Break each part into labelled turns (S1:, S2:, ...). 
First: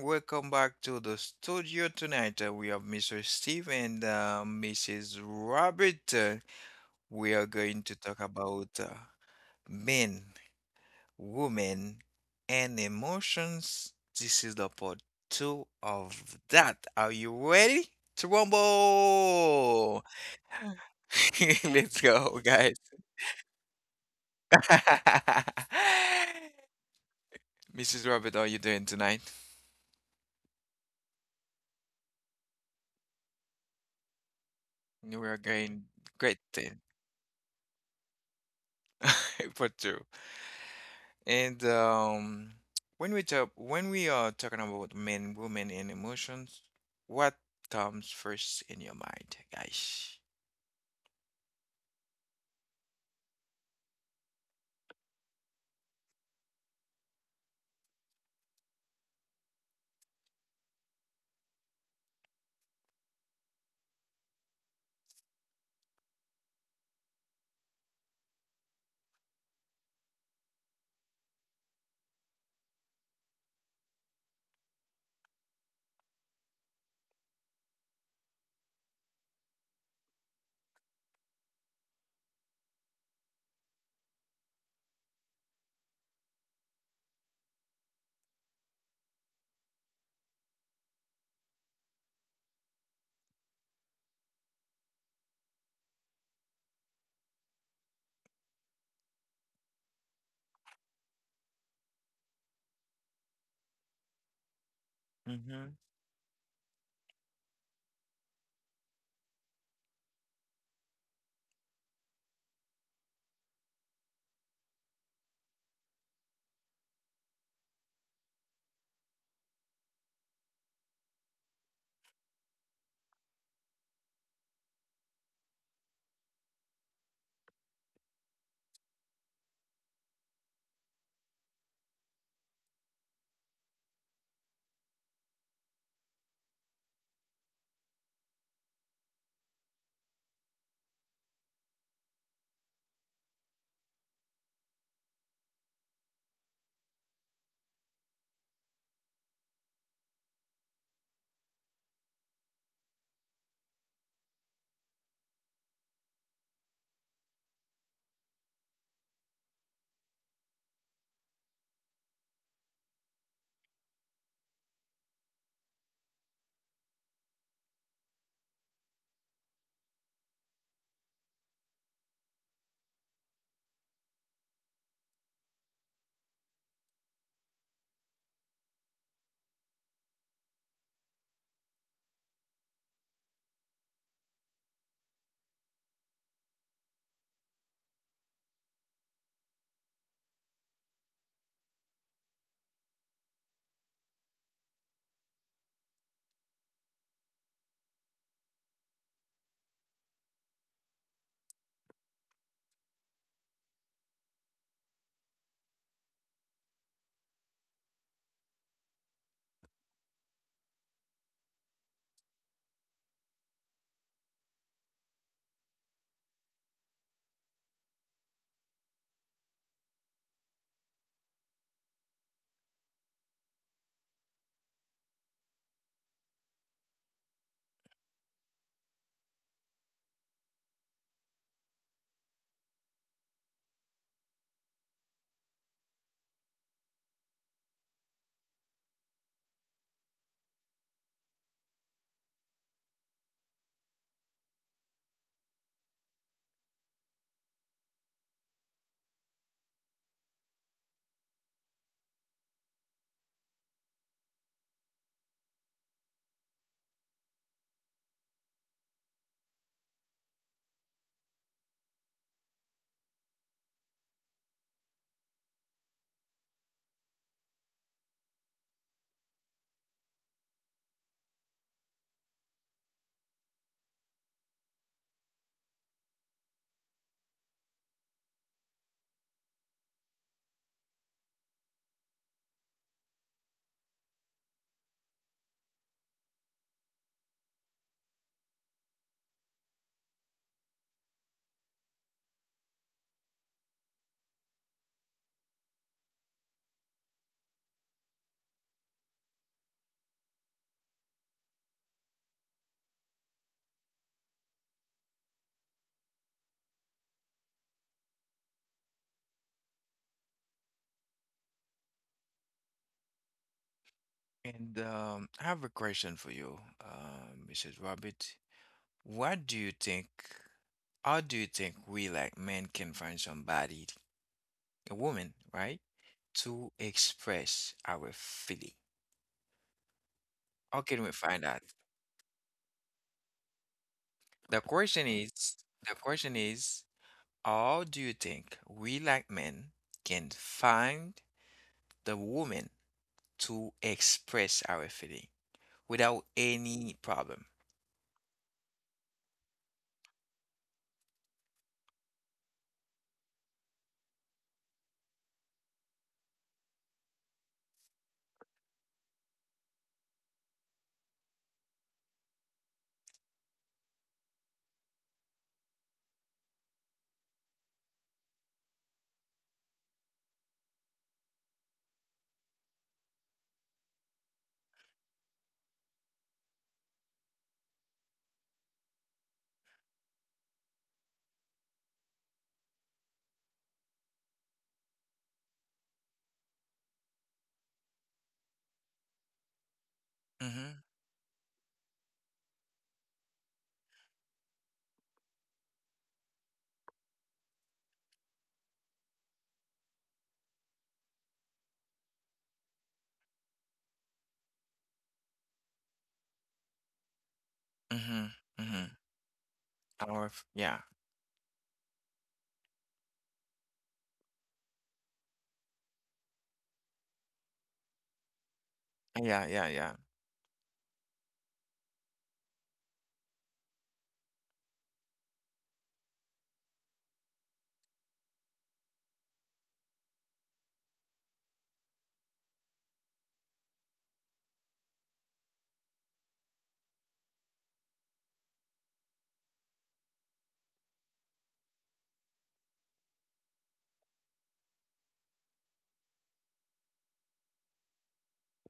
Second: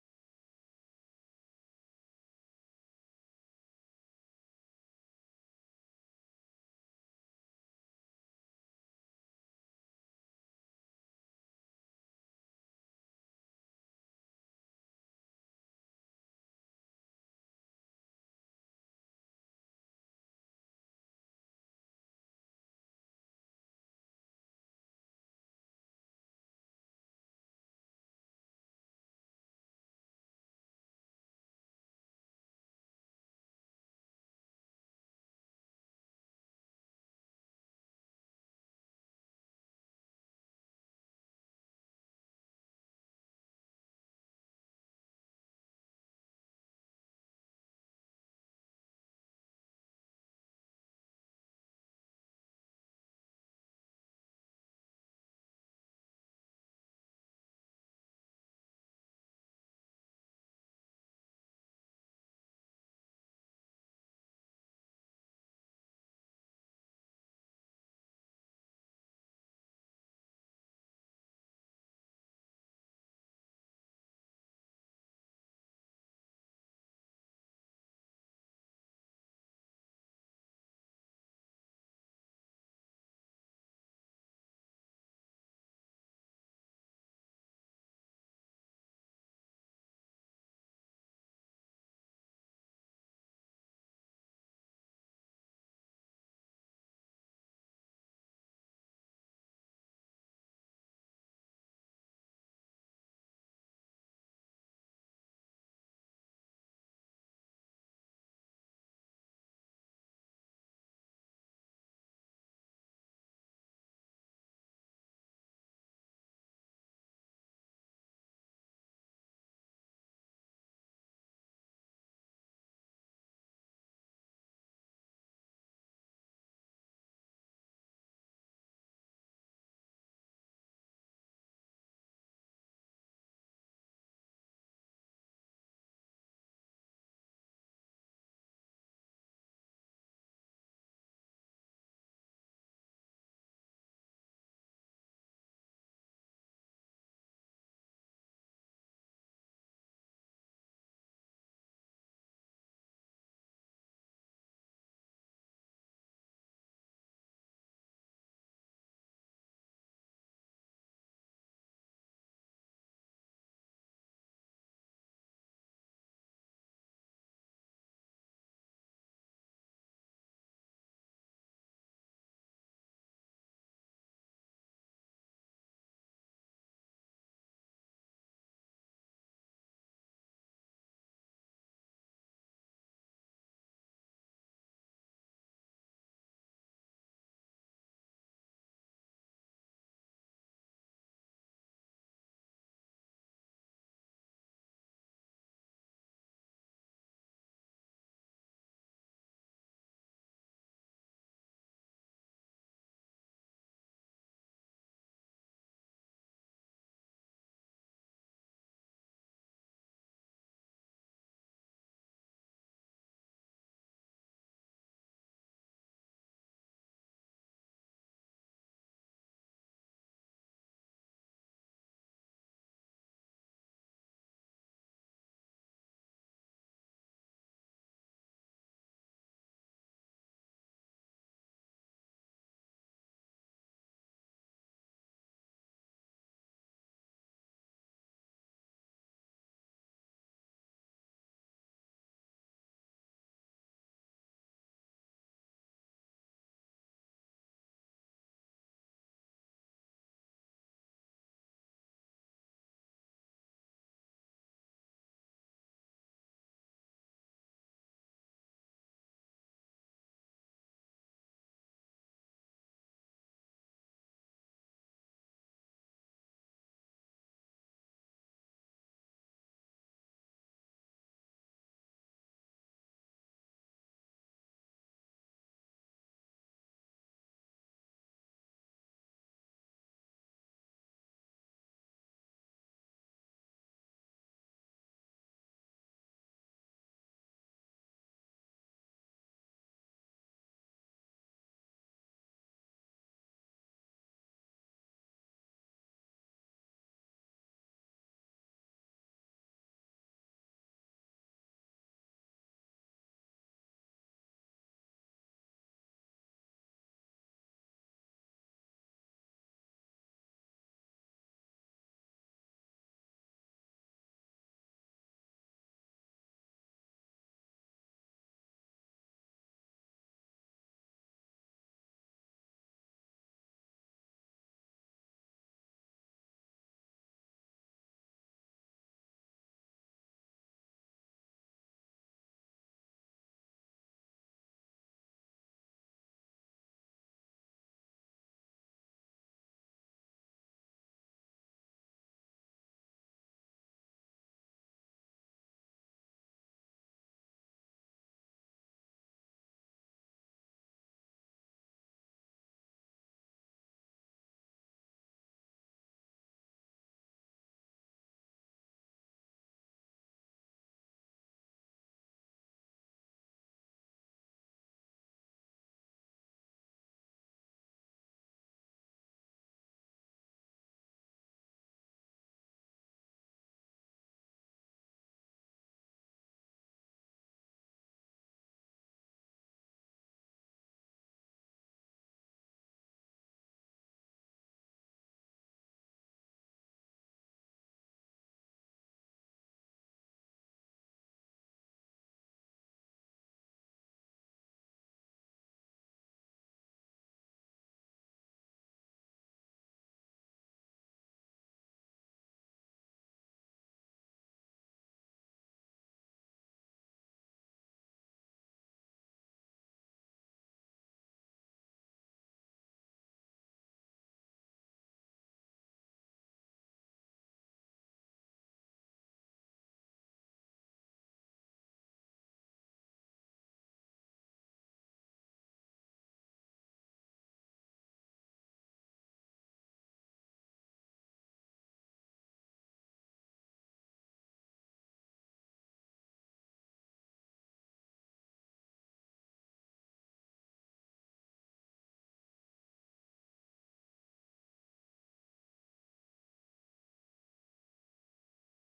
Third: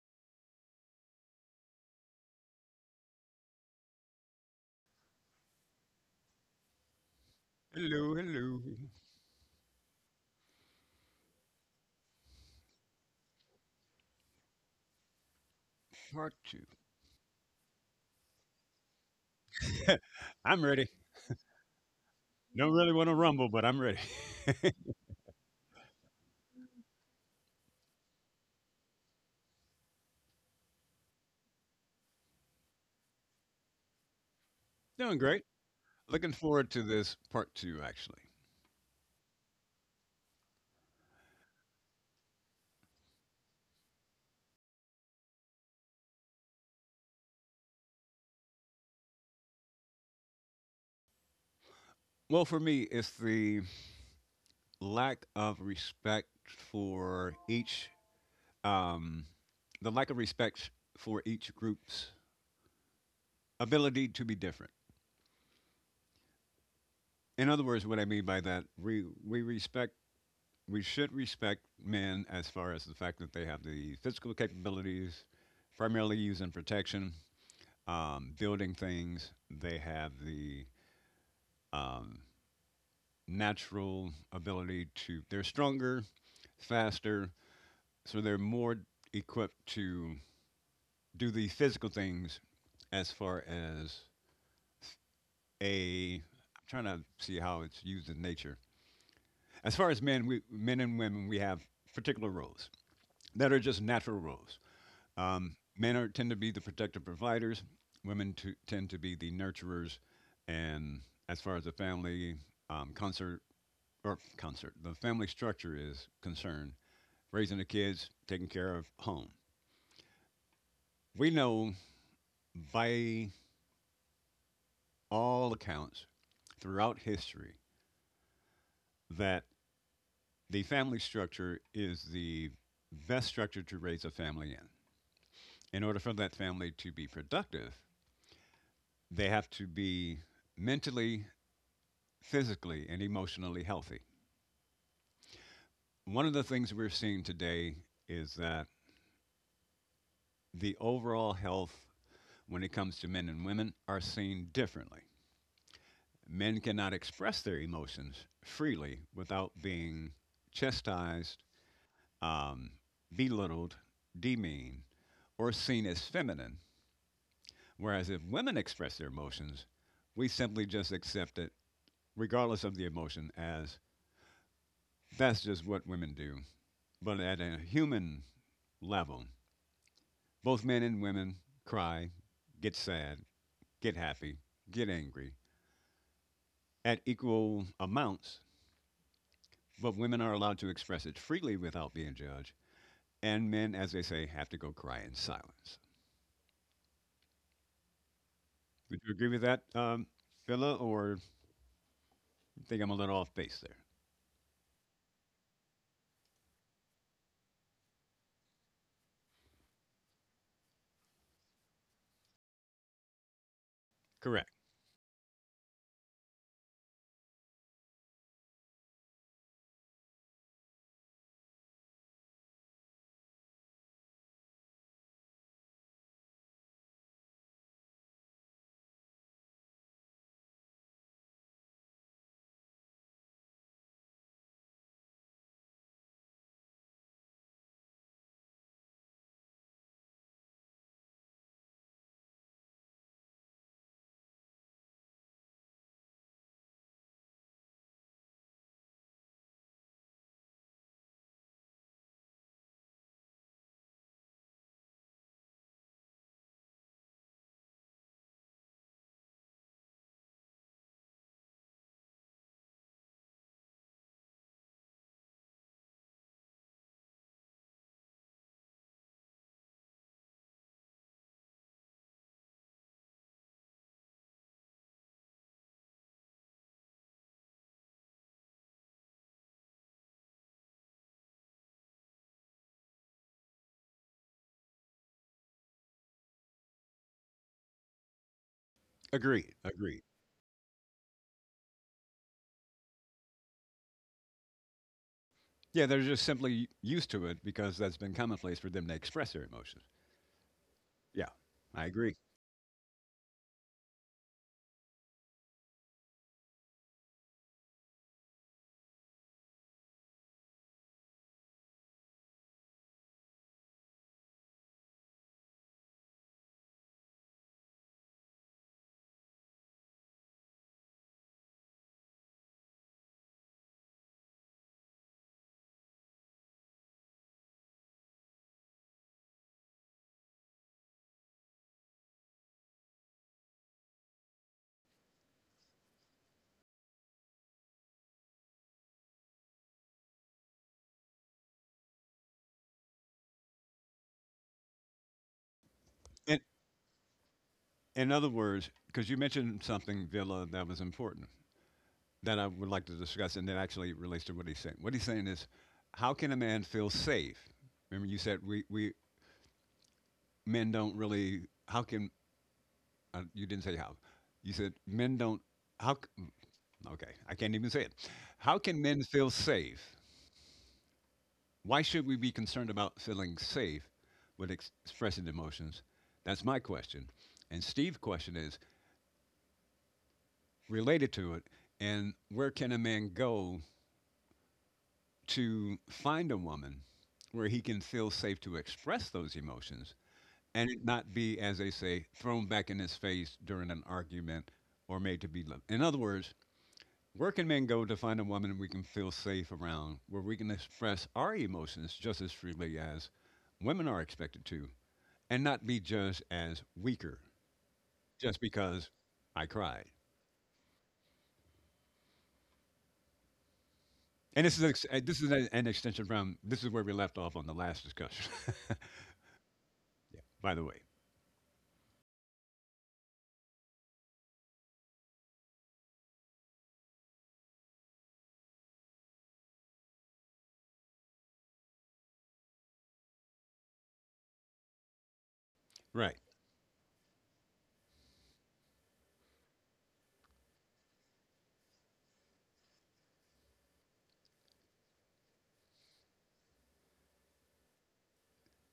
S1: welcome back to the studio tonight. We have Mr. Steve and Mrs. Robert. We are going to
S2: Hello,
S1: talk
S2: hello.
S1: about men, women, and emotions. This is the part two
S2: Part
S1: of
S2: two.
S1: that. Are you ready? Trumbo!
S2: I'm ready.
S1: Let's go,
S2: Don't
S1: guys.
S2: really want to rumble, but I'm ready.
S1: Mrs. Robert, how are you doing tonight? We
S2: Doing
S1: are
S2: great.
S1: going
S2: Looking
S1: great.
S2: forward to this part two, actually.
S1: Part two. And when we are talking about men, women, and emotions, what comes first in your mind, guys?
S2: Well, for me, it's the lack of respect for each, um, the lack of respect for each group's ability to be different. In other words, what I mean by that, we respect, we should respect men as far as the fact that they have the physical capabilities, primarily used in protection, building things. They have the um, natural ability to, they're stronger, faster, so they're more equipped to do the physical things as far as a, I'm trying to see how it's used in nature. As far as men, we, men and women, we have particular roles that are just natural roles.
S1: Mm-hmm.
S2: Men are, tend to be the protective providers. Women to, tend to be the nurturers. And as far as the family um, concert concert, the family structure is concerned, raising the kids, taking care of home. We know by all accounts throughout history that the family structure is the best structure to raise a family in. In order for that family to be productive, they have to be mentally physically and emotionally healthy. One of the things we're seeing today is that the overall health when it comes to men and women are seen differently. Men cannot express their emotions freely without being chastised, um, belittled, demeaned, or seen as feminine. Whereas if women express their emotions, we simply just accept it, regardless of the emotion, as that's just what women do. But at a human level, both men and women cry, get sad, get happy, get angry at equal amounts, but women are allowed to express it freely without being judged, and men, as they say, have to go cry in silence. Would you agree with that, Villa, or think I'm a little off base there? Correct. Agreed. Agreed. Yeah, they're just simply used to it because that's been commonplace for them to express their emotions. Yeah, I agree.
S1: And I have a question for you, Mrs. Robert. What do you think? How do you think we like men can find somebody, a woman, right, to express our feeling? How can we find that? The question is, the question is. How do you think we like men can find the woman to express our feeling without
S2: In,
S1: any problem?
S2: in other words, because you mentioned something, Villa, that was important, that I would like to discuss, and that actually relates to what he's saying. What he's saying is, how can a man feel safe? Remember, you said we men don't really. How can you didn't say how? You said men don't. How? c- Okay, I can't even say it. How can men feel safe? Why should we be concerned about feeling safe with expressing emotions? That's my question. And Steve's question is related to it. And where can a man go to find a woman where he can feel safe to express those emotions and
S1: Mm-hmm.
S2: it not be, as they say, thrown back in his face during an argument or made to be loved. In other words, where can men go to find a woman we can feel safe around, where we can express our emotions just as freely as women are expected to, and not be judged as weaker
S1: Mm-hmm.
S2: just
S1: Mm-hmm.
S2: because I cried?
S1: Our f- yeah.
S2: And this is an extension from this is where we left off on the last discussion.
S1: Yeah, yeah, yeah.
S2: Yeah. By the way, right.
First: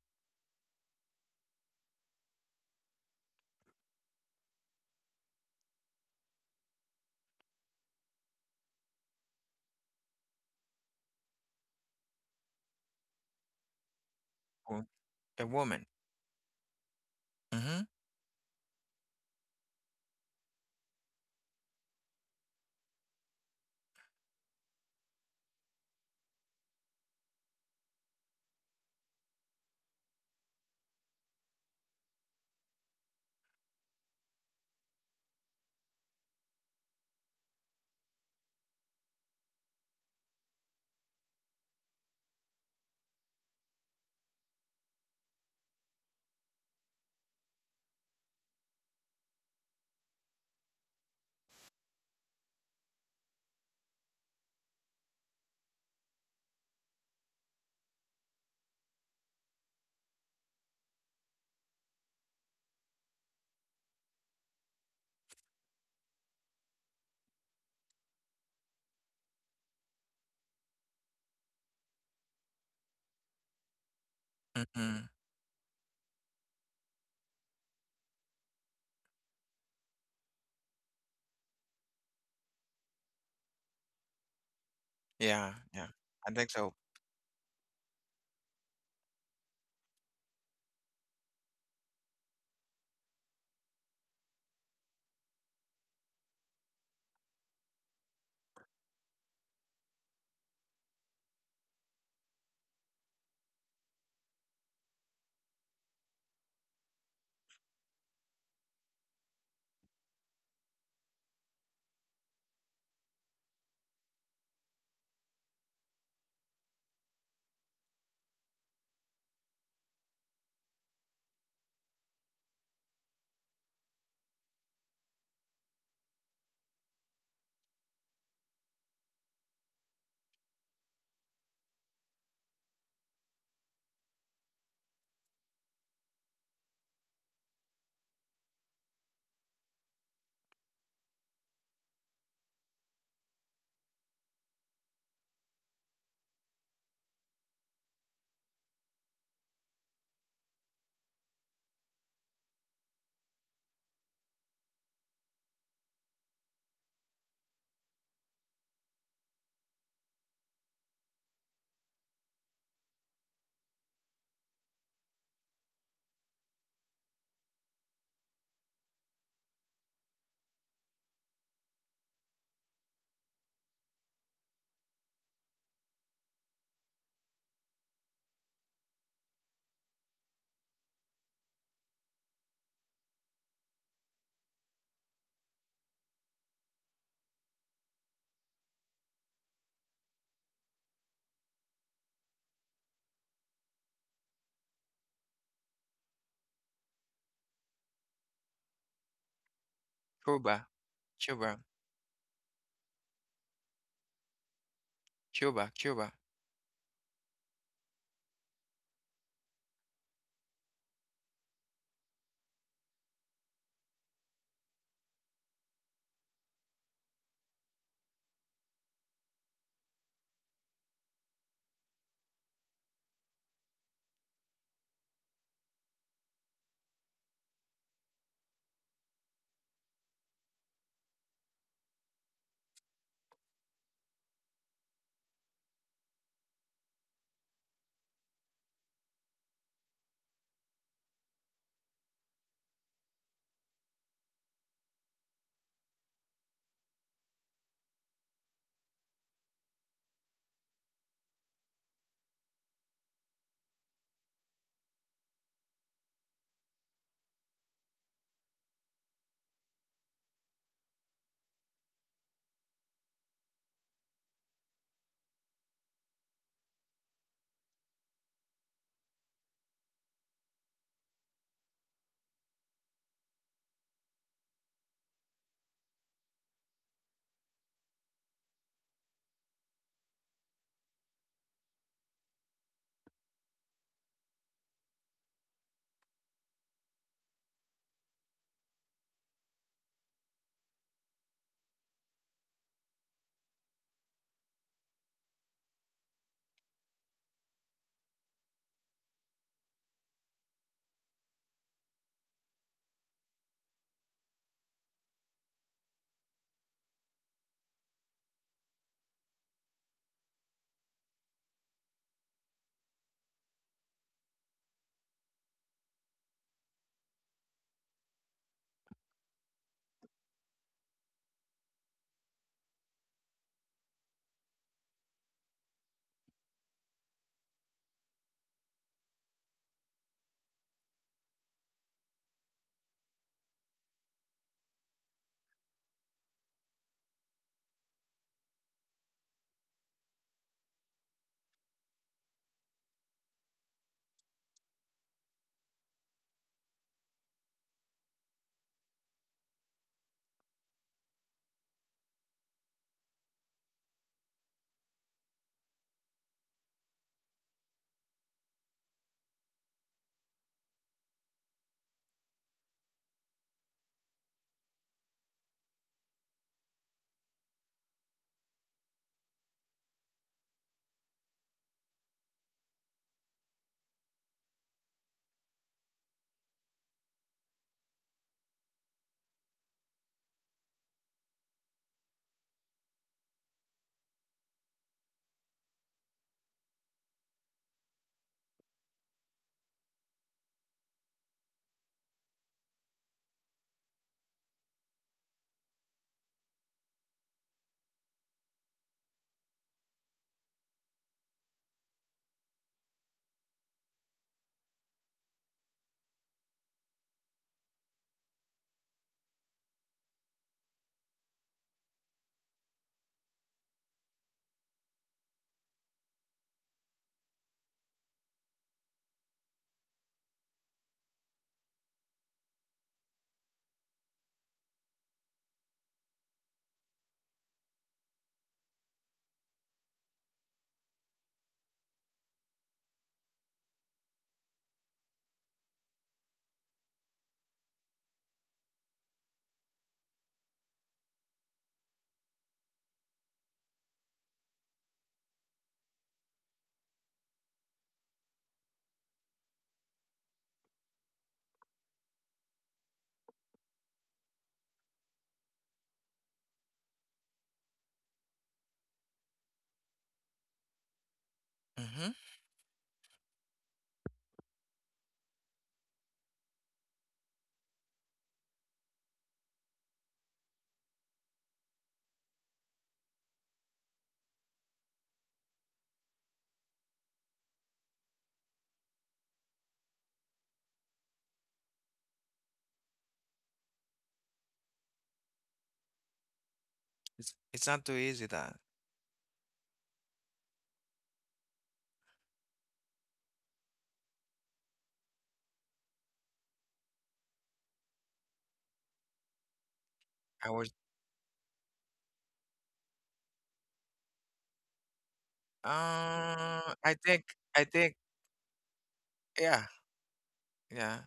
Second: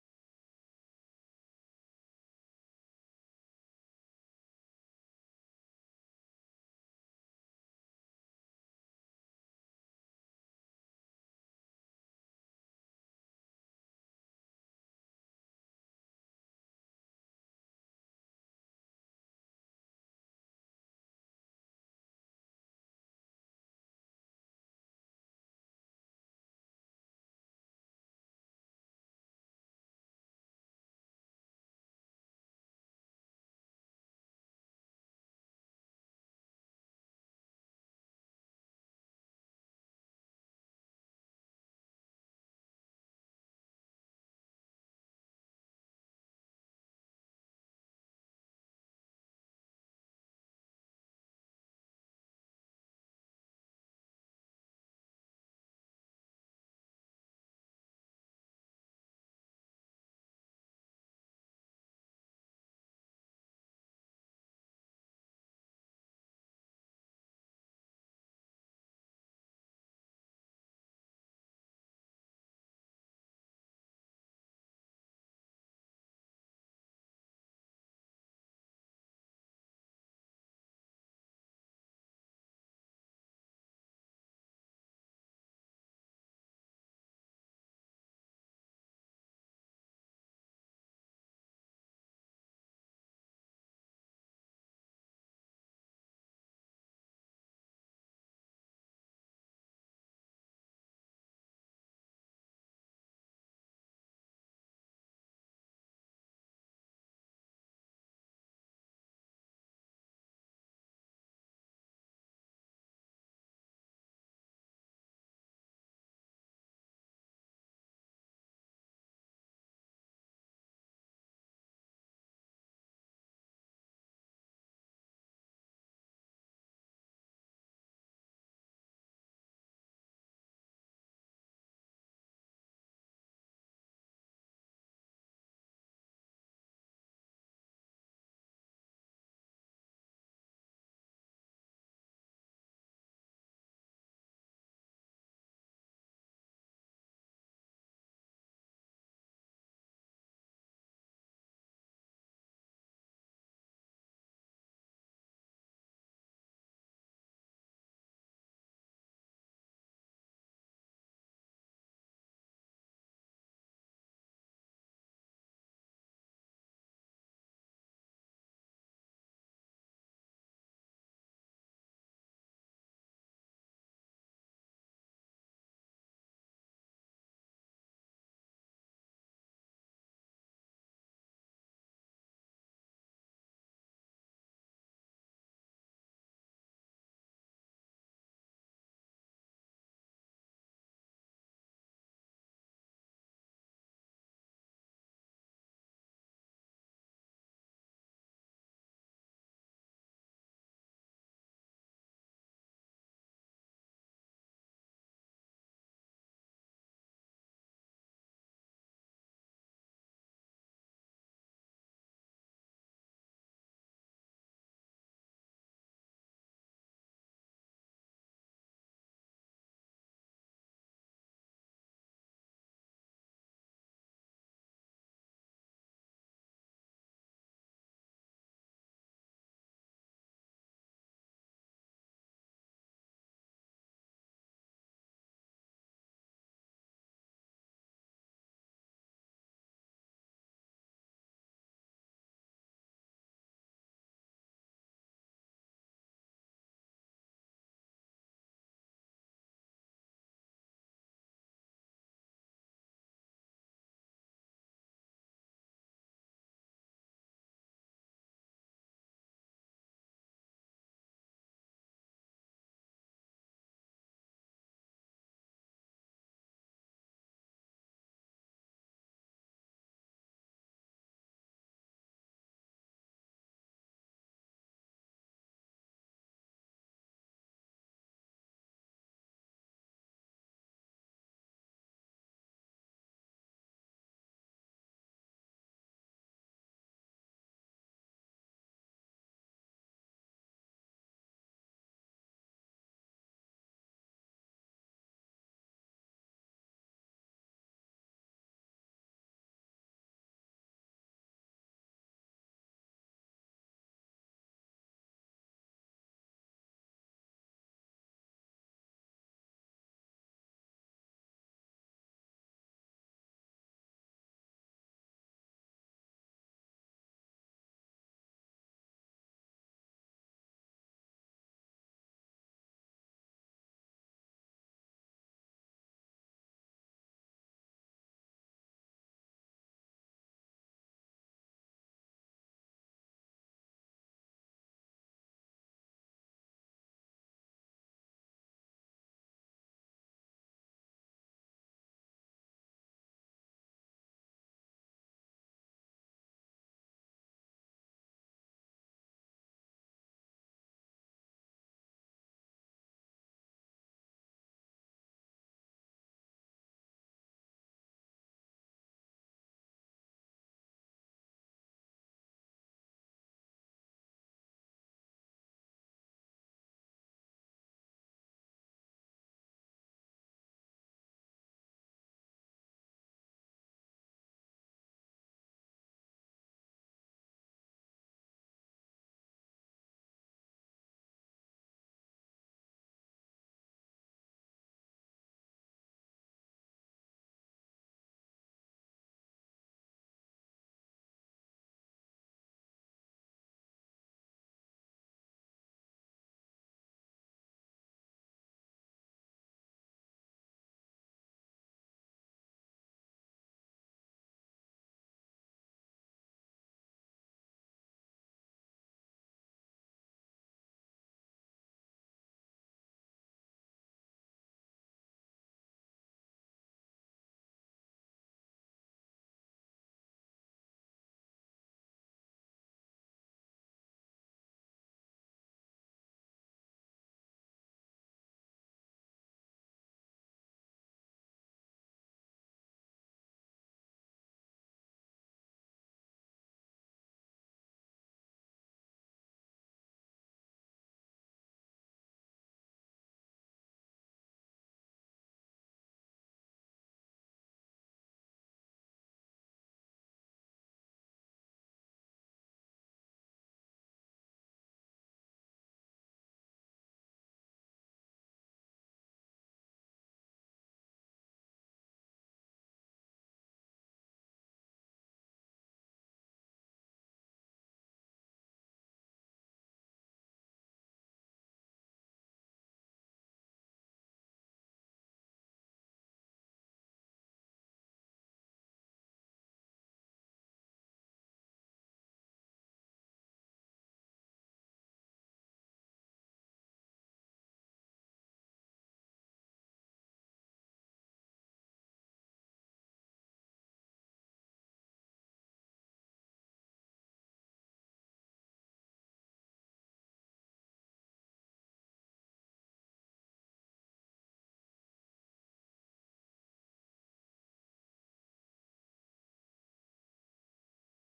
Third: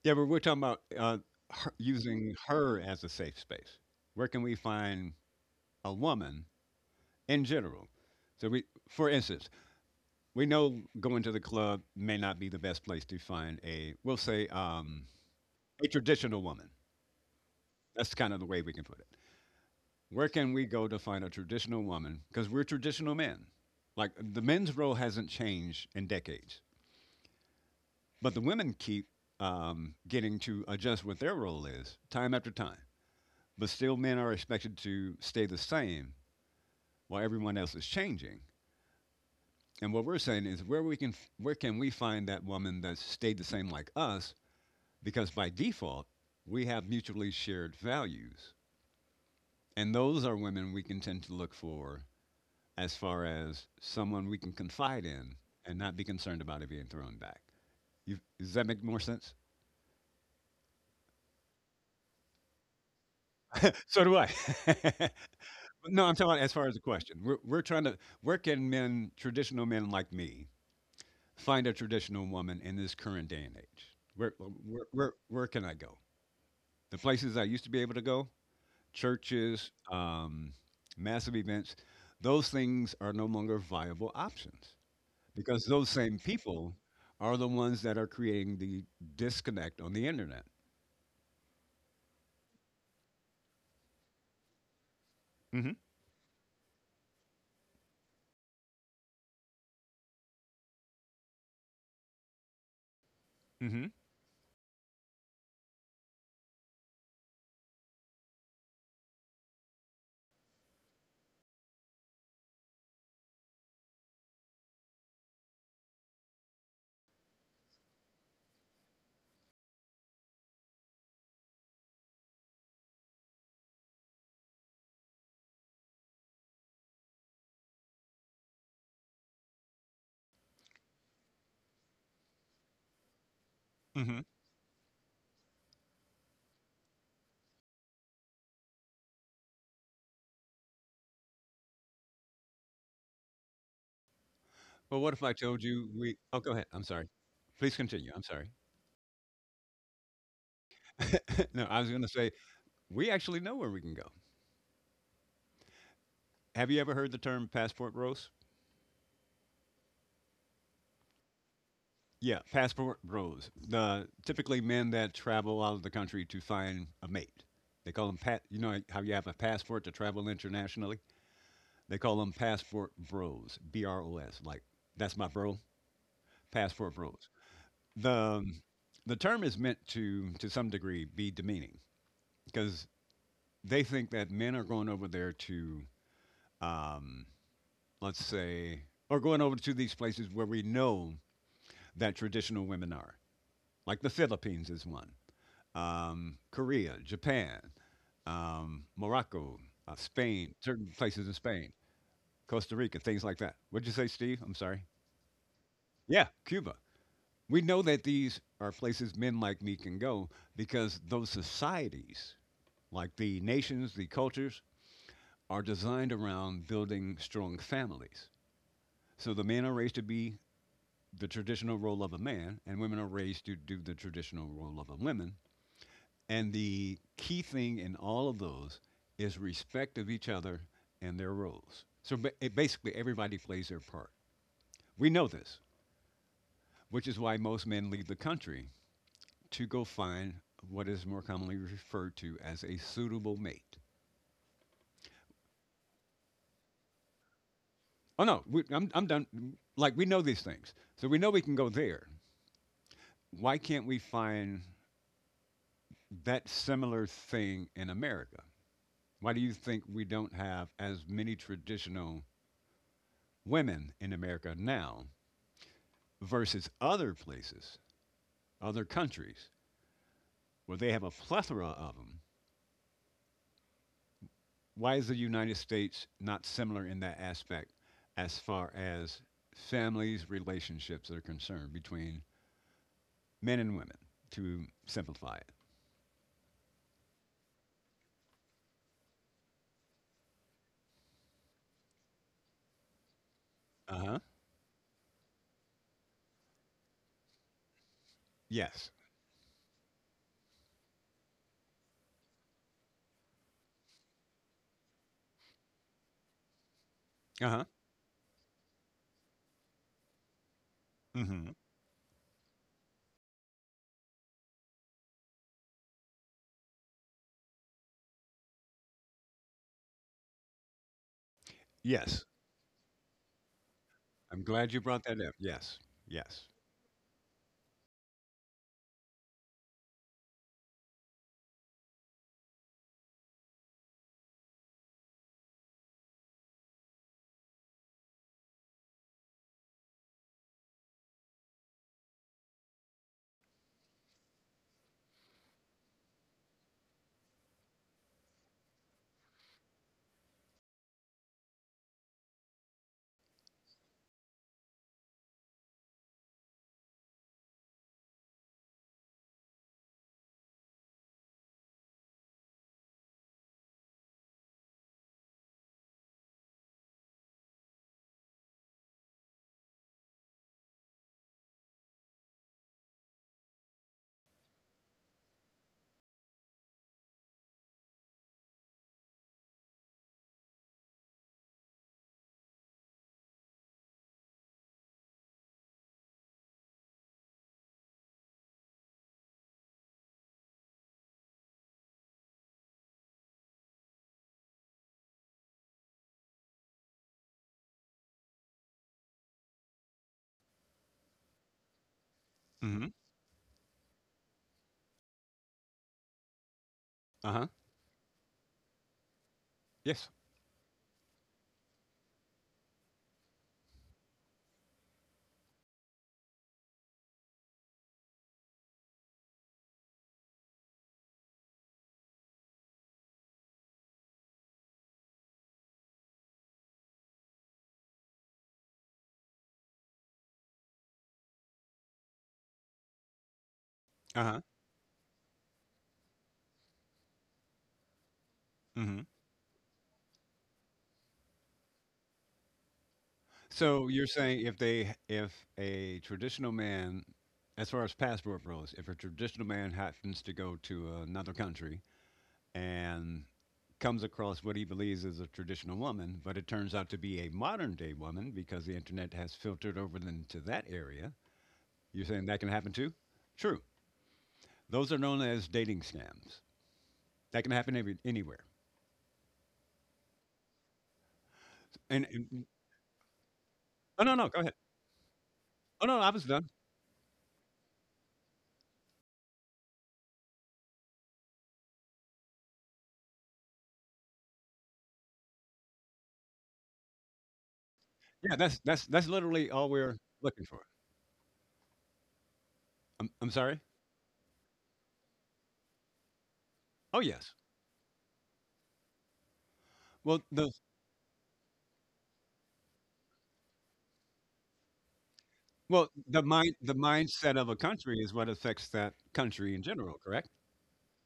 S2: Yeah, but we're talking about her, using her as a safe space. Where can we find a woman in general? So we, for instance, we know going to the club may not be the best place to find a, we'll say,
S1: Wo- a woman.
S2: a traditional woman.
S1: Mm-hmm.
S2: That's kind of the way we can put it. Where can we go to find a traditional woman? Because we're traditional men. Like the men's role hasn't changed in decades, but the women keep getting to adjust what their role is time after time. But still, men are expected to stay the same while everyone else is changing. And what we're saying is where can we find that woman that stayed the same like us? Because by default, we have mutually shared values. And those are women we can tend to look for as far as someone we can confide in and not be concerned about it being thrown back. You, does that make more sense? So do I. But no, I'm talking about as far as the question. We're trying to, where can men, traditional men like me, find a traditional woman in this current day and age?
S1: Mm-hmm.
S2: Where can I go? The places I used to be able to go, churches, massive events, those things are no longer viable options
S1: Yeah,
S2: because
S1: yeah.
S2: those same
S1: I think so.
S2: people are the ones that are creating the disconnect on the internet. Mm hmm. Mm hmm. Mm hmm. Well, what if I told you we? Oh, go ahead. I'm sorry. Please continue. I'm sorry. No, I was going to say we actually know where we can go. Have you ever heard the term passport rose? Yeah, passport bros. The typically men that travel out of the country to find a mate. They call them pat. You know how you have a passport to travel internationally. They call them passport bros. B R O S. Like that's my bro. Passport bros. The um, the term is meant to some degree be demeaning because they think that men are going over there to um, let's say or going over to these places where we know that traditional women are. Like the Philippines is one. Korea, Japan, Morocco, Spain,
S1: Cuba,
S2: certain places in
S1: Cuba,
S2: Spain, Costa Rica, things like that. What'd you say, Steve? I'm sorry.
S1: Cuba, Cuba.
S2: Yeah, Cuba. We know that these are places men like me can go because those societies, like the nations, the cultures, are designed around building strong families. So the men are raised to be the traditional role of a man, and women are raised to do the traditional role of a woman. And the key thing in all of those is respect of each other and their roles. So it basically, everybody plays their part. We know this, which is why most men leave the country to go find what is more commonly referred to as a suitable mate. Oh, no, I'm done. Like, we know these things. So we know we can go there. Why can't we find that similar thing in America? Why do you think we don't have as many traditional women in America now versus other places, other countries, where they have a plethora of them, why is the United States not similar in that aspect as far as families, relationships are concerned between men and women, to simplify it? Uh huh. Yes. Uh huh. Mm hmm. Yes. I'm glad you brought that up. Yes. Yes. Mm hmm. Uh huh. Yes. Uh huh. Mm hmm. So you're saying if they if a traditional man, as far as passport rules, if a traditional man happens to go to another country and comes across what he believes is a traditional woman, but it turns out to be a modern day woman because the internet has filtered over into that area, you're
S1: Mm-hmm.
S2: saying that can happen too? True. Those are known as dating scams. That can happen every, anywhere. And oh no go ahead. Oh no, I was done.
S1: It's not too easy
S2: Yeah,
S1: that
S2: that's literally all we're looking for. I'm sorry. Oh yes. Well,
S1: I
S2: the
S1: was
S2: well,
S1: uh
S2: the
S1: I think
S2: mindset of a
S1: I think
S2: country is what affects that country in
S1: yeah,
S2: general, correct?
S1: yeah.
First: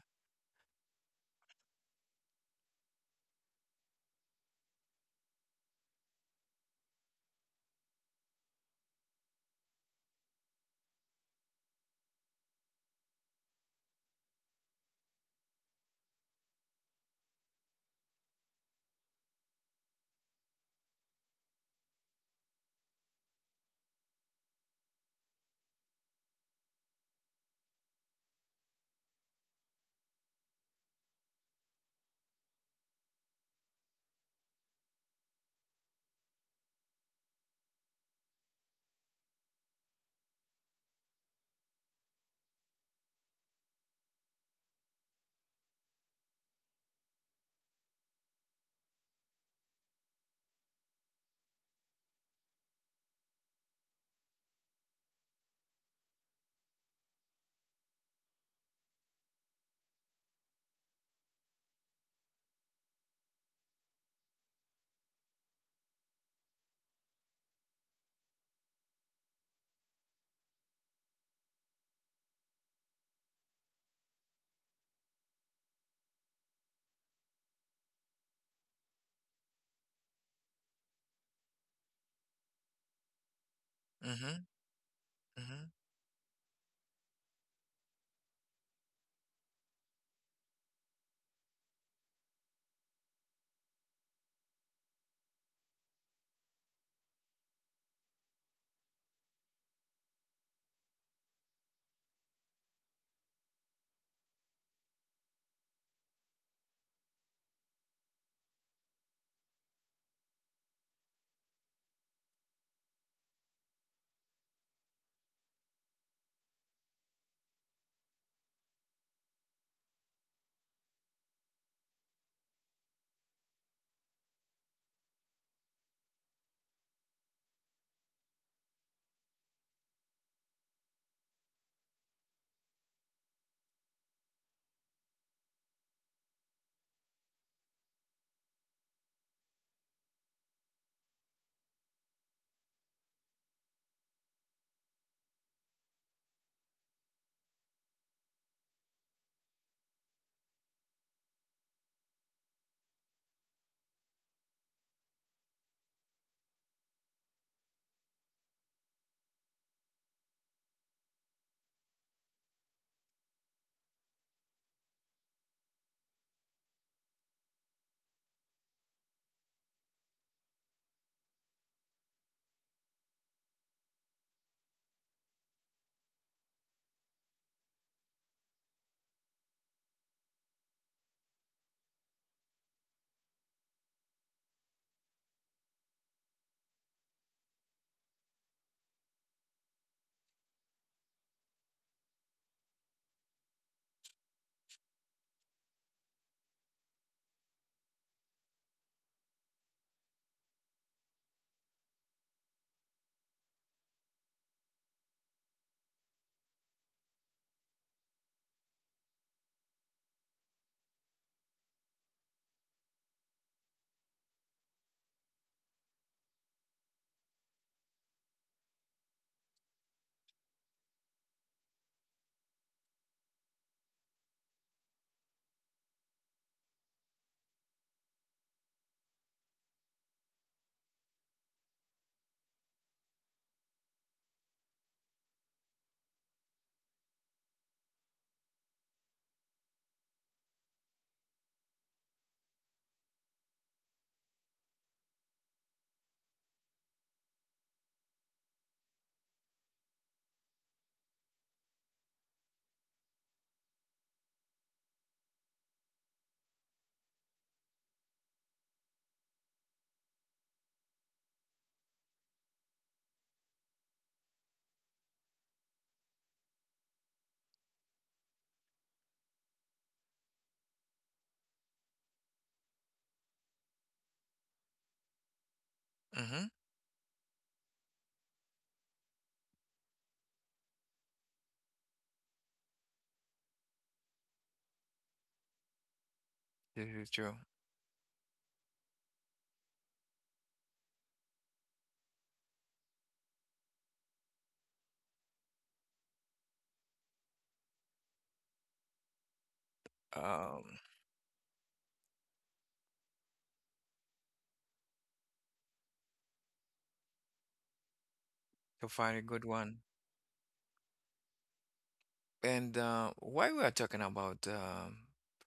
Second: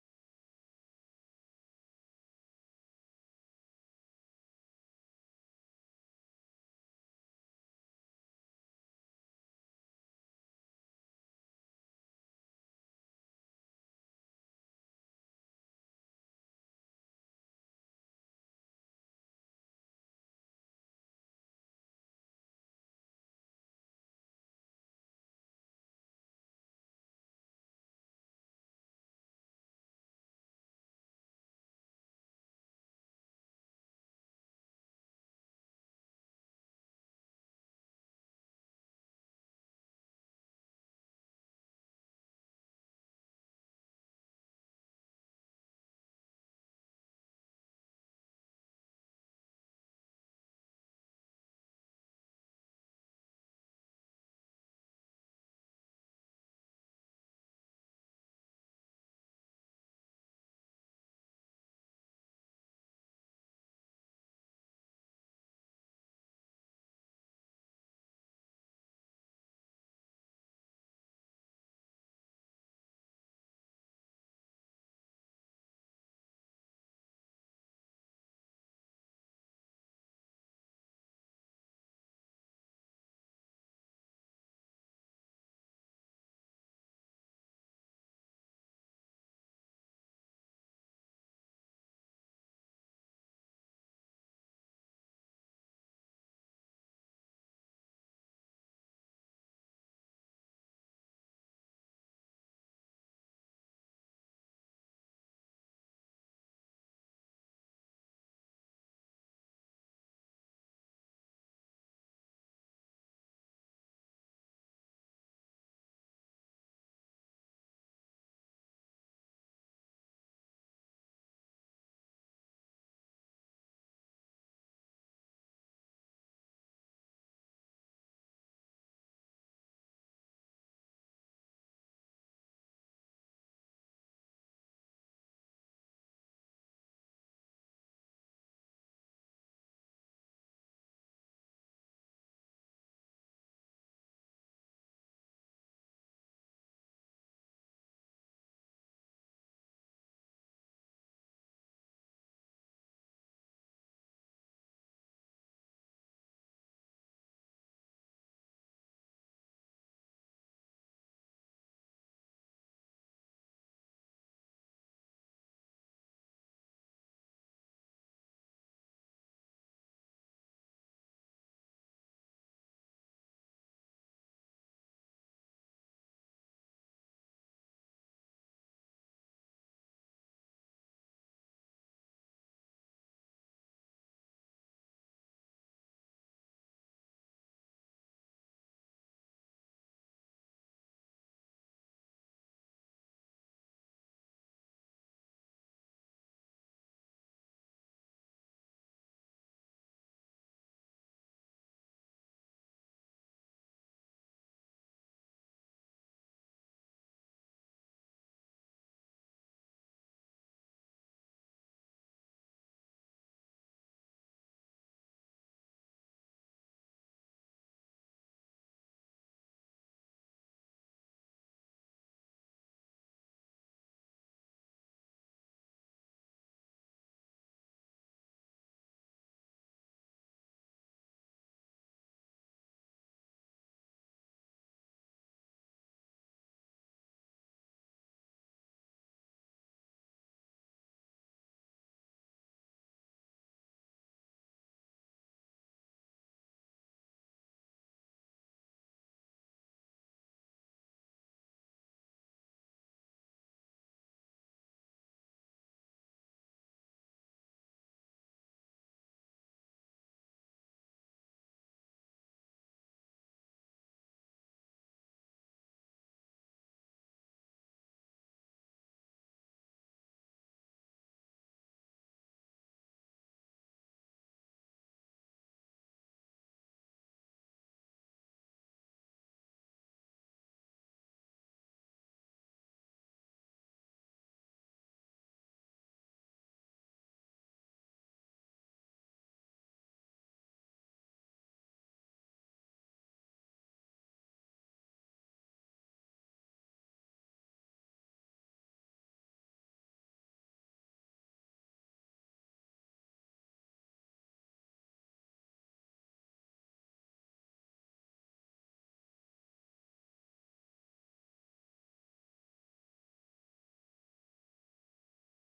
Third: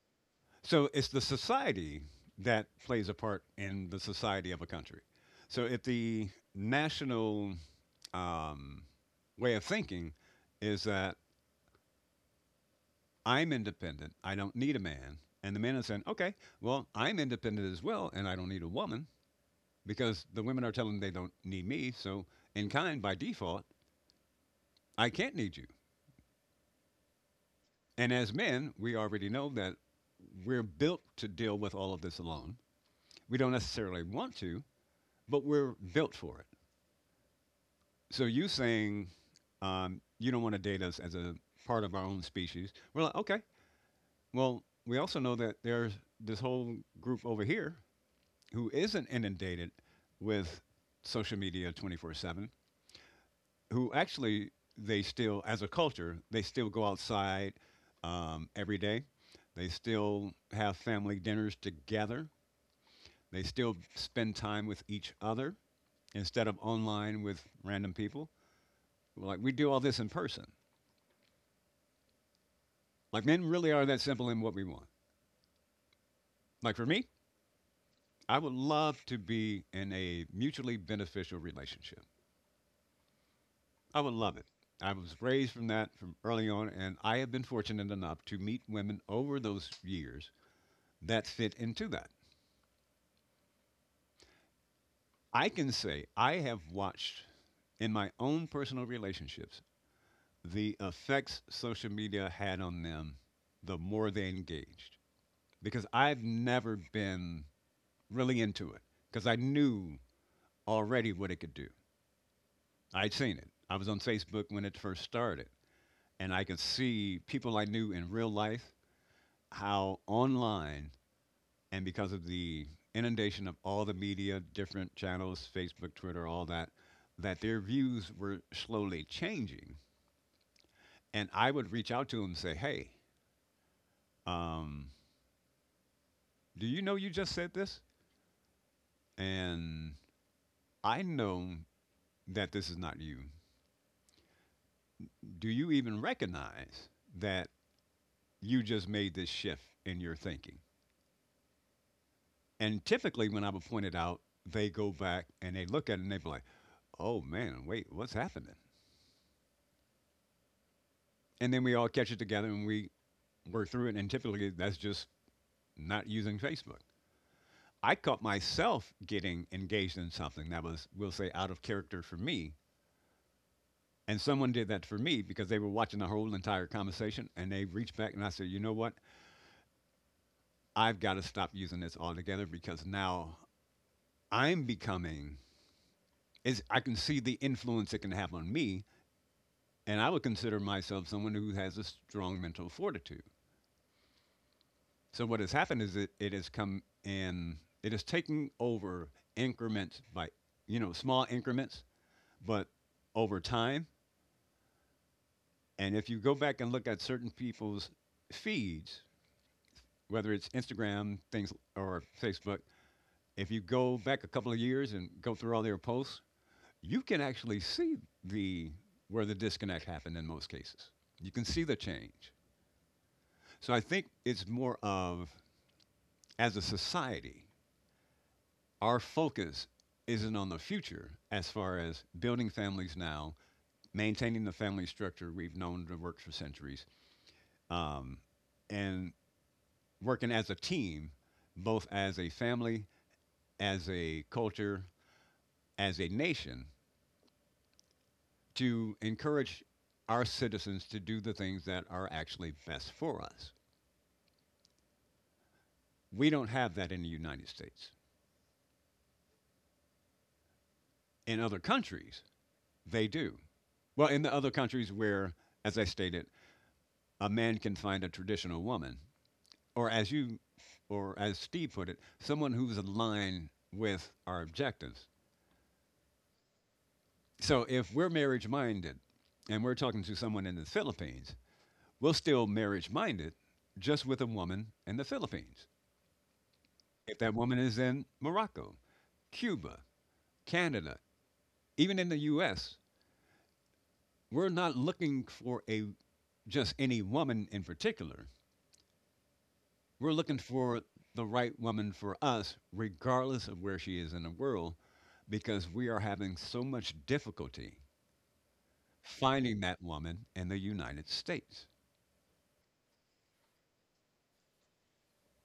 S2: So it's the society that plays a part in the society of a country. So if the national um, way of thinking is that I'm independent, I don't need a man, and the man is saying, okay, well, I'm independent as well, and I don't need a woman because the women are telling them they don't need me. So in kind, by default, I can't need you. And as men, we already know that we're built to deal with all of this alone. We don't necessarily want to, but we're built for it. So you saying you don't want to date us as a part of our own species, we're like, okay. Well, we also know that there's this whole group over here who isn't inundated with social media 24/7 who actually they still, as a culture, they still go outside every day. They still have family dinners together. They still spend time with each other instead of online with random people. Like we do all this in person. Like men really are that simple in what we want. Like for me, I would love to be in a mutually beneficial relationship. I would
S1: Mm-hmm.
S2: love it. I was raised from
S1: Mm-hmm.
S2: that from early on, and I have been fortunate enough to meet women over those years that fit into that. I can say I have watched in my own personal relationships the effects social media had on them the more they engaged because I've never been really into it because I knew already what it could do. I'd seen it. I was on Facebook when it first started and I could see people I knew in real life how online and because of the inundation of all the media, different channels, Facebook, Twitter, all that, that their views were slowly changing. And I would reach out to them and say, hey, um, do you know you just said this? And I know that this is not you. Do you even recognize that you just made this shift in your thinking? And typically, when I would point it out, they go back and they look at it and they be like, oh man, wait, what's happening? And then we all catch it together and we work through it. And typically, that's just not using Facebook. I caught myself getting engaged in something that was, we'll say, out of character for me. And someone did that for me because they were watching the whole entire conversation and they reached back and I said, you know what? I've got to stop using this altogether because now I'm becoming, is I can see the influence it can have on me. And I would consider myself someone who has a strong mental fortitude. So what has happened is it has come in, it has taken over increments by, small increments, but over time. And if you go back and look at certain people's feeds, whether it's Instagram, things or Facebook, if you go back a couple of years and go through all their posts, you can actually see the where the disconnect happened in most cases. You can see the change. So I think it's more of, as a society, our focus isn't on the future as far as building families now, maintaining the family structure we've known to work for centuries, um, and working as a team, both as a family, as a culture, as a nation, to encourage our citizens to do the things that are actually best for us. We don't have that in the United States. In other countries, they do. Well, in the other countries where, as I stated, a man can find a traditional woman, or as you, or as Steve put it, someone who's in line with our objectives.
S1: Mm-hmm.
S2: So if we're marriage minded and we're talking to someone in the Philippines, we're still marriage minded just with a woman in the Philippines.
S1: This is
S2: If
S1: true.
S2: that woman is in Morocco, Cuba, Canada, even in the US, we're not looking for a just any woman in particular. We're looking
S1: Um,
S2: for the right woman for us, regardless of where she is in the world, because we are having so much difficulty
S1: to find a good
S2: finding
S1: one.
S2: that woman in the United States.
S1: And while we are talking about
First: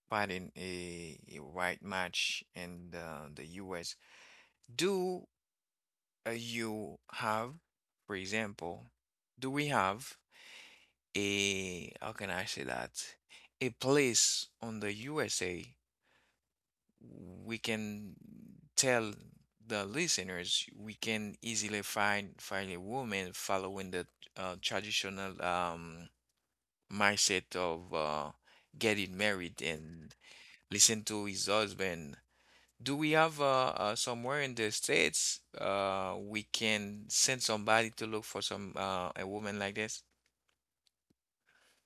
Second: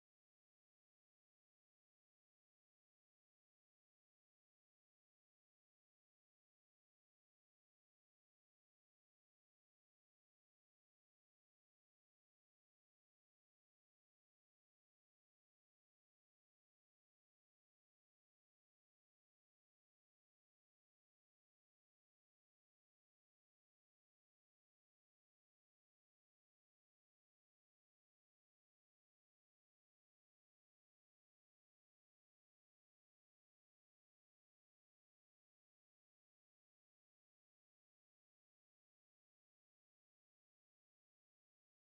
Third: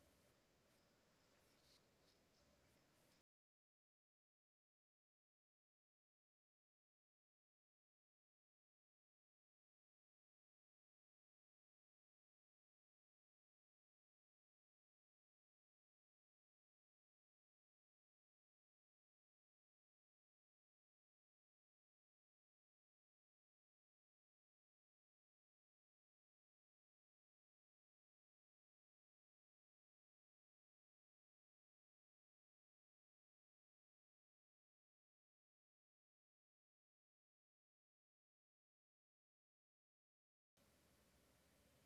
S1: finding a right match in the US, do you have, for example, do we have how can I say that, a place on the USA we can tell the listeners we can easily find a woman following the traditional mindset of getting married and listen to his husband. Do we have somewhere in the States we can send somebody to look for some a woman like this?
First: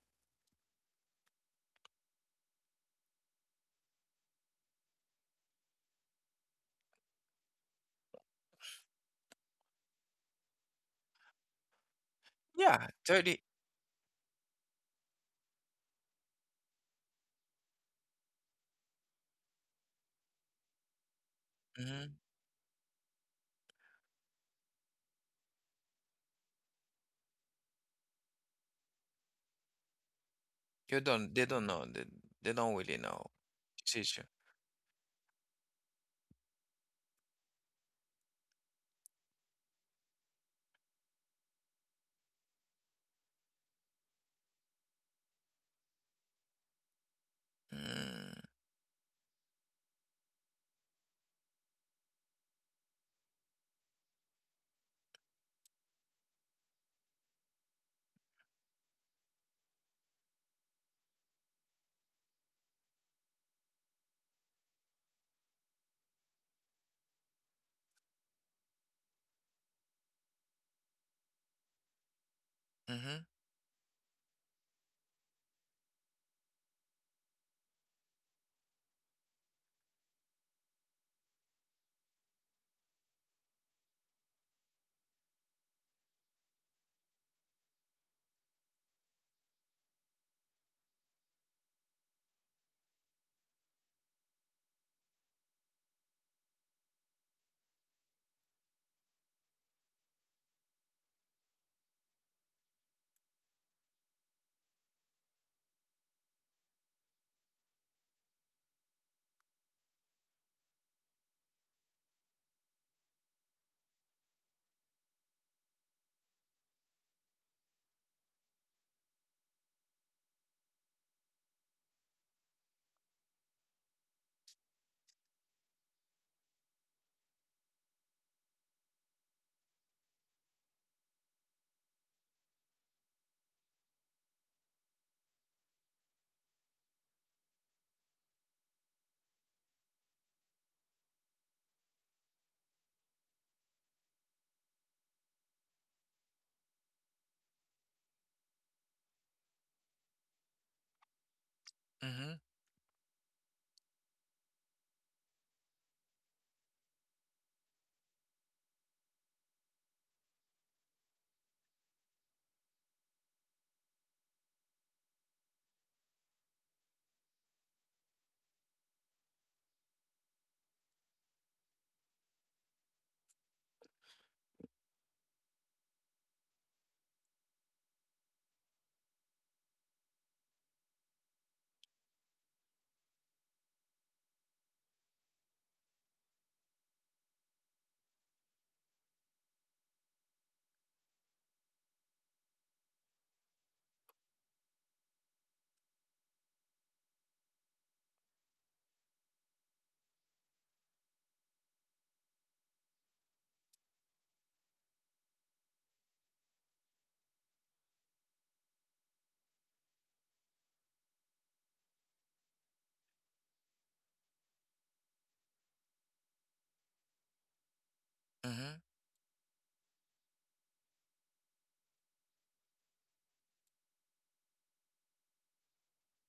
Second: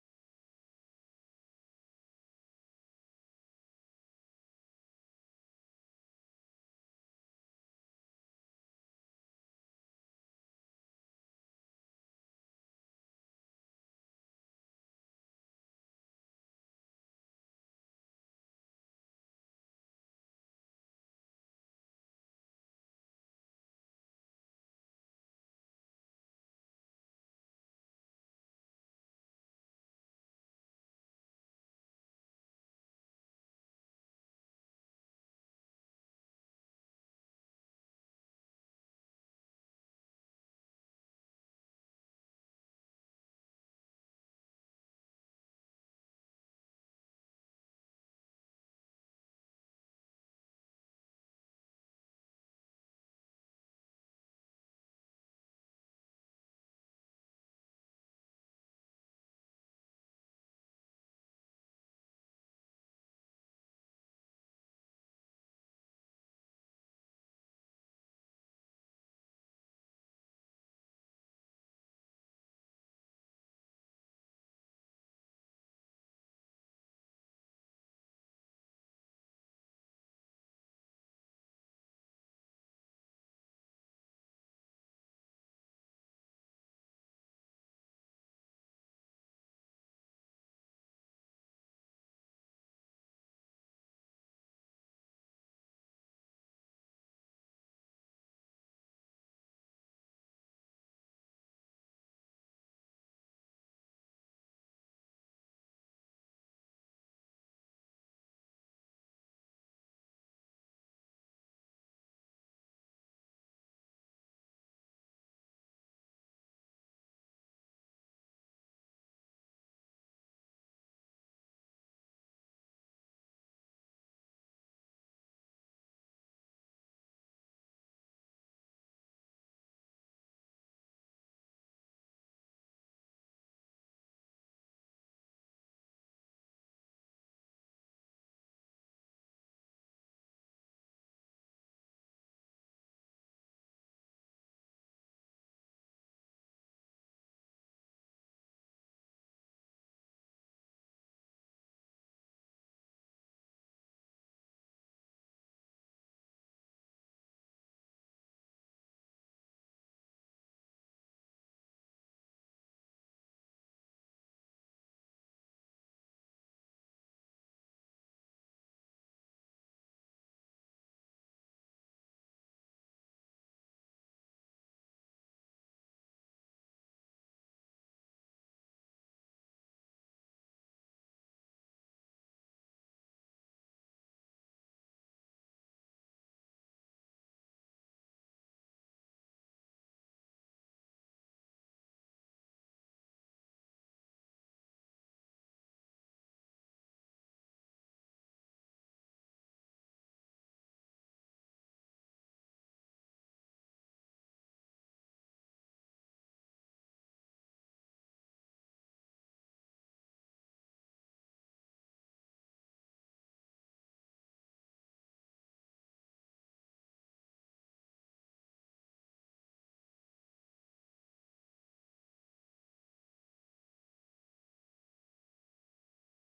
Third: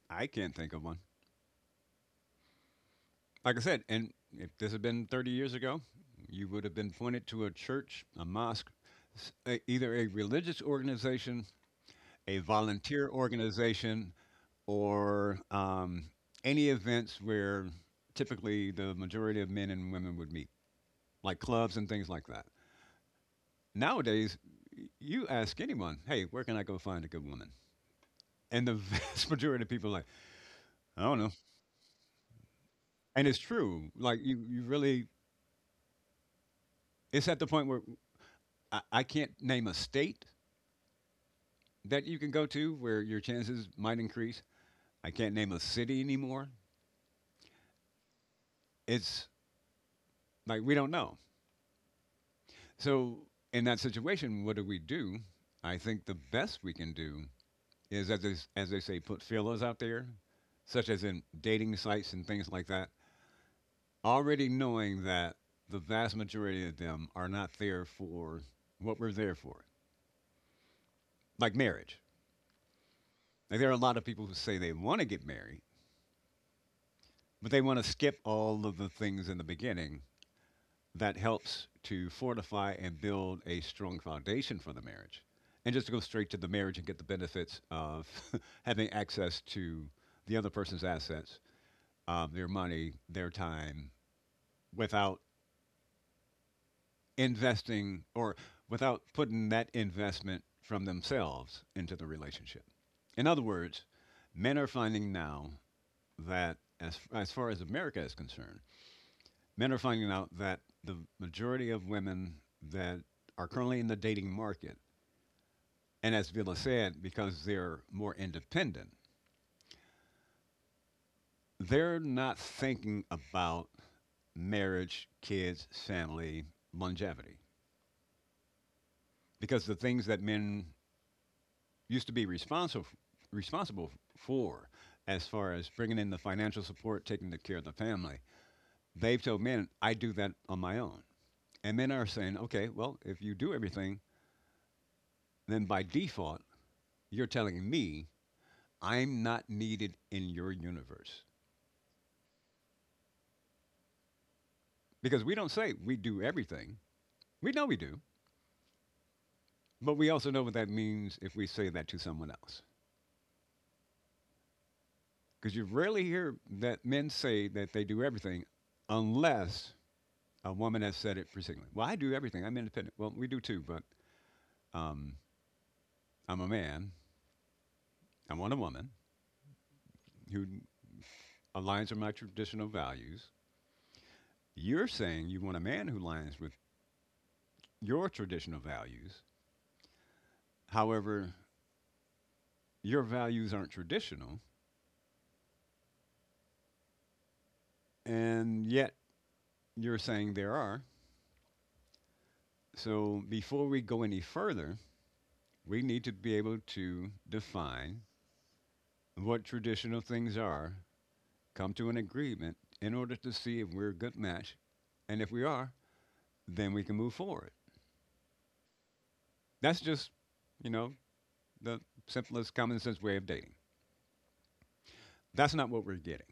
S2: I can't think of one. Like I said, and if this had been 30 years ago, you would have been pointed to a church, a mosque, either a religious organization, a
S1: Yeah,
S2: volunteer
S1: 30.
S2: organization, or any events where typically the majority of men and women would meet. Like clubs and things
S1: Mm-hmm.
S2: like that. Nowadays, you ask anyone, hey, where can I go find a good woman? And the vast majority of people are like, I
S1: You
S2: don't know.
S1: don't, they don't know. They don't really
S2: And
S1: know.
S2: it's true. Like,
S1: Teacher.
S2: you really, it's at the point where I can't name a state that you can go to where your chances might increase. I can't name a city anymore.
S1: Mm-hmm.
S2: It's like, we don't know. So, in that situation, what do we do? I think the best we can do is, as they say, put feelers out there, such as in dating sites and things like that, already knowing that the vast majority of them are not there for what we're there for, like marriage.
S1: Mm-hmm.
S2: Like, there are a lot of people who say they want to get married, but they want to skip all of the things in the beginning that helps to fortify and build a strong foundation for the marriage, and just to go straight to the marriage and get the benefits of having access to the other person's assets, their money, their time, without investing, or without putting that investment from themselves into the relationship. In other words, men are finding now that, as far as America is concerned, men are finding out that the majority of women that are currently in the dating market, and as Villa said, because they're more independent, they're not thinking about marriage, kids, family, longevity. Because the things that men used to be responsible for, as far as bringing in the financial support, taking the care of the family. They've told men, I do that on my own. And men are saying, okay, well, if you do everything, then by default, you're telling me I'm not needed in your universe.
S1: Mm-hmm.
S2: Because we don't say we do everything. We know we do, but we also know what that means if we say that to someone else. Because you rarely hear that men say that they do everything unless a woman has said it particularly. Well, I do everything. I'm independent. Well, we do too, but um, I'm a man. I want a woman who aligns with my traditional values. You're saying you want a man who aligns with your traditional values. However, your values aren't traditional, and yet you're saying there are. So before we go any further, we need to be able to define what traditional things are, come to an agreement in order to see if we're a good match, and if we are, then we can move forward.
S1: Mm-hmm.
S2: That's just, you know, the simplest common sense way of dating. That's not what we're getting.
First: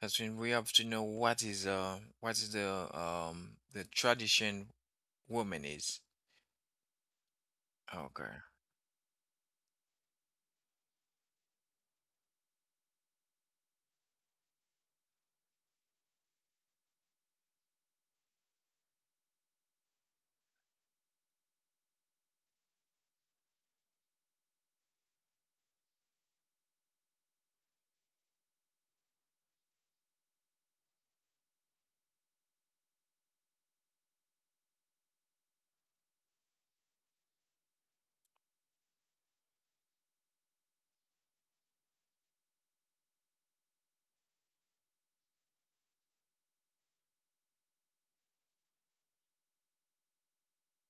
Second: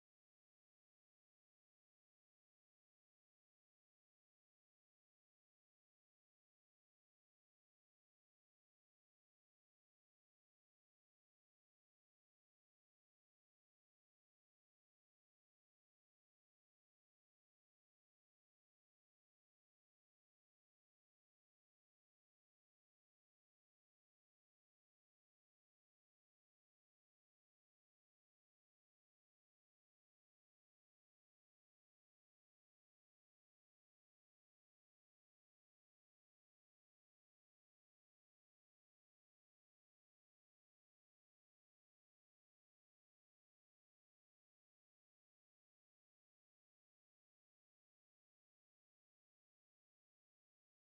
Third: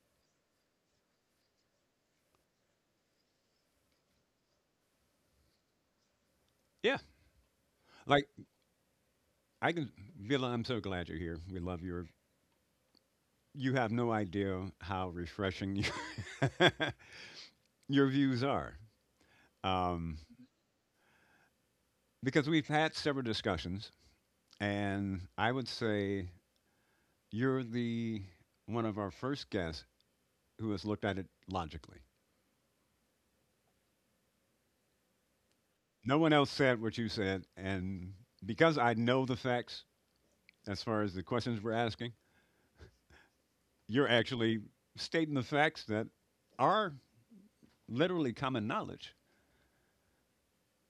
S1: That's when we have to know what is the tradition woman is.
S2: Yeah. Like
S1: Okay.
S2: I can Villa, I'm so glad you're here. We love your, you have no idea how refreshing your, your views are. Um, because we've had several discussions, and I would say you're the one of our first guests who has looked at it logically. No one else said what you said, and because I know the facts as far as the questions we're asking. You're actually stating the facts that are literally common knowledge,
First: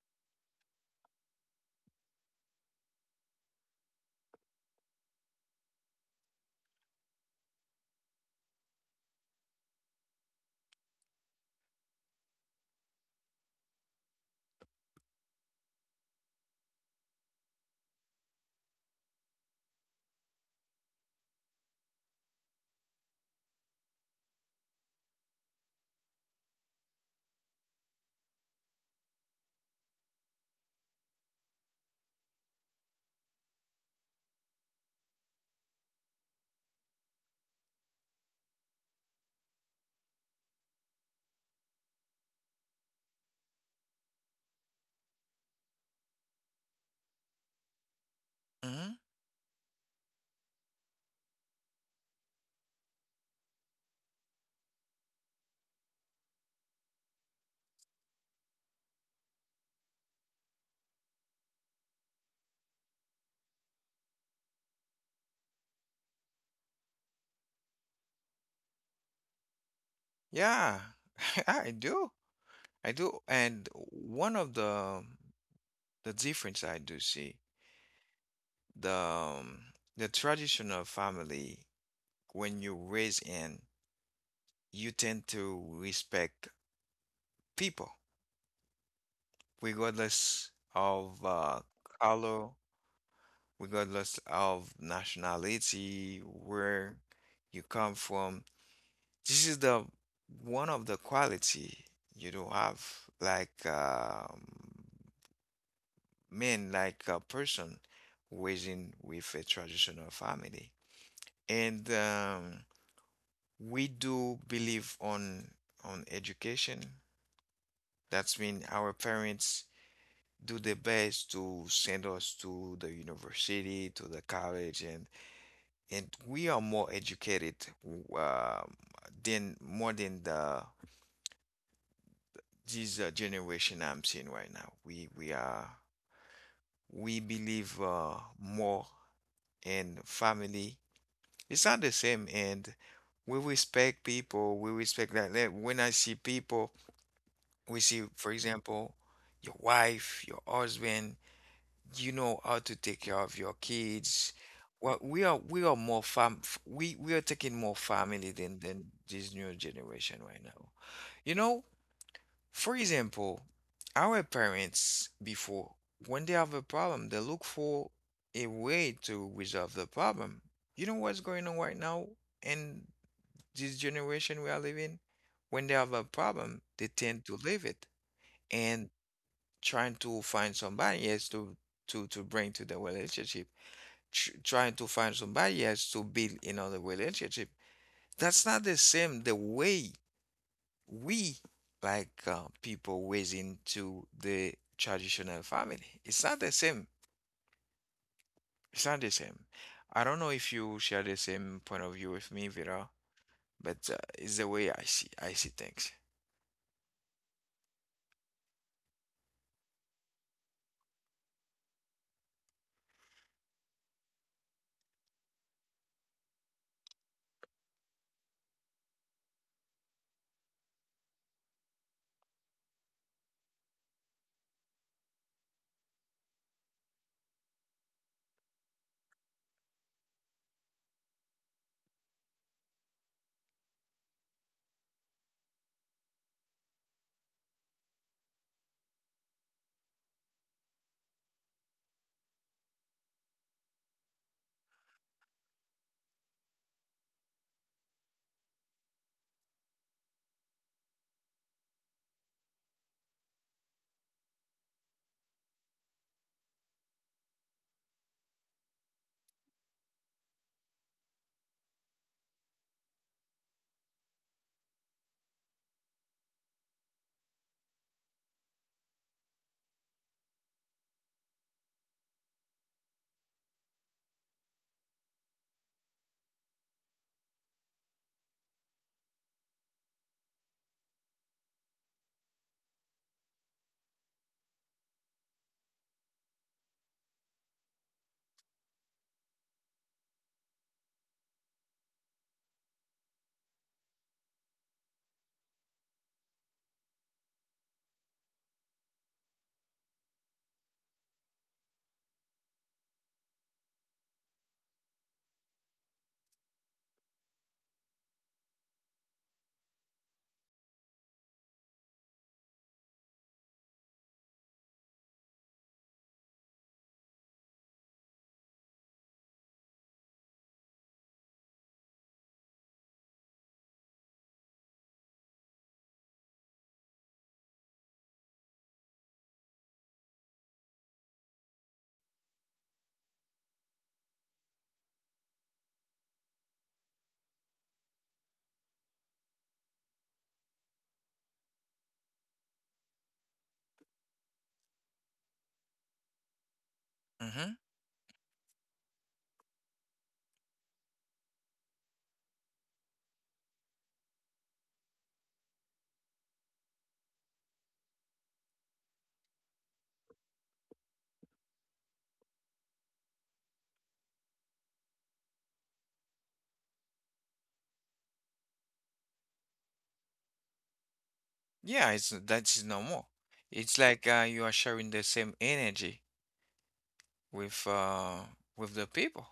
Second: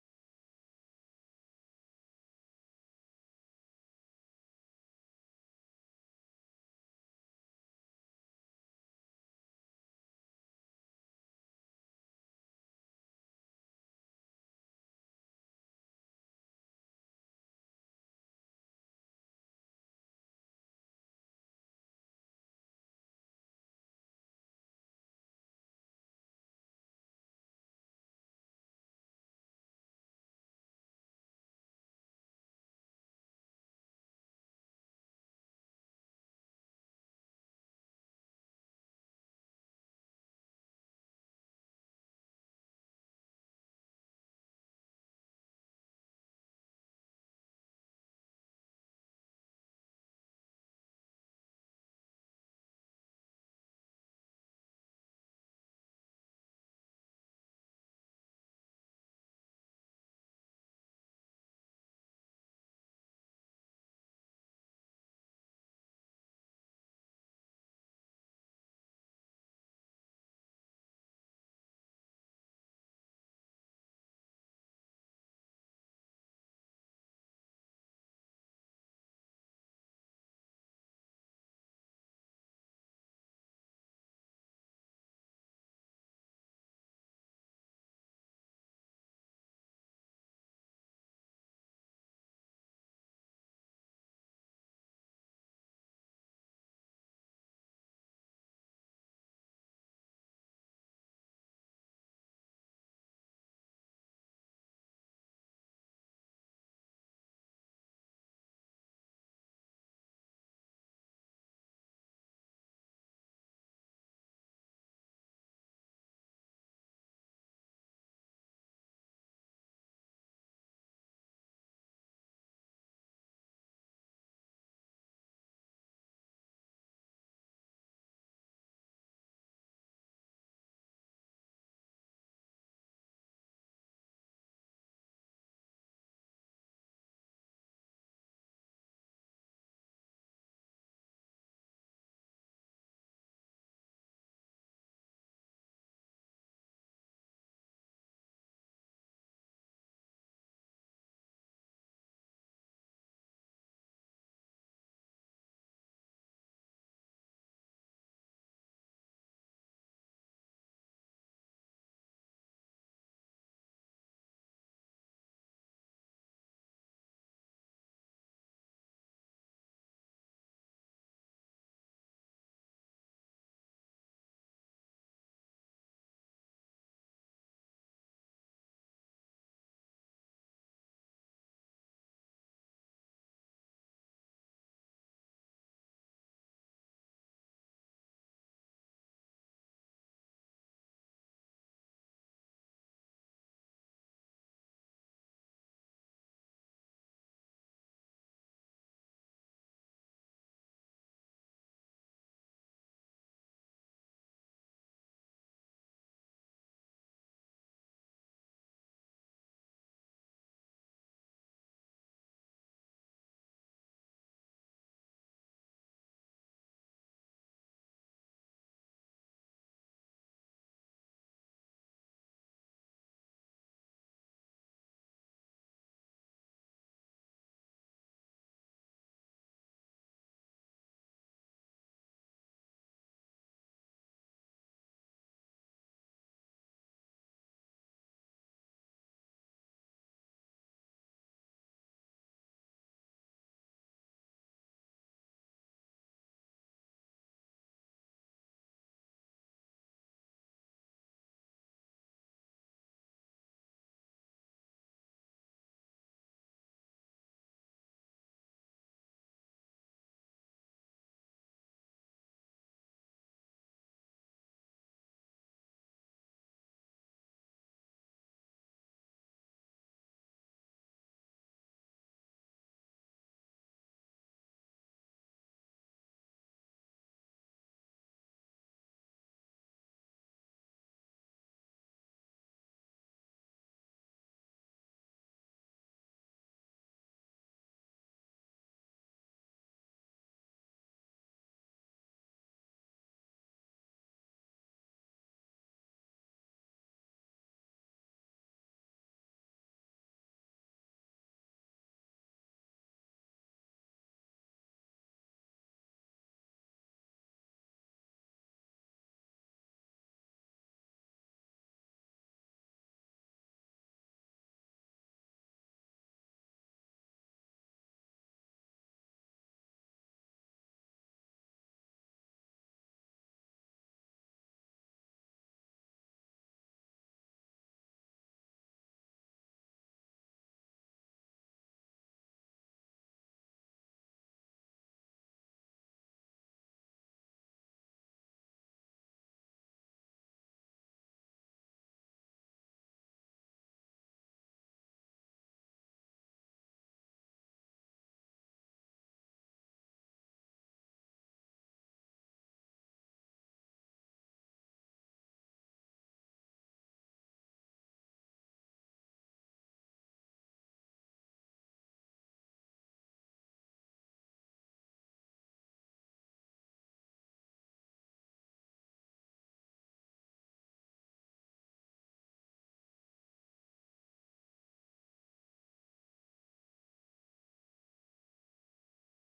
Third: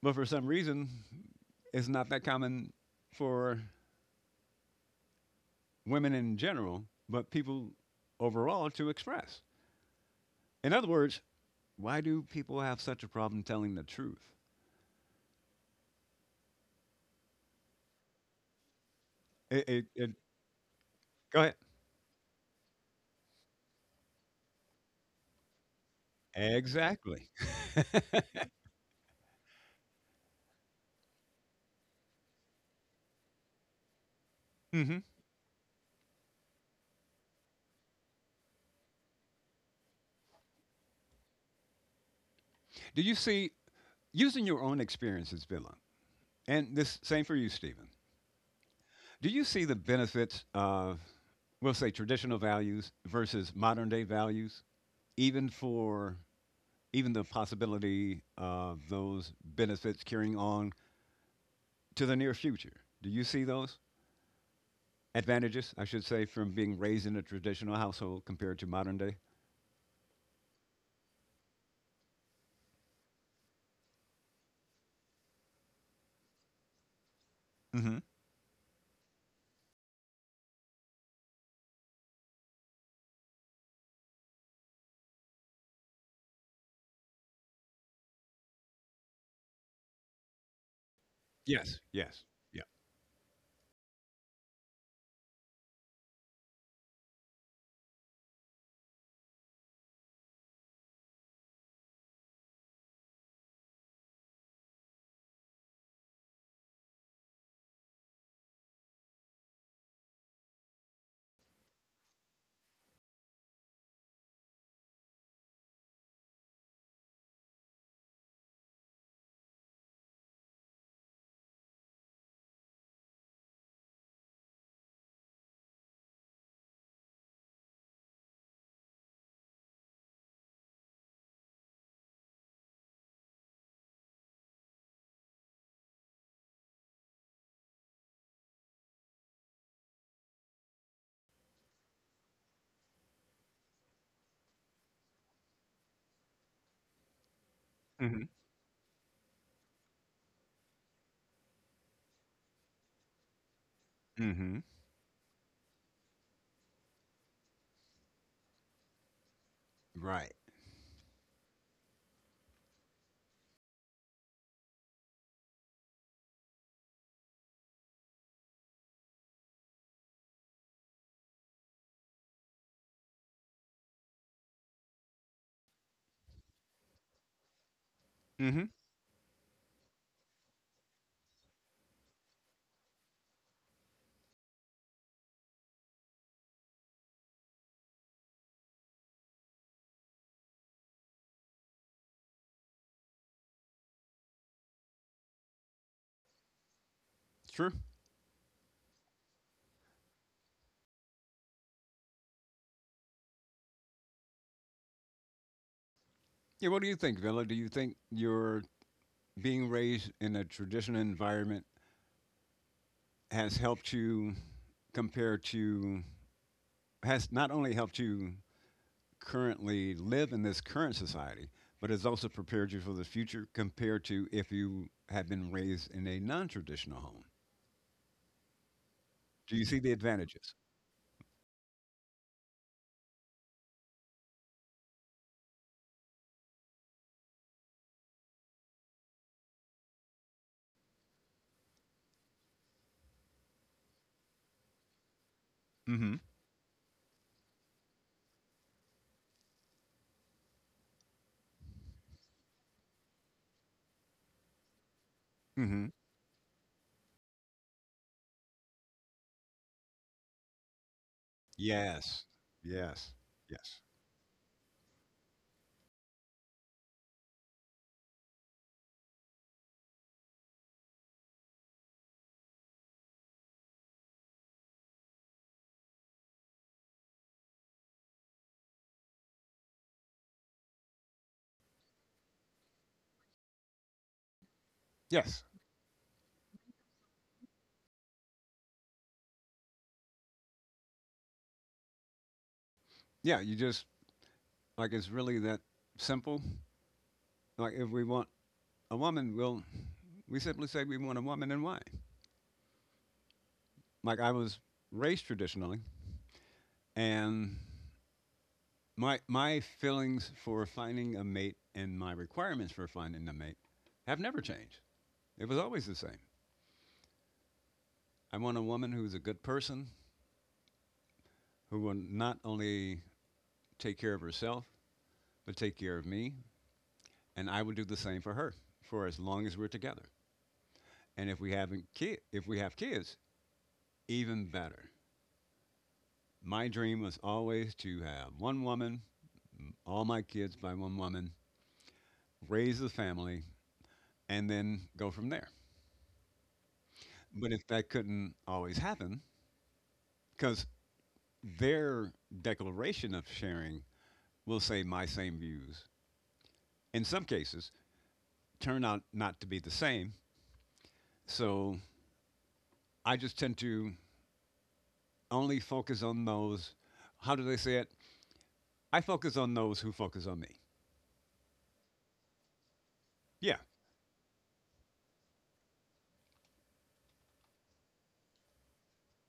S2: but for some reason, it's not that common for women in general, but people overall to express. In other words, why do people have such a problem telling the truth? It, it, it, Go ahead. Exactly. hmm Do you see, using your own experiences, Villa, and this same for you, Stephen?
S1: Mm-hmm.
S2: Do you see the benefits of, we'll say, traditional values versus modern day values, even for even the possibility of those benefits carrying on to the near future? Do you see those advantages, I should say, from being raised in a traditional household compared to modern day?
S1: Yeah, I do. I do. And one of the difference I do see,
S2: Mm-hmm.
S1: the um, the traditional family, when you raise in, you tend to respect people, regardless of
S2: Yes. Yes.
S1: color,
S2: Yeah.
S1: regardless of nationality, where you come from. This is the one of the quality you do have, like men like a person raising with a traditional family. And we do believe on education. That's mean our parents do their best to send us to the university, to the college, and we are more educated um, than more than the this generation I'm seeing right now. We are we believe more in family. It's not the same. And we respect people. We respect that. When I see people, we see,
S2: Mm-hmm.
S1: for example, your wife, your husband. You know how to take care of your kids.
S2: Mm-hmm.
S1: Well, we are more we are taking more family than this new generation
S2: Right.
S1: right now. You know, for example, our parents before, when they have a problem, they look for a way to resolve the problem. You know what's going on right now in this generation we are living, when they have a problem, they tend to leave it
S2: Mm-hmm.
S1: and trying to find somebody else to bring to the relationship, tr trying to find somebody else to build another relationship. That's not the same the way we like people ways into the traditional family. It's not the same.
S2: True.
S1: It's not the same. I don't know if you share the same point of view with me, Vera, but it's the way I see things.
S2: Yeah. What do you think, Villa? Do you think your being raised in a traditional environment has helped you compared to has not only helped you currently live in this current society, but has also prepared you for the future compared to if you had been raised in a non traditional home. Do you see the advantages? Mm hmm. Mm hmm. Yes. Yes. Yes. Yes. Yeah. You just, like, it's really that simple. Like, if we want a woman, we simply say we want a woman and why. Like, I was raised traditionally, and my feelings for finding a mate and my requirements for finding a mate have never changed. It was always the same. I want a woman who's a good person who will not only take care of herself but take care of me, and I will do the same for her for as long as we're together. And if we have kids, even better. My dream was always to have one woman, all my kids by one woman, raise the family, and then go from there. But
S1: Mm-hmm.
S2: if that couldn't always happen, because their declaration of sharing will say my same views. In some cases, turn out not to be the same. So I just tend to only focus on those. How do they say it? I focus on those who focus on me.
S1: Yeah, it's that's normal.
S2: Yeah,
S1: It's like you are sharing the same energy with uh with the people.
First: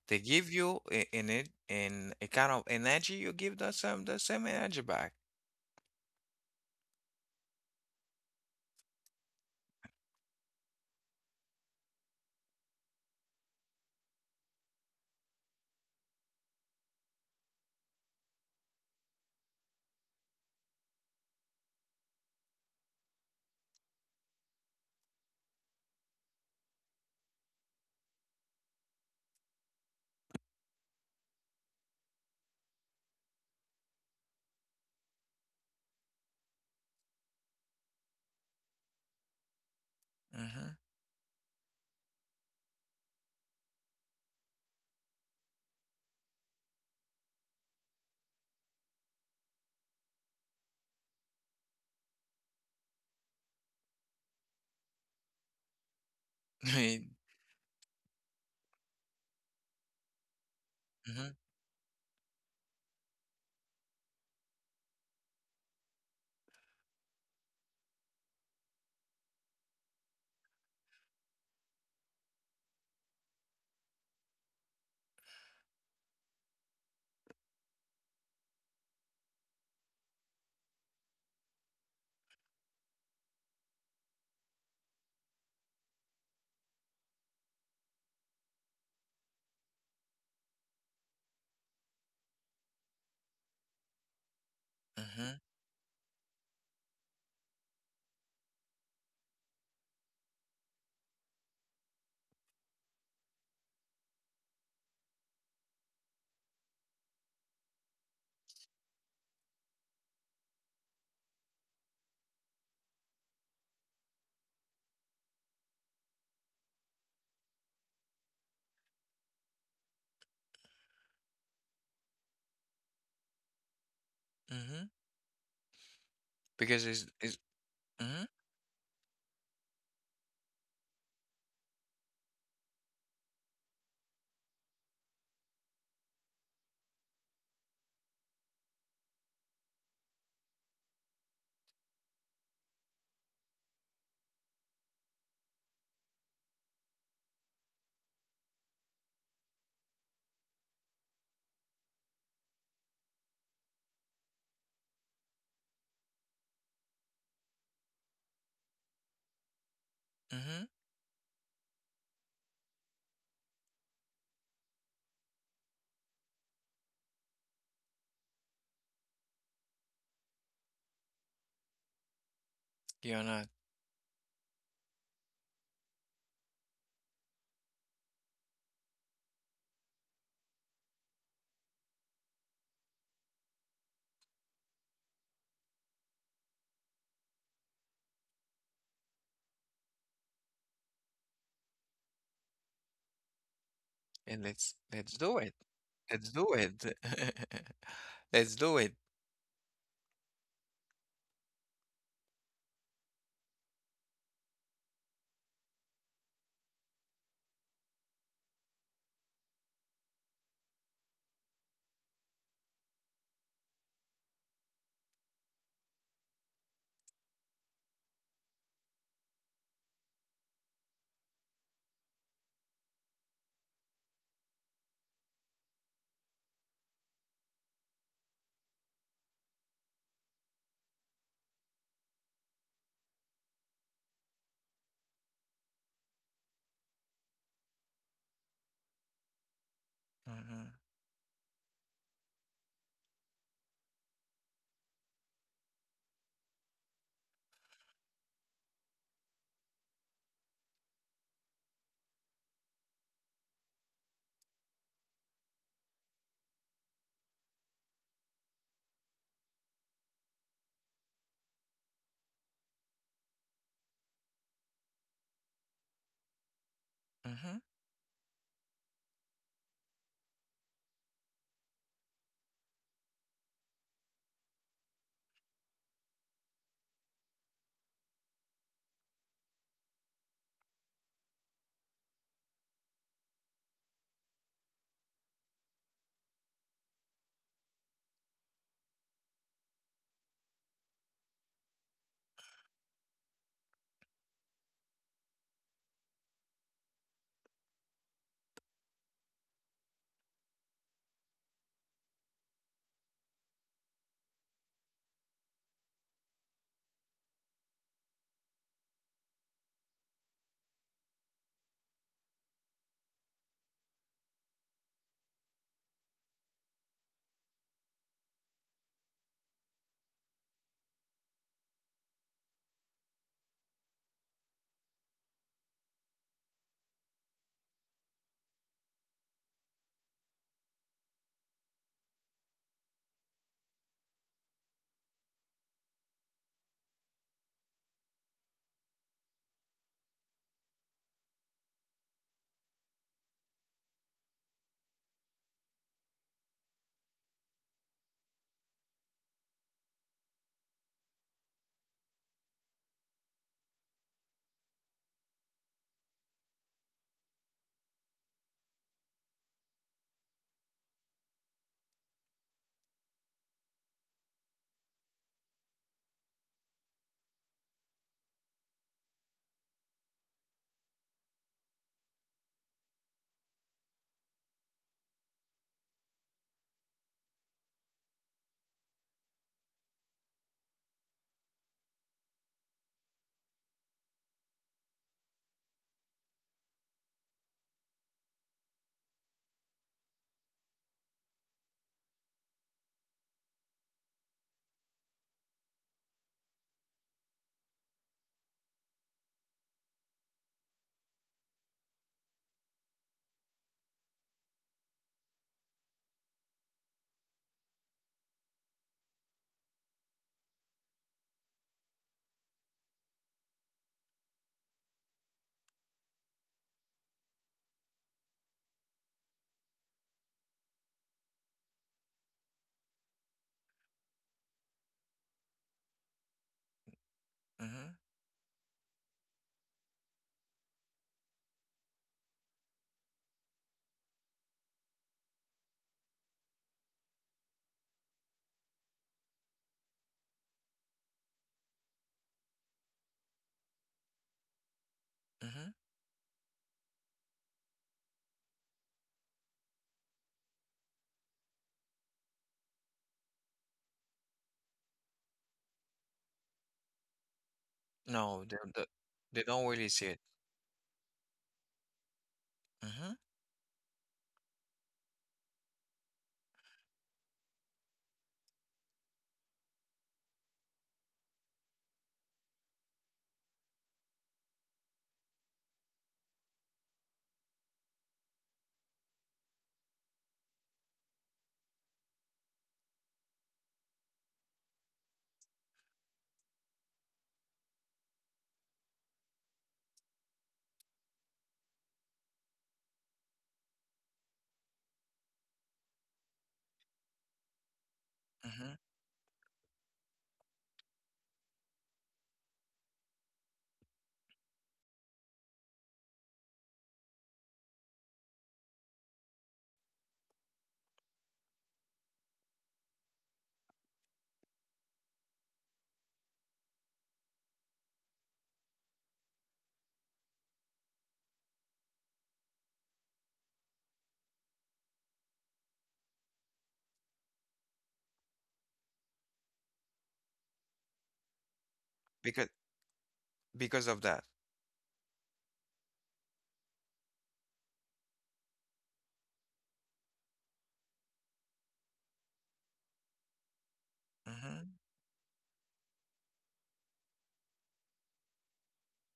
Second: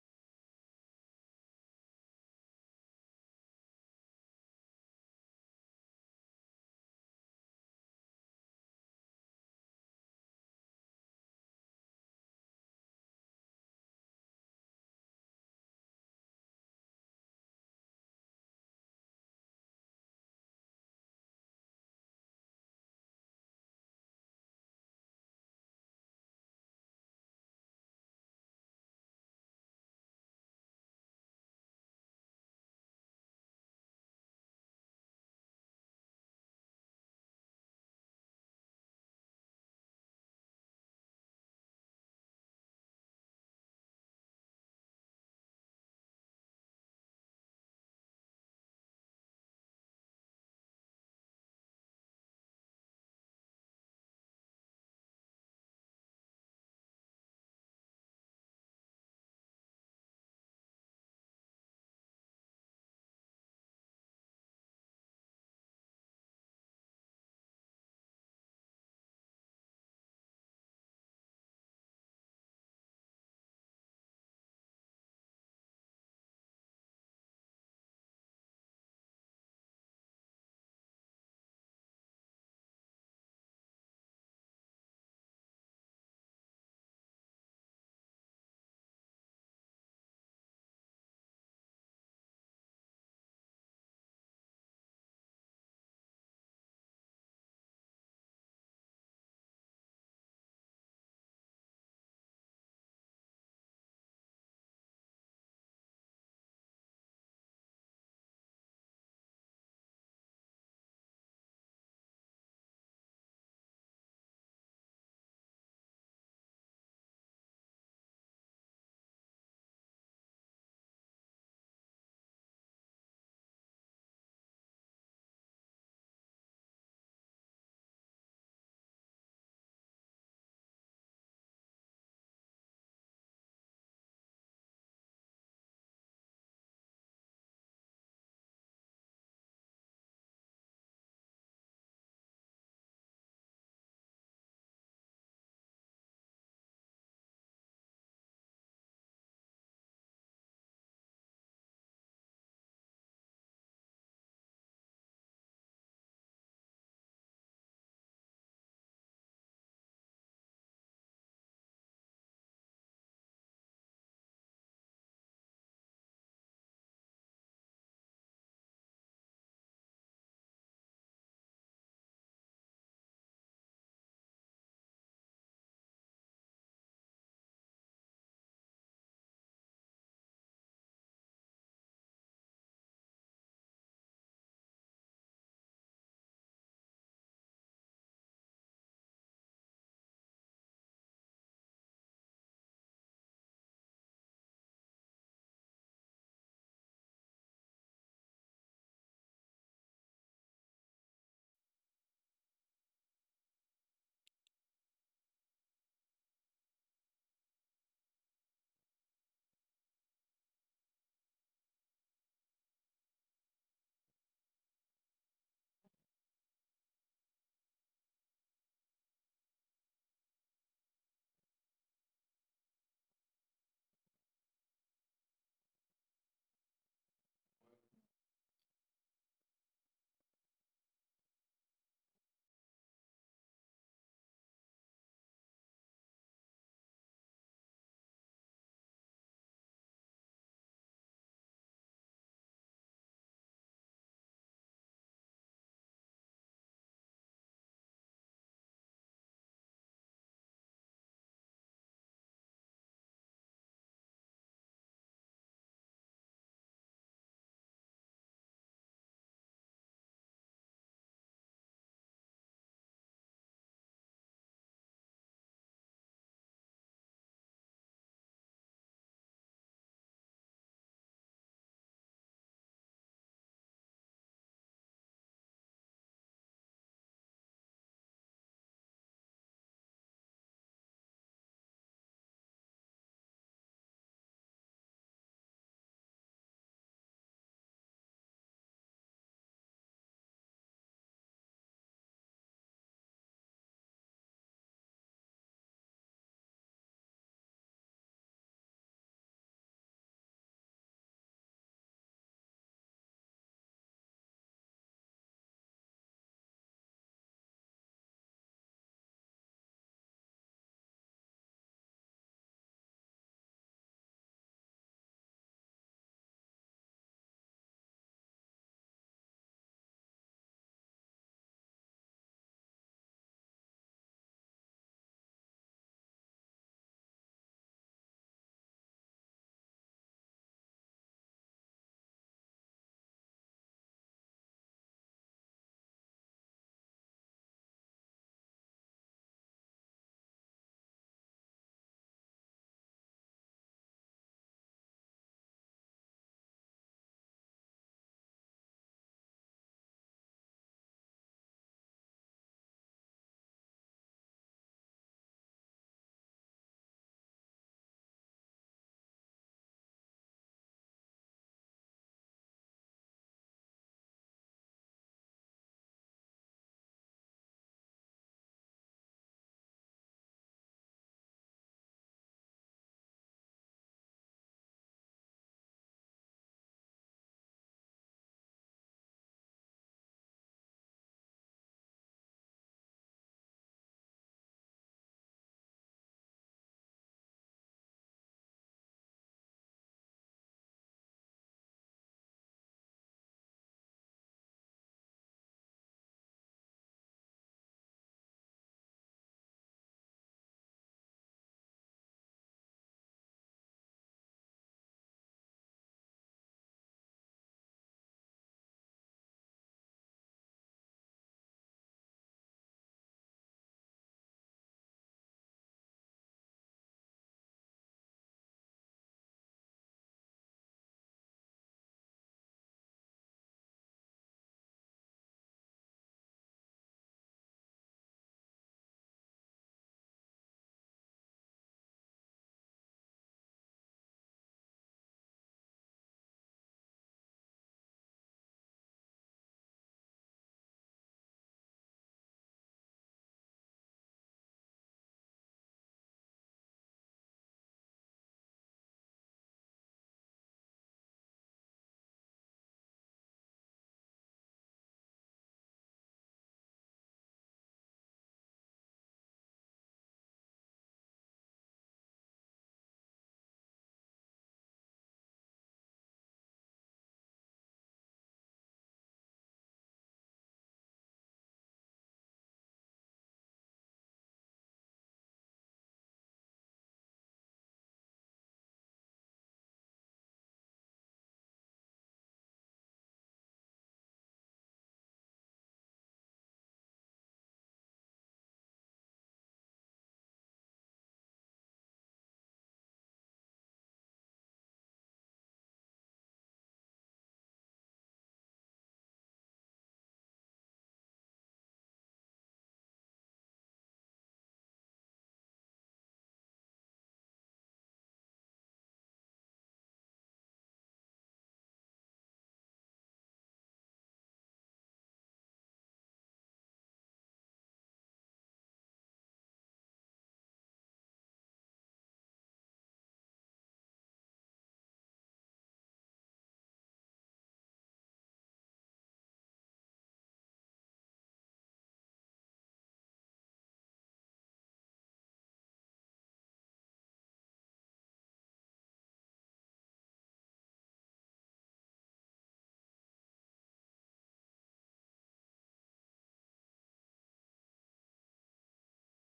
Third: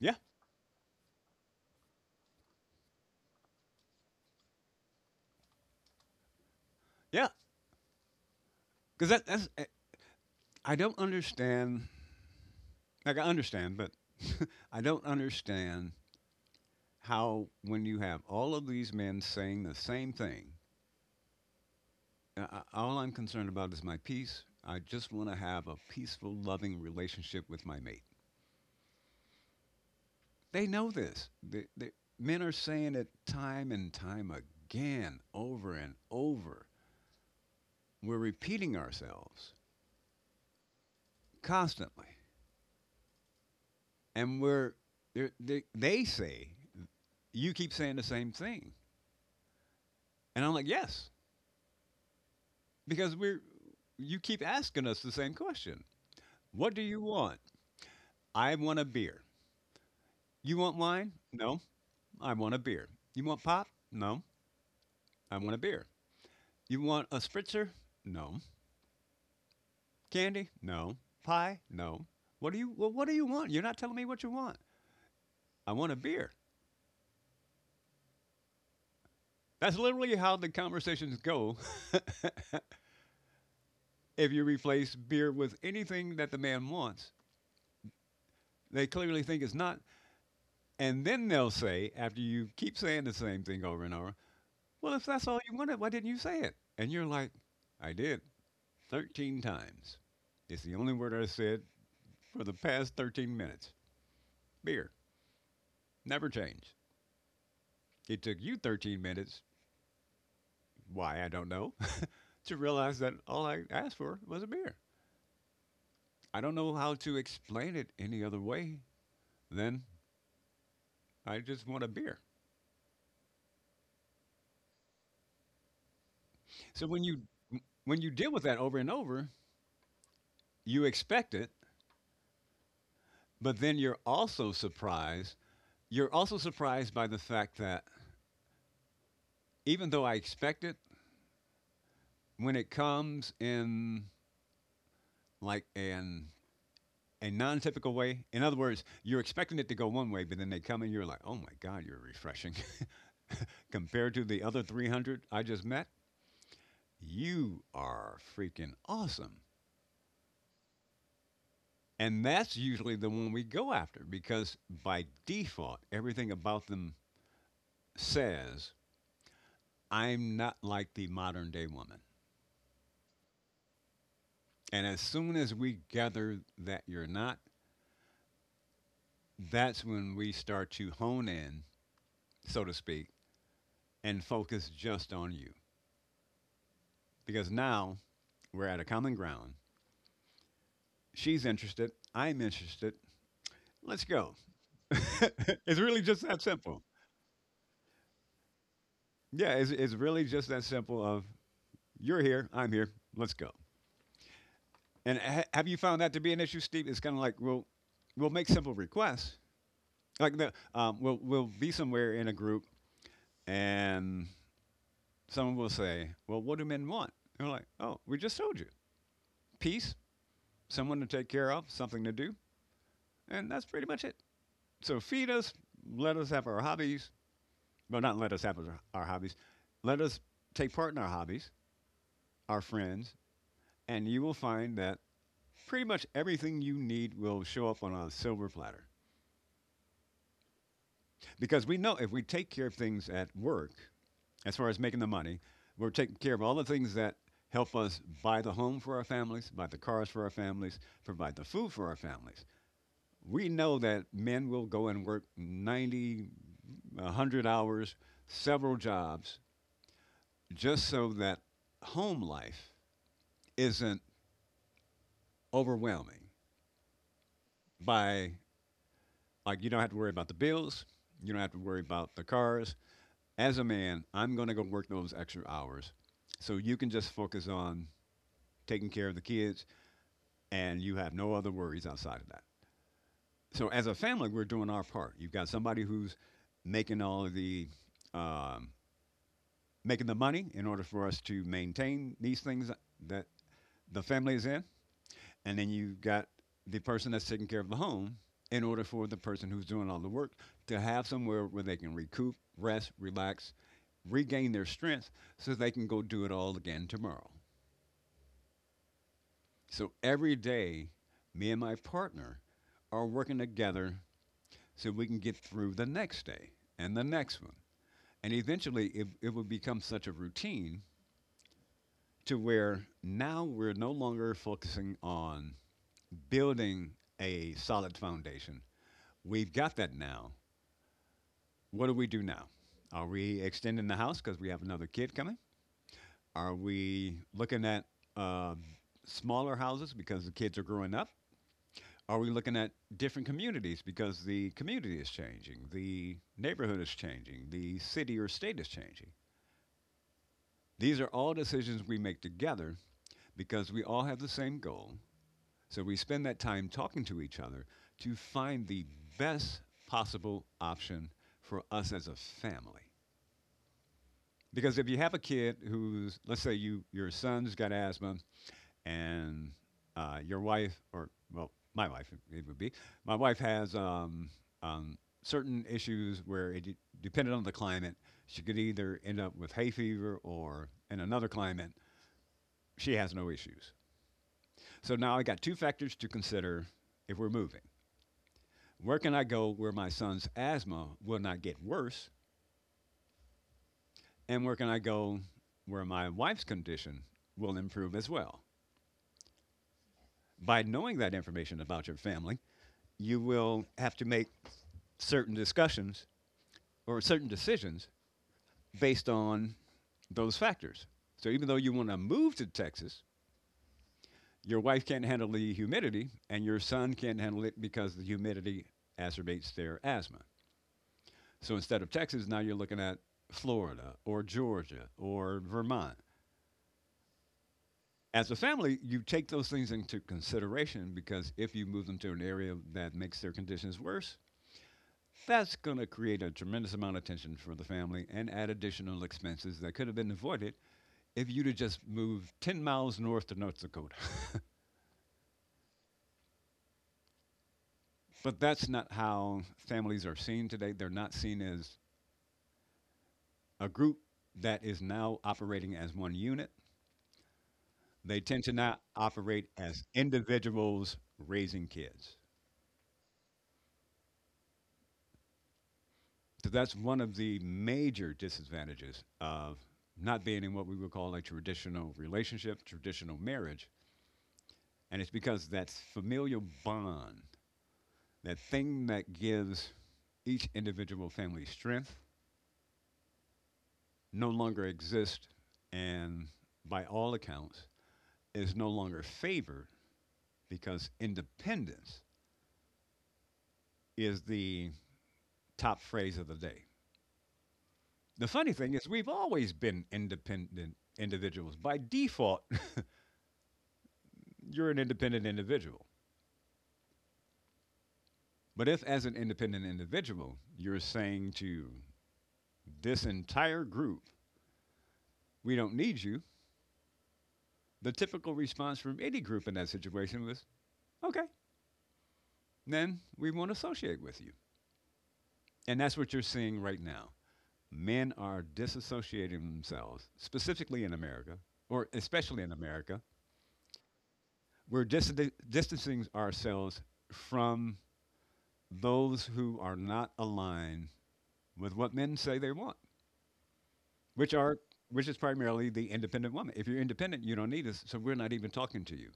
S2: yeah,
S1: They give you an it in a kind of energy, you give the same energy back.
S2: yeah. Because I don't understand. Like, I understand, but I don't understand how when you have all of these men saying the same thing, I- all I'm concerned about is my peace. I just want to have a peaceful, loving relationship with my mate. They know this. Men are saying it time and time again, over and over. We're repeating ourselves
S1: Mm-hmm.
S2: constantly. And they say, you keep saying the same thing. And I'm like, yes, because you keep asking us the same question. What do you want? I want a beer. You want wine?
S1: Mm-hmm.
S2: No, I want a beer. You want pop? No, I want a beer. You want a spritzer? No. Candy? No. Pie? No. What do you Well, what do you want? You're not telling me what you want. I want a beer. That's literally how the conversations go. If you replace beer with anything that the man wants, they clearly think it's not. And then they'll say, after you keep saying the same thing over and over, well, if that's all
S1: Mm-hmm.
S2: you wanted, why didn't you say it? And you're like, I did 13 times. It's the only word I said for the past 13 minutes. Beer. Never changed. It took you 13 minutes, why I don't know, to realize that all I asked for was a beer. I don't know how to explain it any other way than I just want a beer.
S1: Mm-hmm. Because
S2: So when you
S1: it's
S2: when you
S1: mm-hmm.
S2: deal with that over and over, you expect it, but then you're also surprised. You're also surprised by the fact that even though I expect it, when it comes in like an a non-typical way. In other words, you're expecting it to go one way, but then they come and you're like, "Oh my God, you're refreshing," compared to the other 300 I just met. You are freaking awesome.
S1: Mm-hmm.
S2: And that's usually the one we go after because by default, everything about them says, I'm not like the modern day woman.
S1: You're not.
S2: And as soon as we gather that you're not, that's when we start to hone in, so to speak, and focus just on you. Because now we're at a common ground. She's interested. I'm interested. Let's go.
S1: And let's do it.
S2: It's really just
S1: Let's
S2: that
S1: do it.
S2: simple.
S1: Let's do it.
S2: Yeah, it's really just that simple of you're here, I'm here, let's go. And have you found that to be an issue, Steve? It's kind of like we'll make simple requests. Like we'll be somewhere in a group, and someone will say, "Well, what do men want?" And we're like, "Oh, we just told you: peace, someone to take care of, something to do, and that's pretty much it." So feed us, let us have our hobbies. Well, not let us have our hobbies. Let us take part in our hobbies, our friends, and you will find that pretty much everything you need will show up on a silver platter.
S1: Mm-hmm.
S2: Because we know if we take care of things at work, as far as making the money, we're taking care of all the things that help us buy the home for our families, buy the cars for our families, provide the food for our families. We know that men will go and work 90, a 100 hours, several jobs, just so that home life isn't overwhelming.
S1: Mm-hmm.
S2: By, like, you don't have to worry about the bills, you don't have to worry about the cars. As a man, I'm going to go work those extra hours, so you can just focus on taking care of the kids and you have no other worries outside of that. So as a family, we're doing our part. You've got somebody who's making all of the um, making the money in order for us to maintain these things that the family is in, and then you got the person that's taking care of the home in order for the person who's doing all the work to have somewhere where they can recoup, rest, relax, regain their strength so they can go do it all again tomorrow. So every day, me and my partner are working together so we can get through the next day and the next one. And eventually, it will become such a routine to where now we're no longer focusing on building a solid foundation. We've got that now. What do we do now? Are we extending the house because we have another kid coming? Are we looking at uh, smaller houses because the kids are growing up? Are we looking at different communities because the community is changing, the neighborhood is changing, the city or state is changing? These are all decisions we make together because we all have the same goal. So we spend that time talking to each other to find the best possible option for us as a family. Because if you have a kid who's, let's say your son's got asthma, and your wife, or well, my wife it would be, my wife has certain issues where it depended on the climate, she could either end up with hay fever or in another climate she has no issues. So now I got two factors to consider if we're moving. Where can I go where my son's asthma will not get worse? And where can I go where my wife's condition will improve as well? By knowing that information about your family, you will have to make certain discussions or certain decisions based on those factors. So even though you want to move to Texas, your wife can't handle the humidity and your son can't handle it because the humidity exacerbates their asthma. So instead of Texas, now you're looking at Florida or Georgia or Vermont.
S1: Mm-hmm.
S2: As a family, you take those things into consideration, because if you move them to an area that makes their conditions worse, that's going to create a tremendous amount of tension for the family and add additional expenses that could have been avoided if you'd have just moved 10 miles north to North Dakota.
S1: Mm-hmm.
S2: But that's not how families are seen today. They're not seen as a group that is now operating as one unit. They tend
S1: No,
S2: to not
S1: they
S2: operate
S1: don't
S2: as
S1: really see it.
S2: individuals raising kids.
S1: Mm-hmm.
S2: So that's one of the major disadvantages of not being in what we would call a traditional relationship, traditional marriage. And it's because that familial bond, that thing that gives each individual family strength, no longer exists and, by all accounts, is no longer favored because independence is the top phrase of the day. The funny
S1: Mm-hmm.
S2: thing is, we've always been independent individuals. By default, you're an independent individual. But if, as an independent individual, you're saying to this entire group, we don't need you, the typical response from any group in that situation was, okay, then we won't associate with you. And that's what you're seeing right now. Men are disassociating themselves, specifically in America, or especially
S1: Because
S2: in America.
S1: of that.
S2: We're distancing ourselves from those who are not aligned with what men say they want, which are
S1: Mm-hmm.
S2: which is primarily the independent woman. If you're independent, you don't need us, so we're not even talking to you.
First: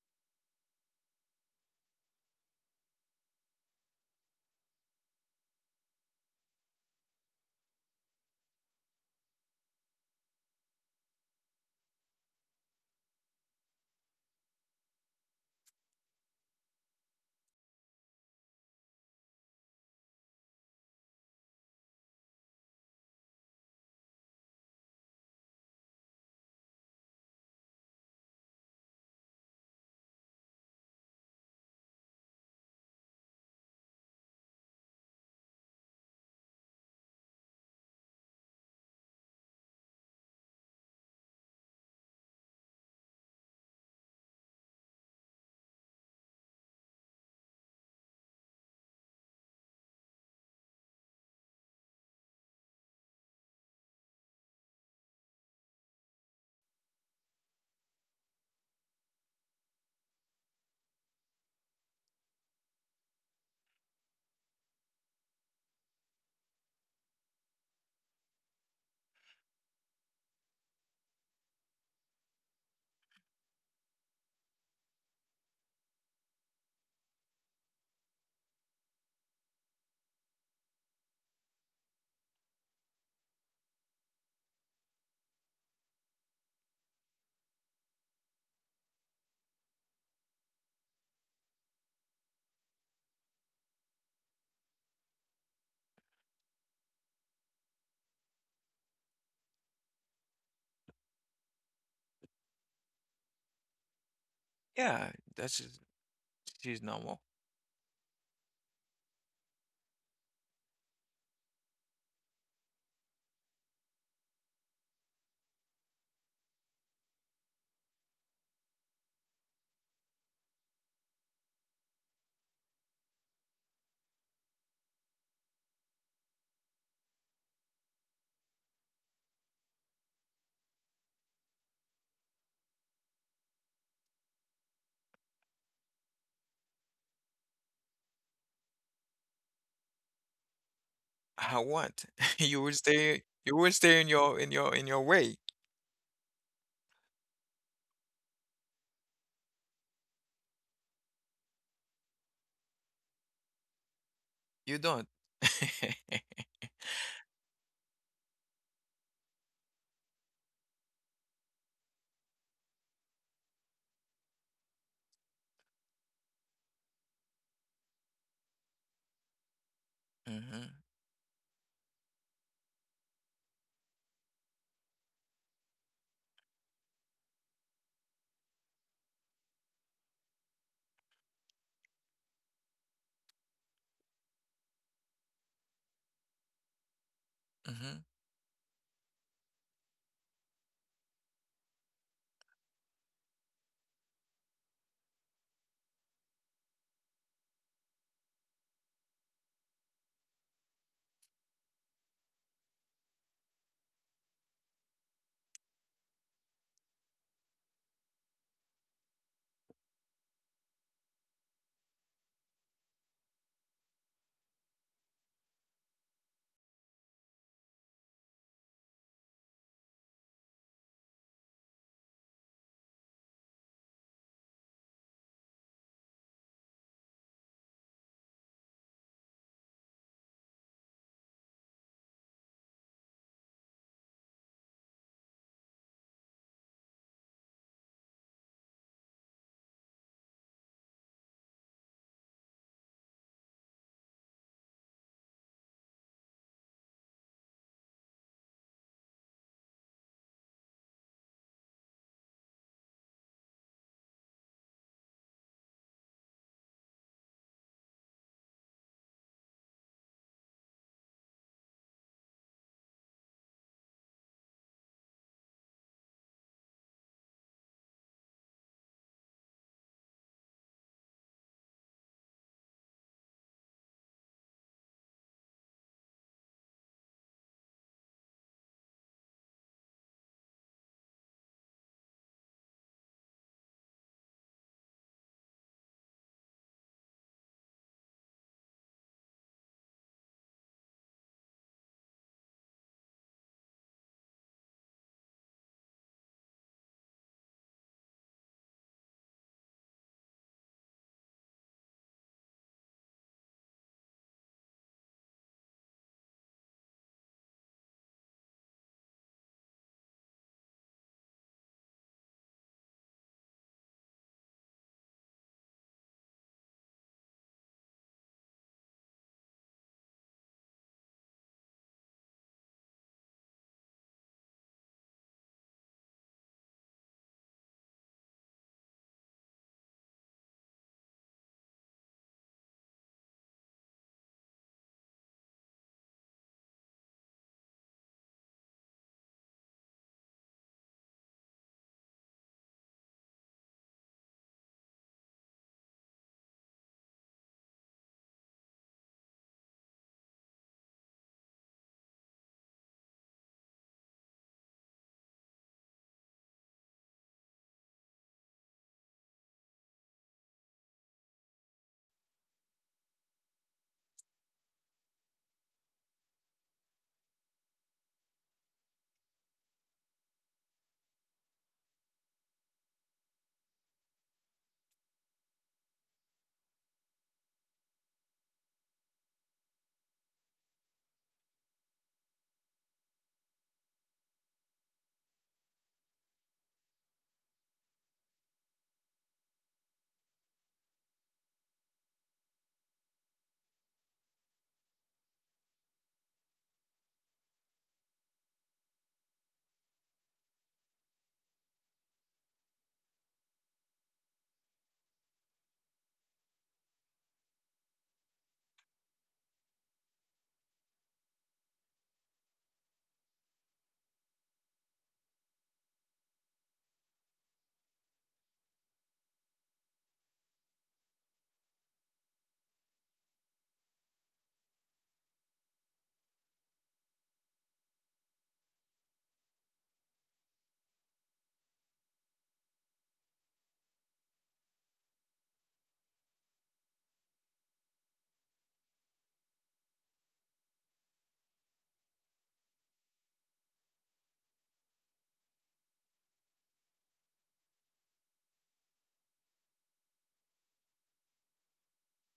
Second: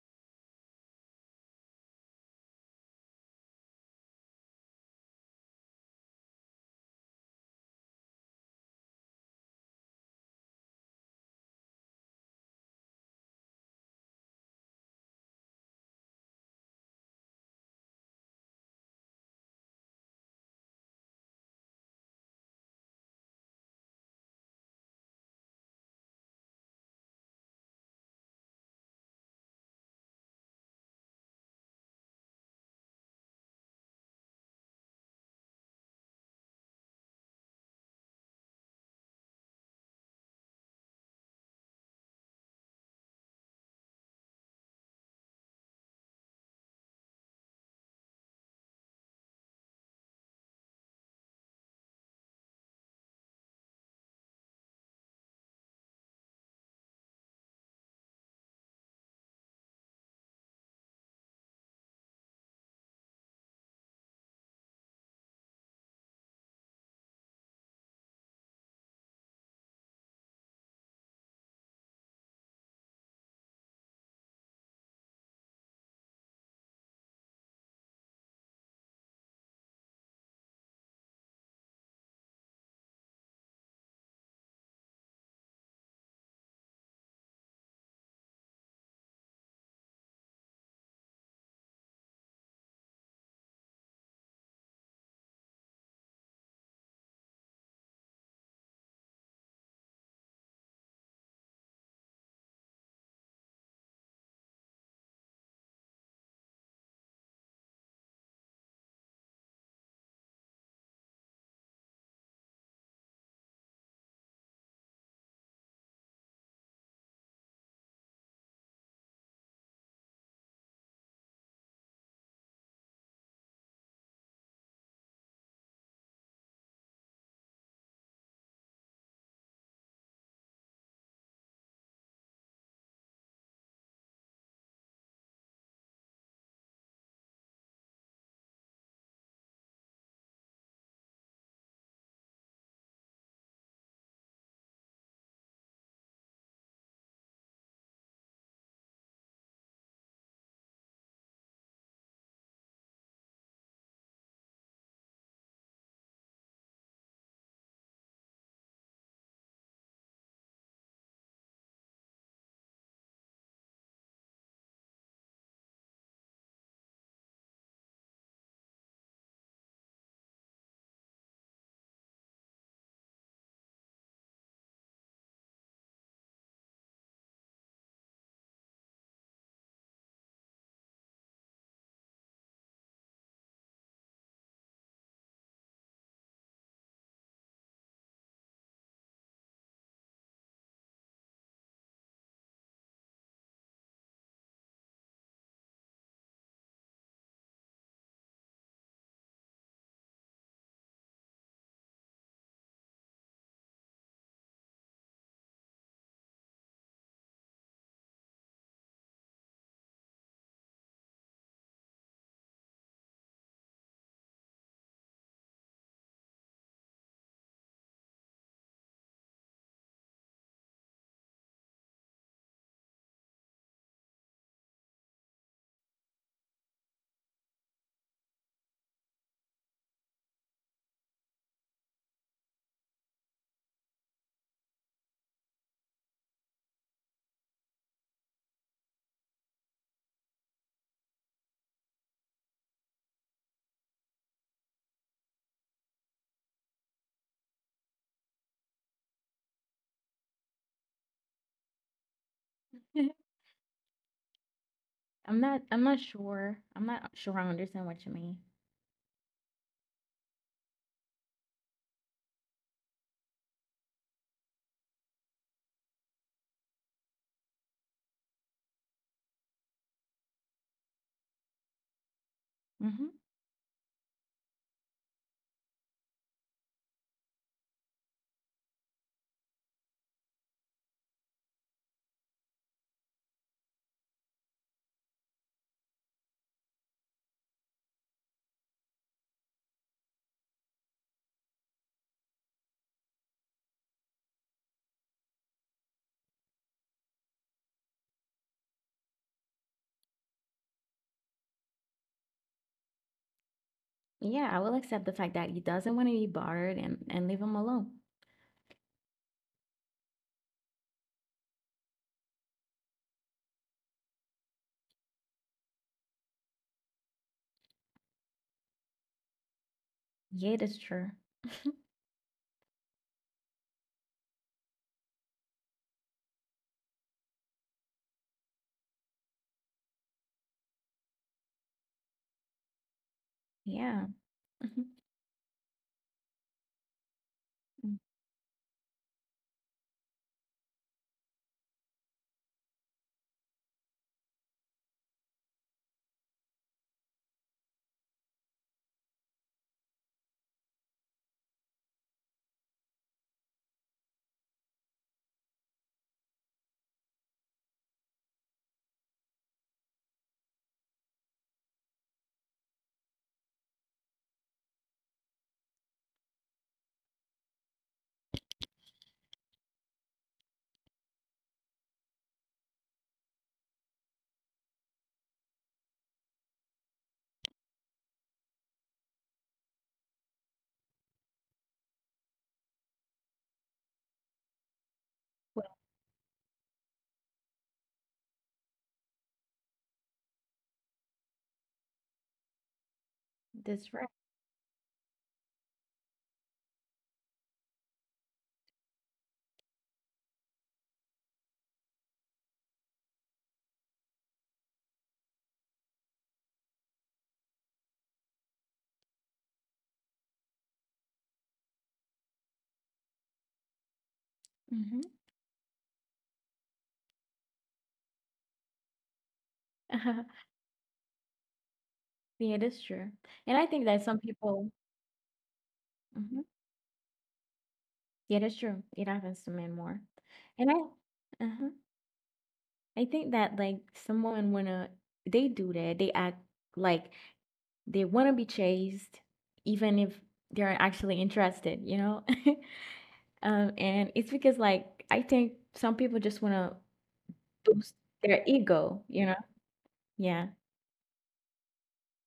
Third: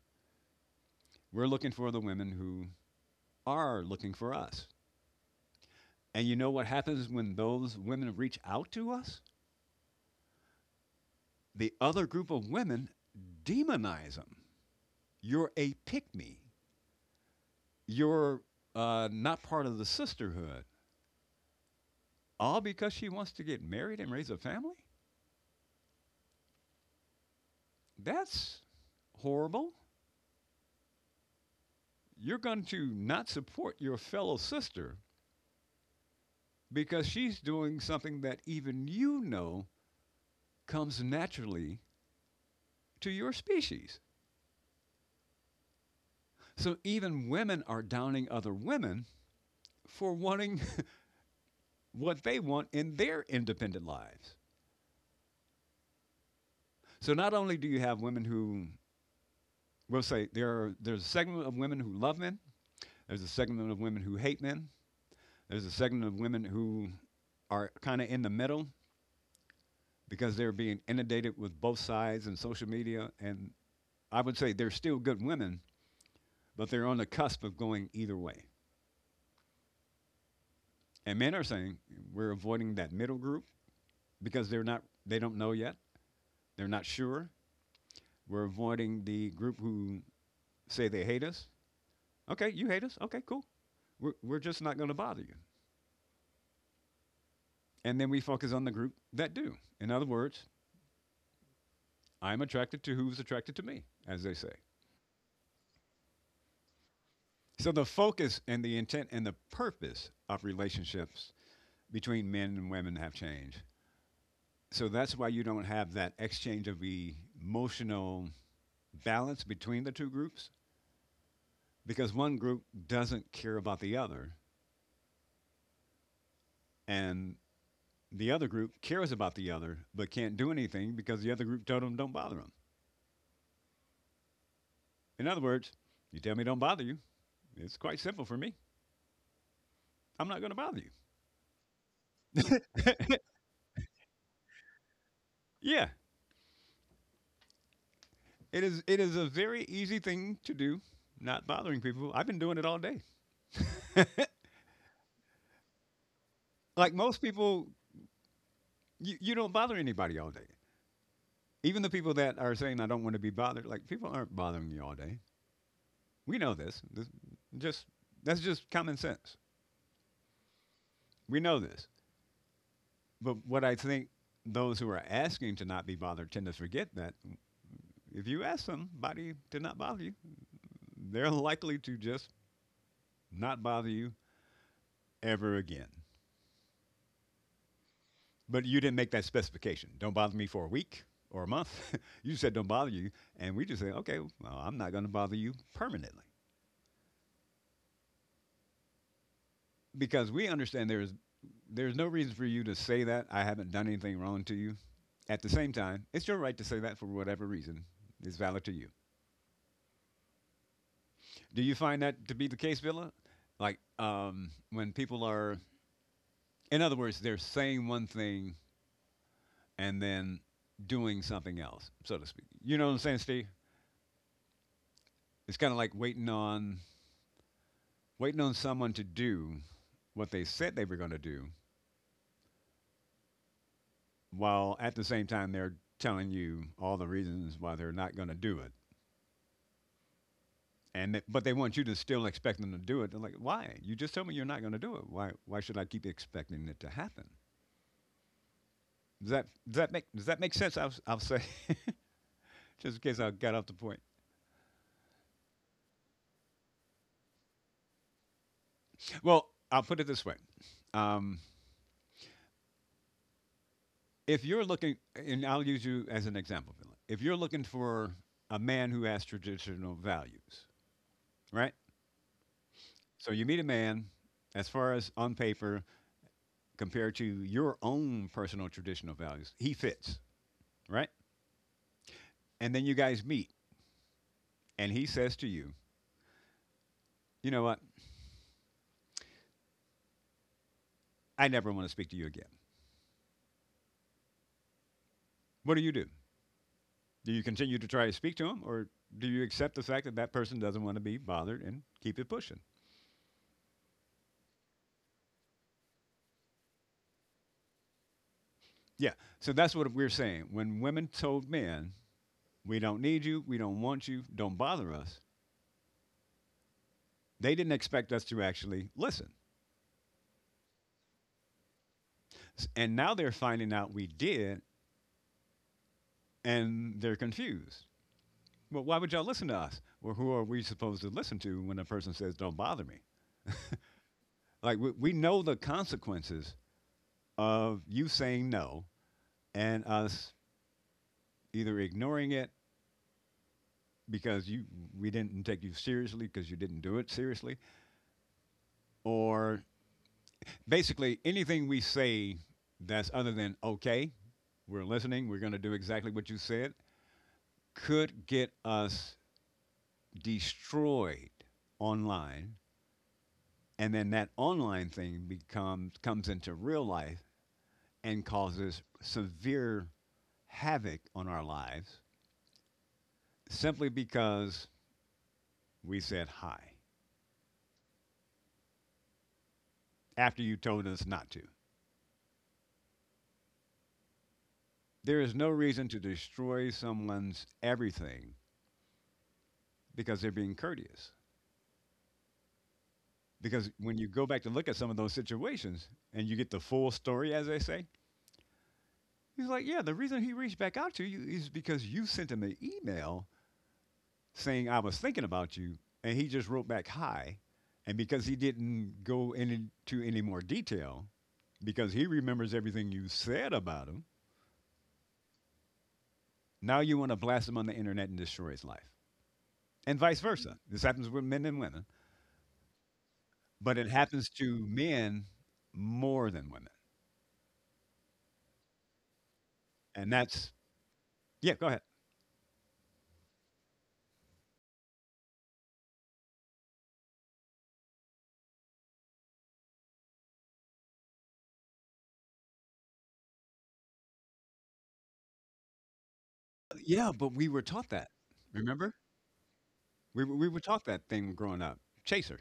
S2: We're looking for the women who are looking for us. And you know what happens when those women reach out to us? The other group of women demonize them. You're a pick me. You're not part of the sisterhood. All because she wants to get married and raise a family? That's horrible. You're going to not support your fellow sister because she's doing something that even you know comes naturally to your species. So even women are downing other women for wanting what they want in their independent lives. So not only do you have women who, we'll say there's a segment of women who love men, there's a segment of women who hate men, there's a segment of women who are kind of in the middle because they're being inundated with both sides and social media, and I would say they're still good women, but they're on the cusp of going either way. And men are saying we're avoiding that middle group because they don't know yet. They're not sure. We're avoiding the group who say they hate us. Okay, you hate us. Okay, cool. We're just not going to bother you. And then we focus on the group that do. In other words, I'm attracted to who's attracted to me, as they say.
S1: Yeah, that's just- she's normal.
S2: So the focus and the intent and the purpose of relationships between men and women have changed. So that's why you don't have that exchange of emotional balance between the two groups, because one group doesn't care about the other, and the other group cares about the other but can't do anything because the other group told them don't bother them. In other words, you tell me don't bother you. It's quite simple for me. I'm not going to bother you.
S1: I want you will stay in your way.
S2: Yeah, it is. It is a very easy thing to do. Not bothering people. I've been doing it all day.
S1: You don't.
S2: Like most people, you don't bother anybody all day. Even the people that are saying I don't want to be bothered, like, people aren't bothering you all day. We know this. This just That's just common sense.
S1: Mm-hmm.
S2: We know this. But what I think those who are asking to not be bothered tend to forget that if you ask somebody to not bother you, they're likely to just not bother you ever again.
S1: Mm-hmm.
S2: But you didn't make that specification. Don't bother me for a week or a month. You said don't bother you. And we just say, okay, well, I'm not going to bother you permanently. Because we understand there's no reason for you to say that. I haven't done anything wrong to you. At the same time, it's your right to say that for whatever reason is valid to you. Do you find that to be the case, Villa? Like when people are, in other words, they're saying one thing and then doing something else, so to speak. You know what I'm saying, Steve? It's kind of like waiting on someone to do what they said they were going to do, while at the same time they're telling you all the reasons why they're not going to do it. But they want you to still expect them to do it. They're like, why? You just told me you're not going to do it. Why? Why should I keep expecting it to happen? Does that make does that make sense? I'll say, just in case I got off the point.
S3: I'm not sure. I'm not sure I understand what you mean.
S2: Well, I'll put it this way: um, if you're looking, and I'll use you as an example, Philip. If you're looking for a man who has traditional values, right?
S3: Hmm.
S2: So you meet a man, as far as on paper, compared to your own personal traditional values, he fits, right? And then you guys meet, and he says to you, you know what? I never want to speak to you again. What do you do? Do you continue to try to speak to him, or do you accept the fact that that person doesn't want to be bothered and keep it pushing?
S3: Yeah, I will accept the fact that he doesn't want to be bothered and leave him alone.
S2: Yeah. So that's what we're saying. When women told men, we don't need you, we don't want you, don't bother us, they didn't expect us to actually listen.
S3: Yeah, that's true.
S2: And now they're finding out we did, and they're confused. Well, why would y'all listen to us? Well, who are we supposed to listen to when a person says, don't bother me?
S3: Yeah.
S2: Like,
S3: Mhm.
S2: we know the consequences of you
S3: Mm.
S2: saying no and us either ignoring it because you we didn't take you seriously because you didn't do it seriously or basically anything we say that's other than okay we're listening we're going to do exactly what you said could get us destroyed online. And then that online thing becomes comes into real life and causes severe havoc on our lives simply because we said hi after you told us not to. There is no
S3: Well,
S2: reason to destroy someone's everything because they're being courteous. Because when
S3: that's
S2: you
S3: right.
S2: go back to look at some of those situations and you get the full story, as they say, he's like, yeah, the reason he reached back out to you is because you sent him an email saying I was thinking about you, and he just wrote back hi, and because he didn't go into any more detail, because he remembers everything you said about him,
S3: Hmm.
S2: now you want to blast him on the internet and destroy his life, and vice versa. This happens with men and women,
S3: Yeah, that's true. And I
S2: but it
S3: think that
S2: happens
S3: some
S2: to
S3: people,
S2: men more than
S3: mhm,
S2: women,
S3: yeah, that's true. It happens to men more.
S2: and that's
S3: And
S2: yeah.
S3: I,
S2: Go
S3: uh
S2: ahead.
S3: I think that like some women wanna, they do that. They act like they wanna be chased, even if they're actually interested, you know? And it's because like I think some people just want to
S2: Yeah, but we were taught that.
S3: boost their
S2: Remember,
S3: ego, you know?
S2: we were
S3: Yeah.
S2: taught that thing growing up. Chaser.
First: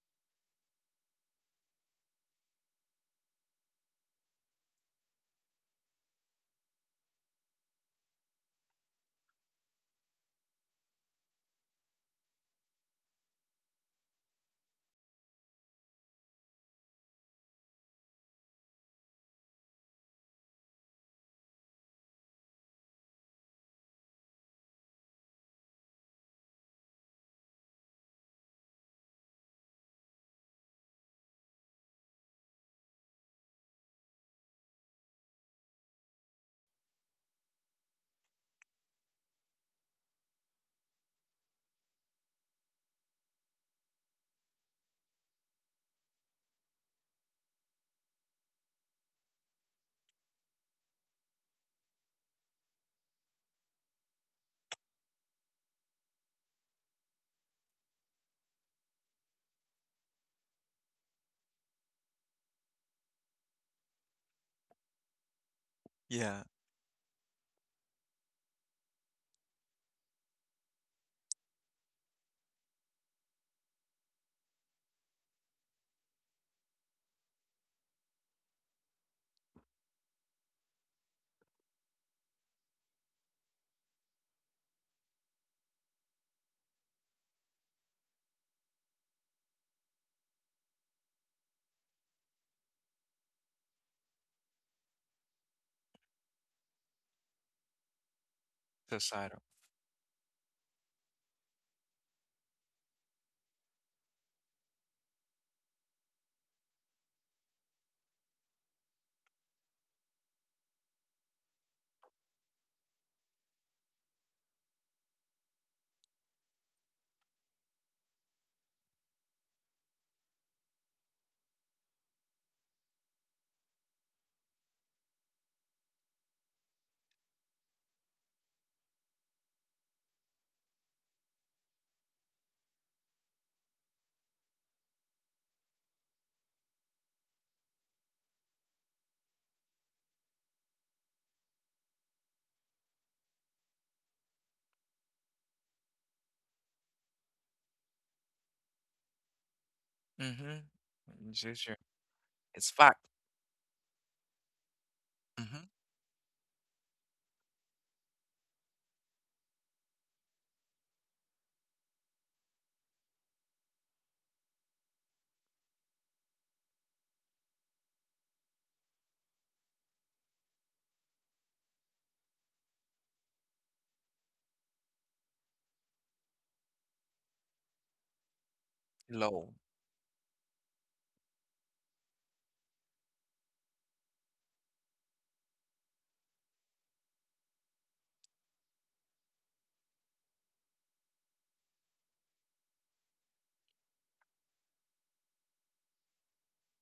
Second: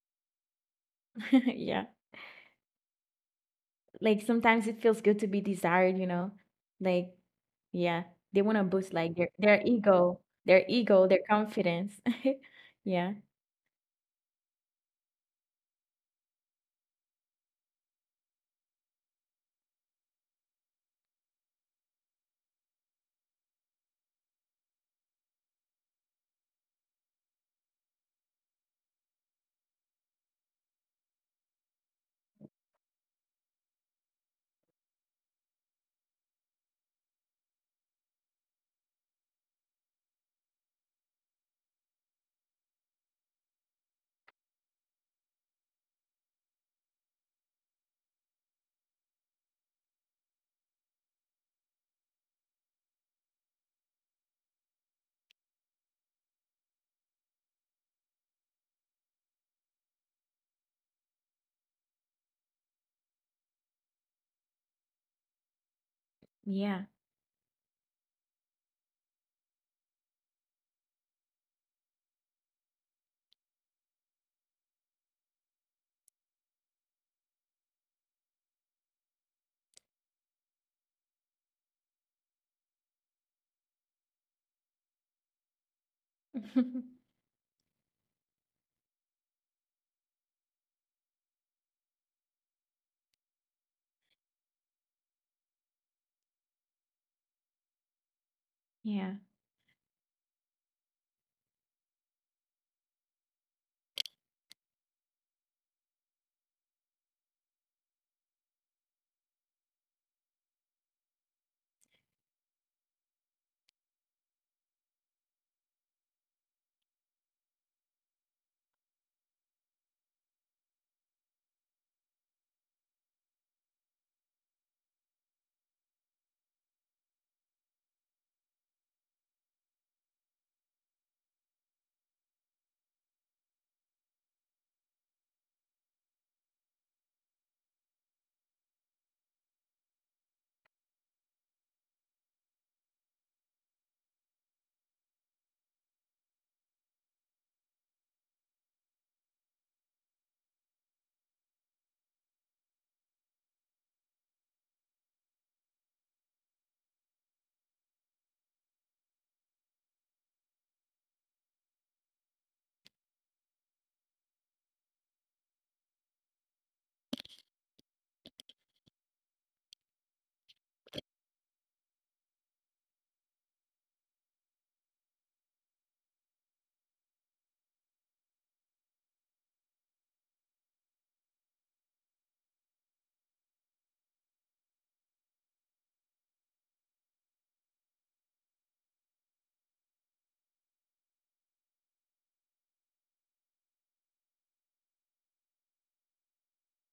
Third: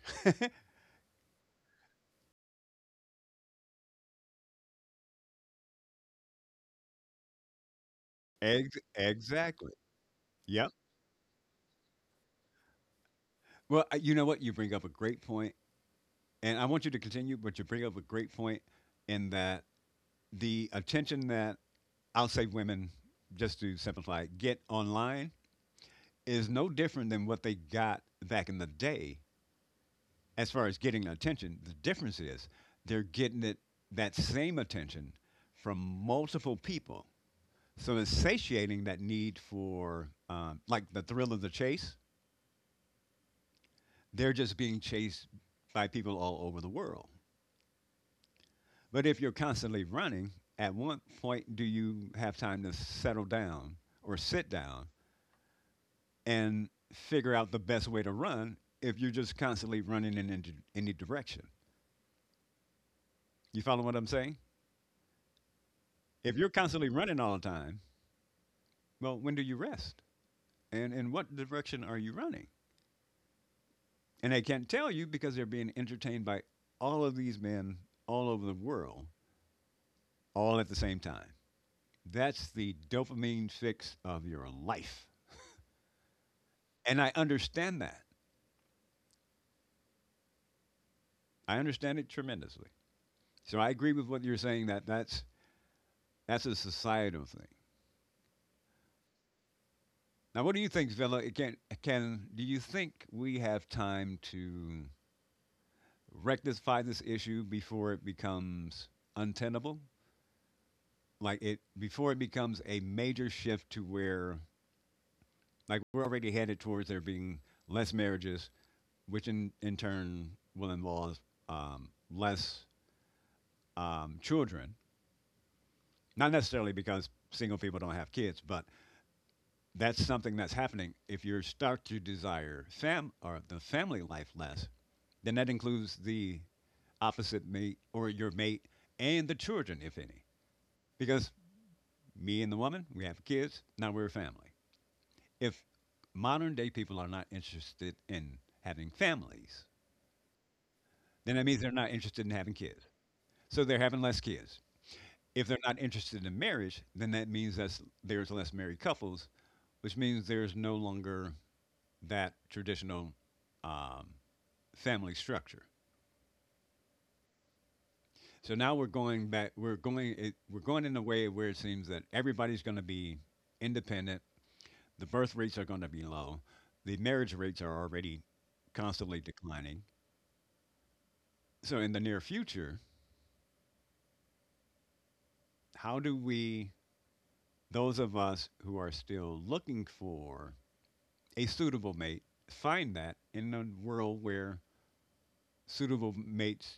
S3: Yeah. Like sometimes it feels good to be desired, you know? Like yeah, they want to boost like their
S2: Exactly.
S3: ego, their
S2: Yep.
S3: ego, their confidence. Yeah.
S2: Well, you know what? You bring up a great point, and I want you to continue, but you bring up a great point in that the attention that I'll say women, just to simplify, get online is no different than what they got back in the day as far as getting attention. The difference is they're getting it that same attention from multiple people. So it's satiating that need for like the thrill of the chase. They're just being chased by people all over the world. But if you're constantly running, at what point do you have time to settle down or sit down and figure out the best way to run if you're just constantly running in any direction? You follow what I'm saying? If
S1: Yeah,
S2: you're
S3: Yeah.
S2: constantly running all the time, well, when do you rest? And in what direction are you running? And they can't tell you because they're being entertained by all of these men all over the world all at the same time. That's the dopamine fix of your life. And I understand that. I understand it tremendously. So I agree with what you're saying that that's a societal thing.
S3: Yeah.
S1: societal.
S2: Now, what do you think, Villa? Can do you think we have time to rectify this issue before it becomes untenable? Like it Before it becomes a major shift to where like we're already headed towards there being less marriages, which in turn will involve less children. Not necessarily because single people don't have kids, but that's something that's happening. If you start to desire fam or the family life less, then that includes the opposite mate or your mate and the children, if any. Because me and the woman, we have kids. Now we're a family. If modern day people are not interested in having families,
S1: Mm-hmm.
S2: then
S1: It's
S2: that means
S1: just
S2: they're not interested in having
S1: it's
S2: kids.
S1: fact.
S2: So they're having less kids. If they're
S1: Mm-hmm.
S2: not interested in marriage, then that means that there's less married couples, which means there's no longer that traditional um, family structure. So now we're going back. We're going in a way where it seems that everybody's going to be independent. The birth rates are going to be low. The marriage rates are already constantly
S1: Low.
S2: declining. So in the near future, how do we, those of us who are still looking for a suitable mate, find that in a world where suitable mates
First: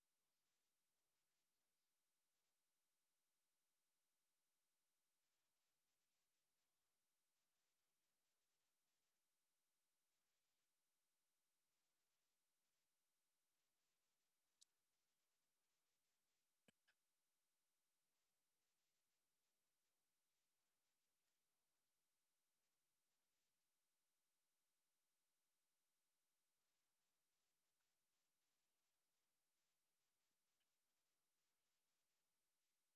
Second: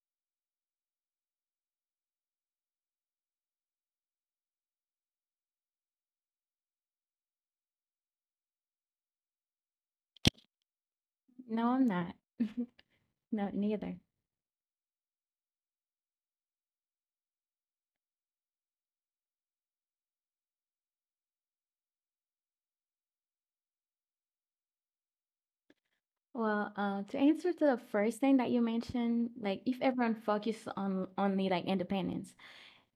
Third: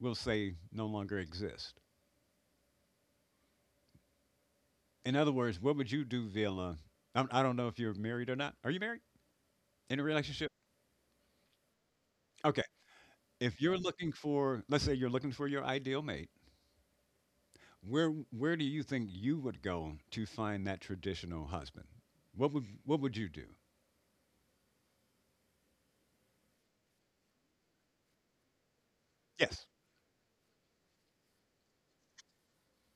S2: we will say no longer exist? In other words, what would you do, Villa? I don't know if you're married or not. Are you married? In a relationship?
S3: No, I'm not.
S2: Okay.
S3: No,
S2: If you're
S3: neither.
S2: looking for, let's say you're looking for your ideal mate, where where do you think you would go to find that traditional husband? What would you do?
S3: Well, to answer the first thing that you mentioned, like
S2: Yes.
S3: if everyone focused on only like independence,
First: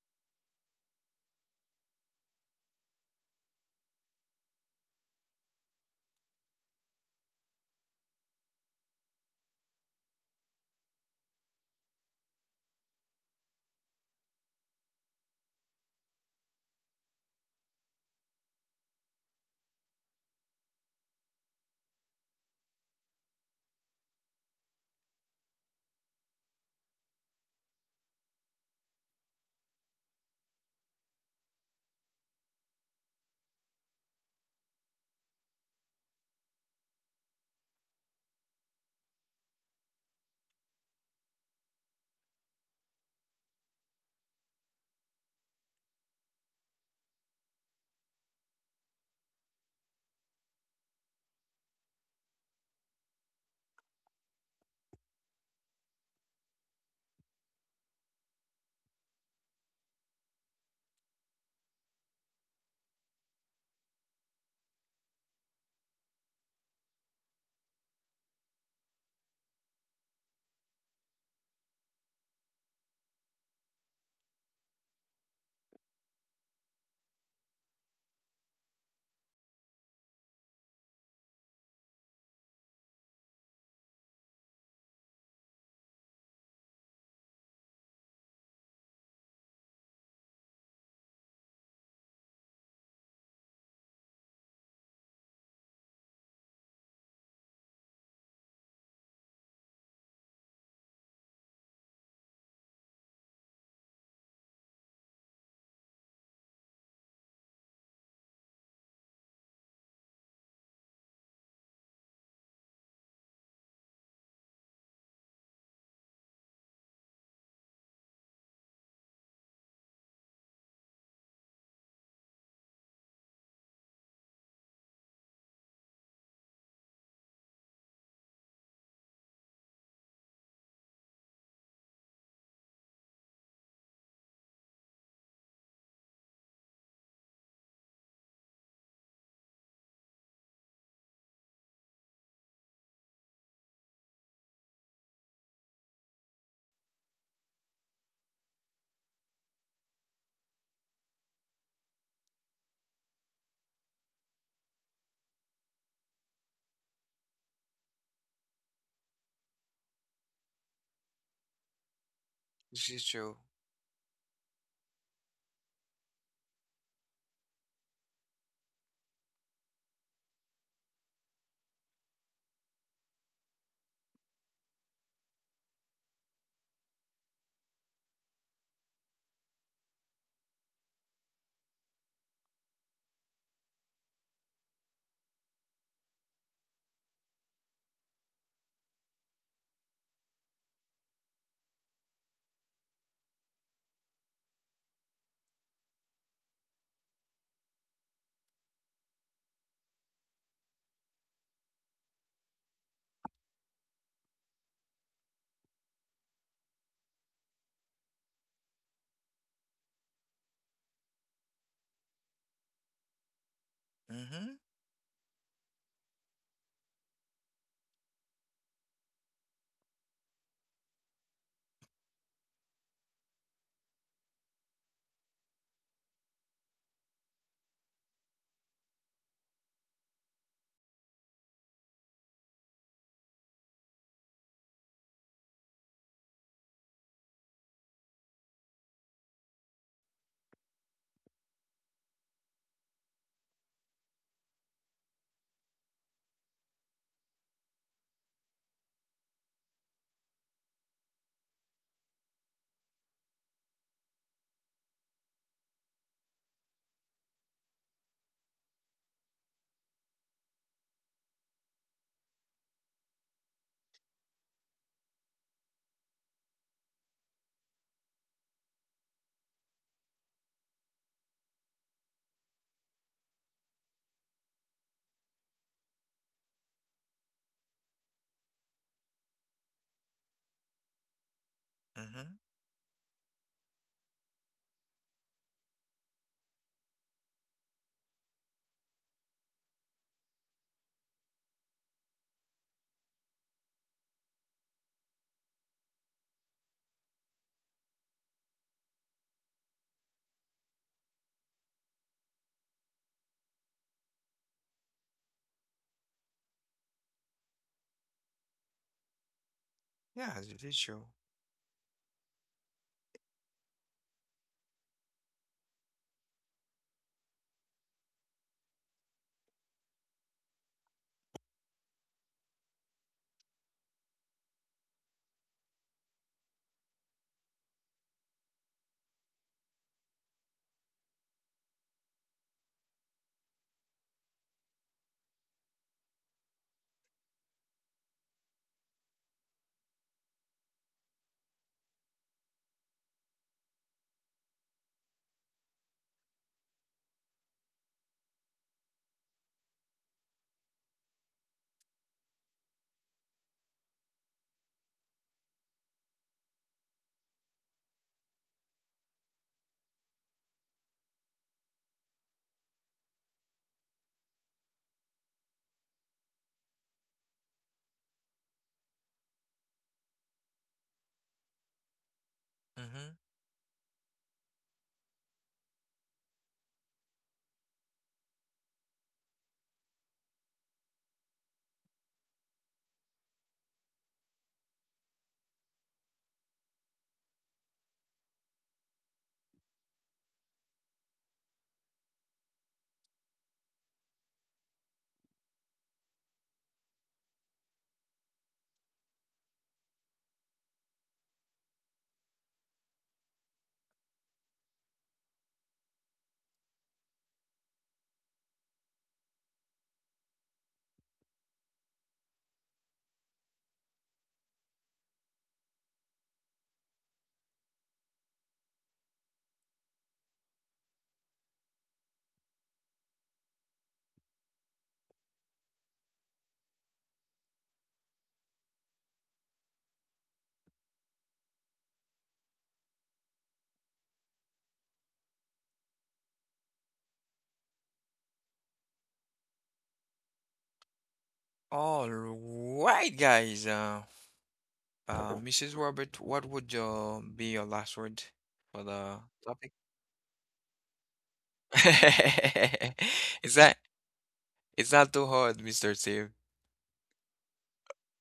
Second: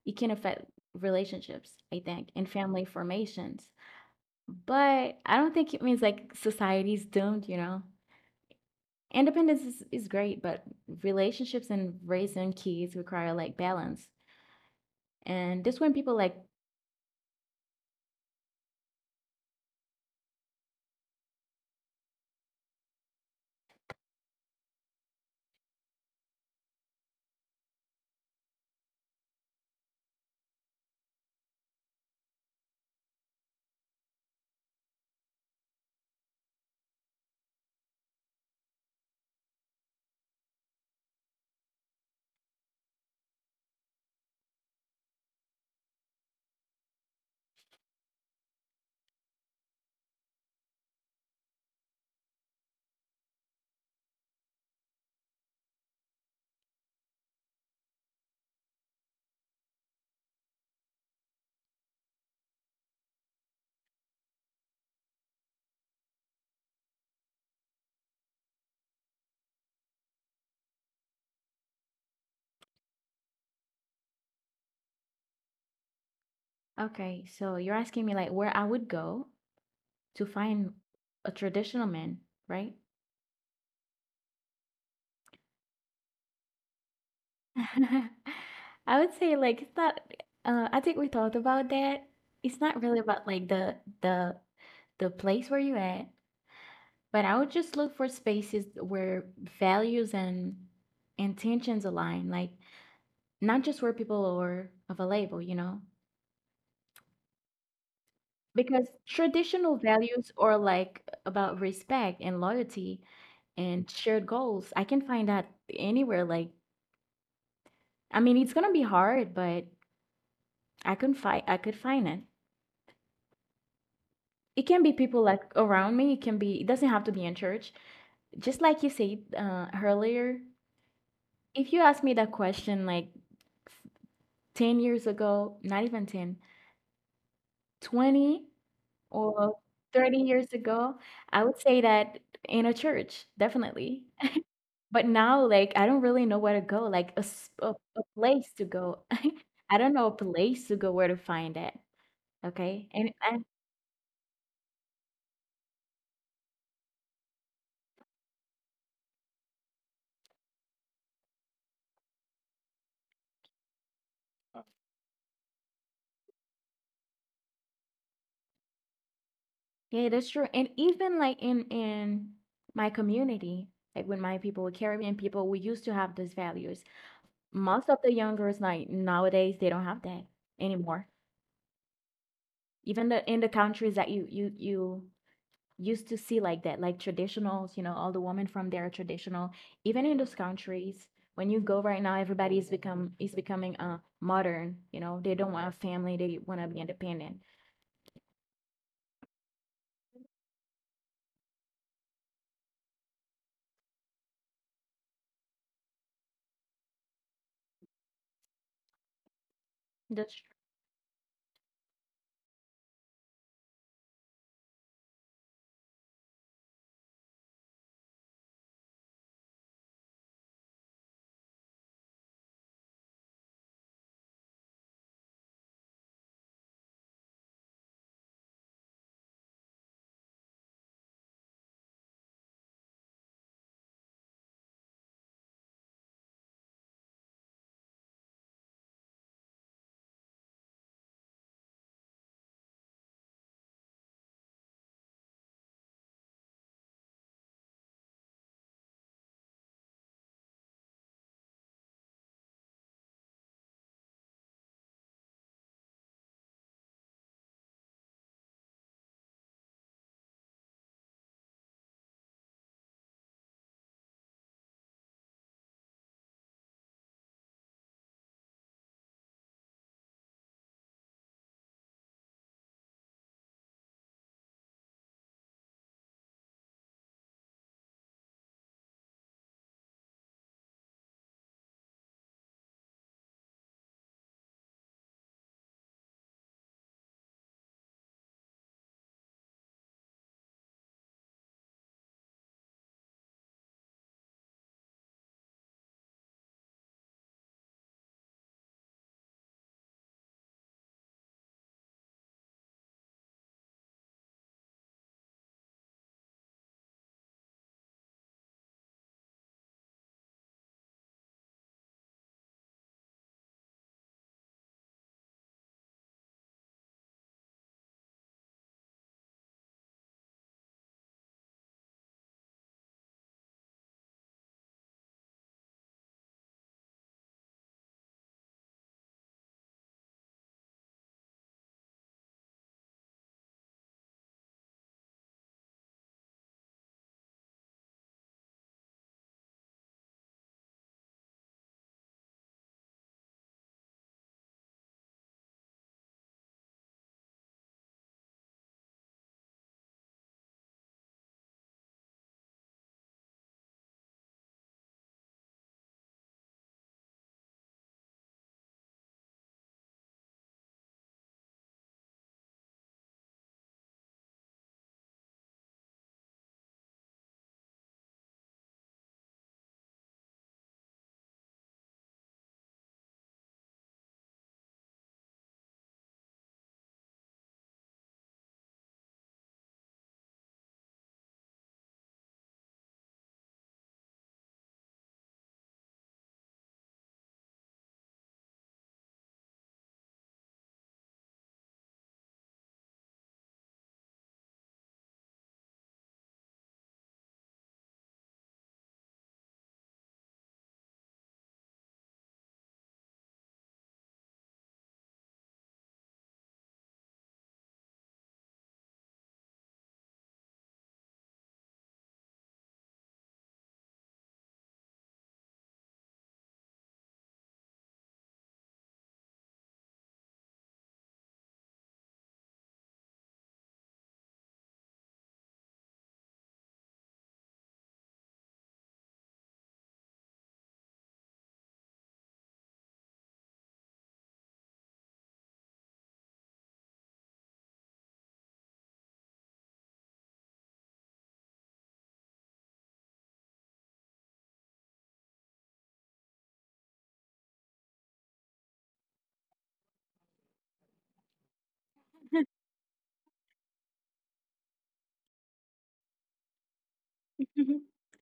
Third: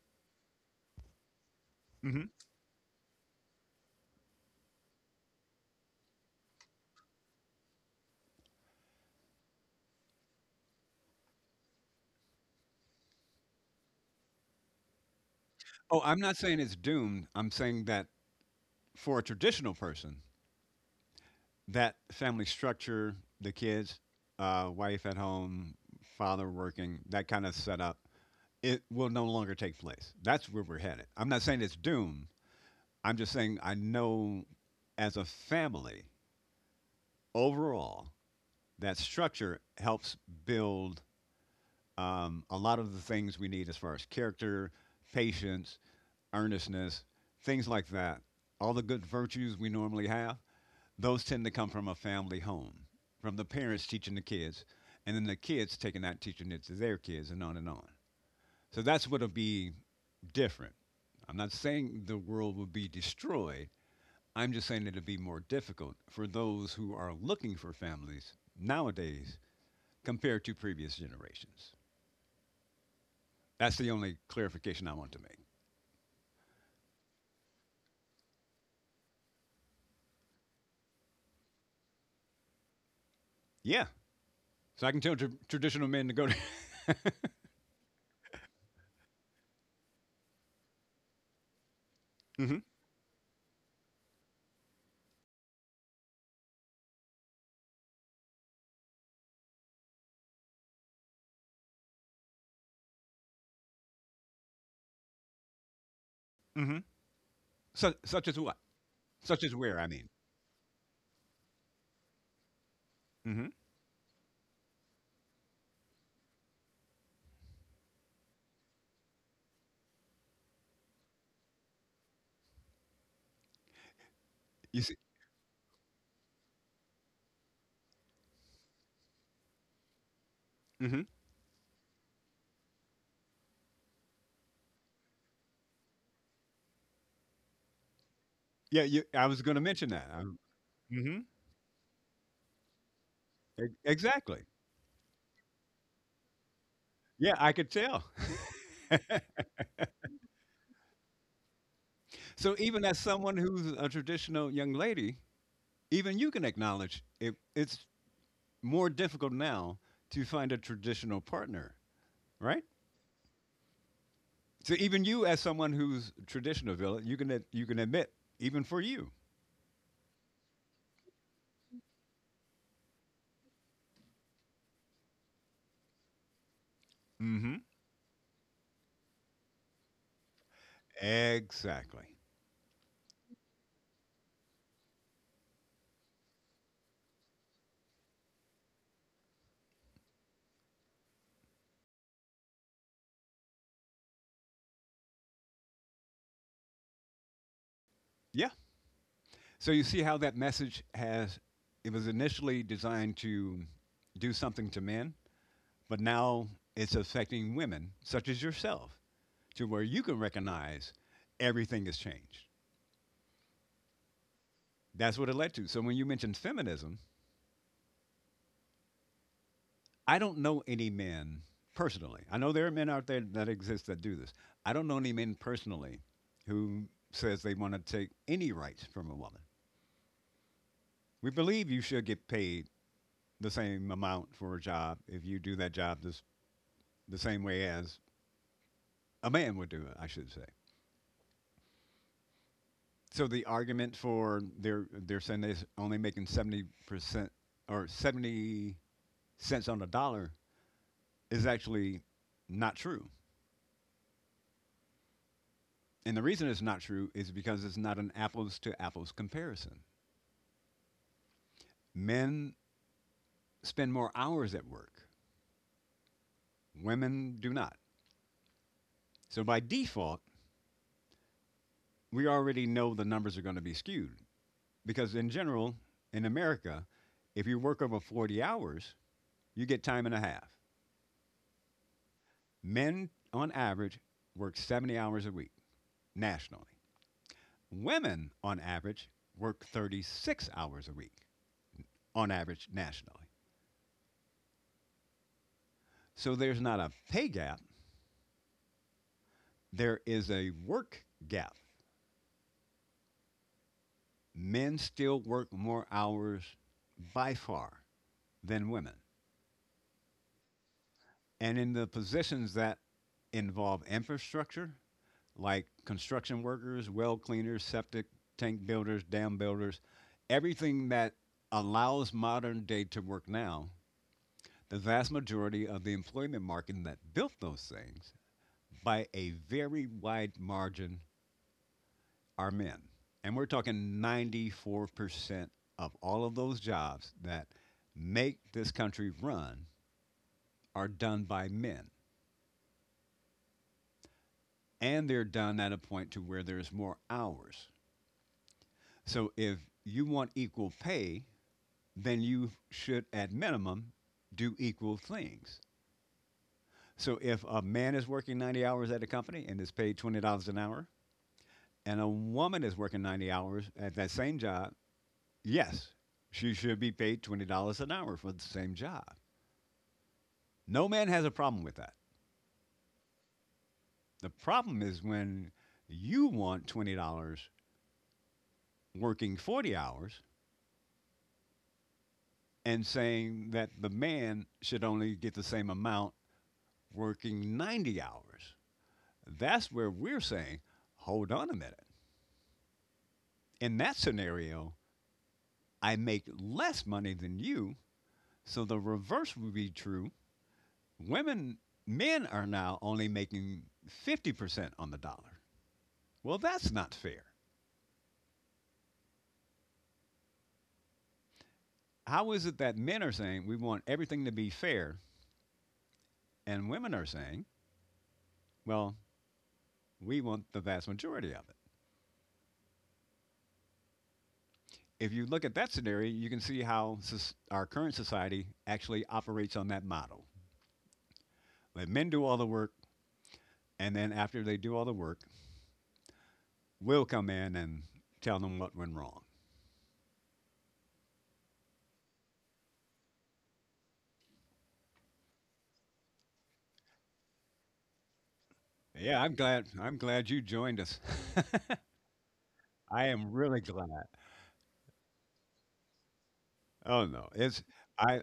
S3: it can affect relationships, I think,
S2: Hmm.
S3: and family formations. But I don't think it means like society's doomed, you know? Independence is great, but relationships and raising kids require like balance. And this when
S2: Oh, I'm
S3: people
S2: not
S3: like,
S2: saying it's doomed. I'm saying that for a traditional person, that family structure, the kids, wife at home, father working, that kind of setup, it will no longer take place. That's where we're headed. I'm not saying it's doomed. I'm just saying I know as a family overall, that structure helps build a lot of the things we need as far as character, patience, earnestness, things like that. All the good virtues we normally have, those tend to come from a family home, from the parents teaching the kids, and then the kids taking that, teaching it to their kids, and on and on. So that's what'll be different. I'm not saying the world will be destroyed. I'm just saying it'll be more difficult for those who are looking for families nowadays compared to previous generations. That's the only clarification I want to make.
S3: okay, so you're asking me like where I would go to find a traditional man, right?
S2: Yeah. So I can tell traditional men to go to.
S3: I would say like it's not, I think we thought about that. It's
S2: Hmm.
S3: not really about like the the place where you at. But I would just look for spaces where values and intentions align, like not just where people are of a label, you know?
S2: mm hmm such as what?
S3: Because
S2: Such as
S3: traditional
S2: where, I mean.
S3: values are like about respect and loyalty
S2: Mm hmm
S3: and shared goals. I can find that anywhere. Like, I mean, it's gonna be hard, but I could find it. It
S2: You
S3: can be
S2: see?
S3: people like around me. It can be. It doesn't have to be in church. Just like you said, earlier,
S2: Mm hmm
S3: if you ask me that question, like 10 years ago, not even 10, 20
S2: Yeah, you, I was going
S3: or
S2: to mention that.
S3: 30 years ago, I would say that in a church, definitely.
S2: Exactly.
S3: But now, like, I don't really know where to go, like a,
S2: Yeah, I could
S3: a
S2: tell.
S3: place to go. I don't know a place to go where to find that.
S2: So even
S3: Okay.
S2: as
S3: And,
S2: someone
S3: and
S2: who's a traditional young lady, even you can acknowledge it, it's more difficult now to find a traditional partner, right?
S1: This is true.
S2: So even you, as someone who's a traditional villain, you can you can admit even for you.
S3: yeah, that's true. And even like in my community, like with my people, with Caribbean people, we used to have those values.
S2: Mm-hmm.
S3: Most of the young girls like nowadays they don't have that anymore.
S2: Exactly.
S3: Even the, in the countries that you used to see like that, like traditionals, you know, all the women from there are traditional, even in those countries when you go right now, everybody is become is becoming, uh, modern, you know, they don't want a family, they want to be independent.
S2: Yeah. So you see how that message has it was initially designed to do something to men, but now it's affecting women such as yourself to where you can
S3: That's true.
S2: recognize everything has changed.
S1: Mm-hmm.
S2: That's what it led to. So when you mentioned feminism, I don't know any men personally. I know there are men out there that exist that do this. I don't know any men personally who says they want to take any rights from a woman. We believe you should get paid the same amount for a job if you do that job this, the same way as a man would do it, I should say. So the argument for they're saying they're only making 70% or 70 cents on the dollar is actually not true. And the reason it's not true is because it's not an apples to apples comparison. Men spend more hours at work, women do not. So by default, we already know the numbers are going to be skewed because, in general, in America, if you work over 40 hours, you get time and a half.
S1: Mhm.
S2: Men, on average, work 70 hours a week nationally. Women, on average, work 36 hours a week on average nationally. So there's not a pay gap. There is a work gap. Men still work more hours by far than women.
S1: Yeah, the visual.
S2: And in the positions that involve infrastructure, like construction workers, well cleaners, septic tank builders, dam builders, everything that allows modern day to work now, the vast majority of the employment market that built those things by a very wide margin are men. And we're talking 94% of all of those jobs that make this country run are done by men. And they're done at a point to where there's more hours. So if you want equal pay, then you should, at minimum, do equal things. So if a man is working 90 hours at a company and is paid $20 an hour, and a woman is working 90 hours at that same job, yes, she should be paid $20 an hour for the same job. No man has a problem with that.
S1: Mm-hmm.
S2: The problem is when you want $20 working 40 hours and saying that the man should only get the same amount working 90 hours. That's where we're saying, hold on a minute. In that scenario, I make less money than you. So the reverse would be true. Women, men are now only making 50% on the dollar. Well, that's not fair. How is it that men are saying we want everything to be fair? And women are saying, well, we want the vast majority of it. If you look at that scenario, you can see how our current society actually operates on that model. Let men do all the work, and then after they do all the work, we'll come in and tell them what went wrong.
S1: All right, guys. Mrs. Robert, what would your be your last word for
S2: Yeah,
S1: the
S2: I'm glad.
S1: topic?
S2: I'm glad you joined us. I am
S1: It's
S2: really
S1: not,
S2: glad.
S1: it's not too hard, Mr. Steve.
S2: Oh no, it's I.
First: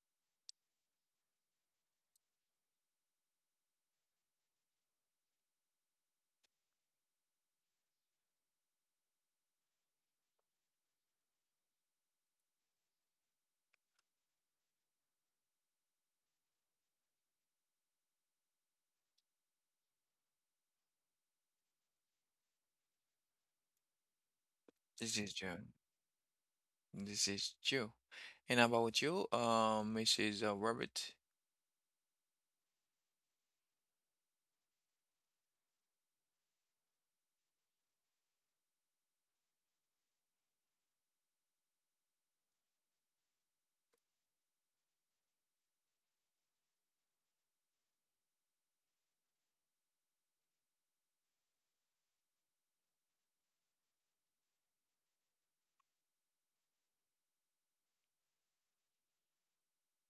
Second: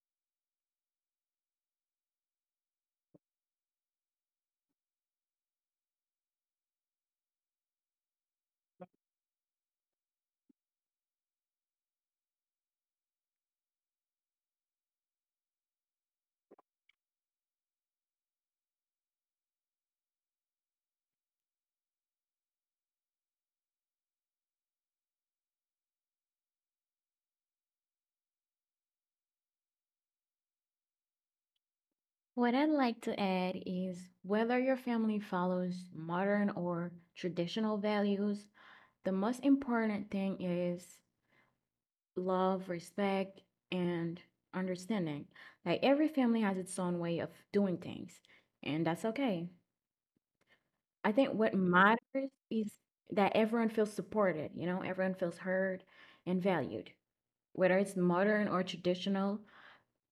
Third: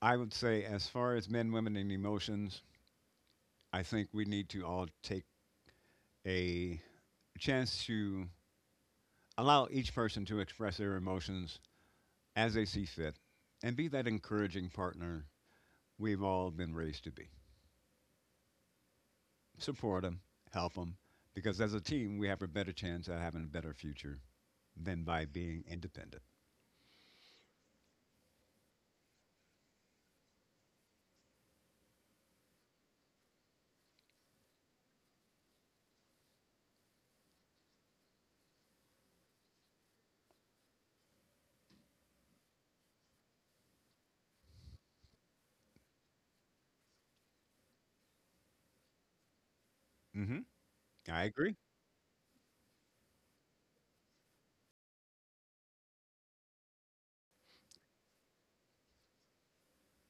S2: I would say as far as men, women, and emotions, I think we need to all take a chance to allow each person to express their emotions as they see fit and be that encouraging partner we've all been raised to be. Support them, help them, because as a team, we have a better chance at having a better future than
S1: This
S2: by
S1: is
S2: being
S1: John.
S2: independent.
S1: This is you. And about you, Mrs. Robert,
S3: What I'd like to add is whether your family follows modern or traditional values, the most important thing is love, respect, and understanding. Like every family has its own way of doing things, and that's okay.
S2: Hmm.
S3: I
S2: I
S3: think what
S2: agree.
S3: matters is that everyone feels supported, you know, everyone feels heard and valued. Whether it's modern or traditional,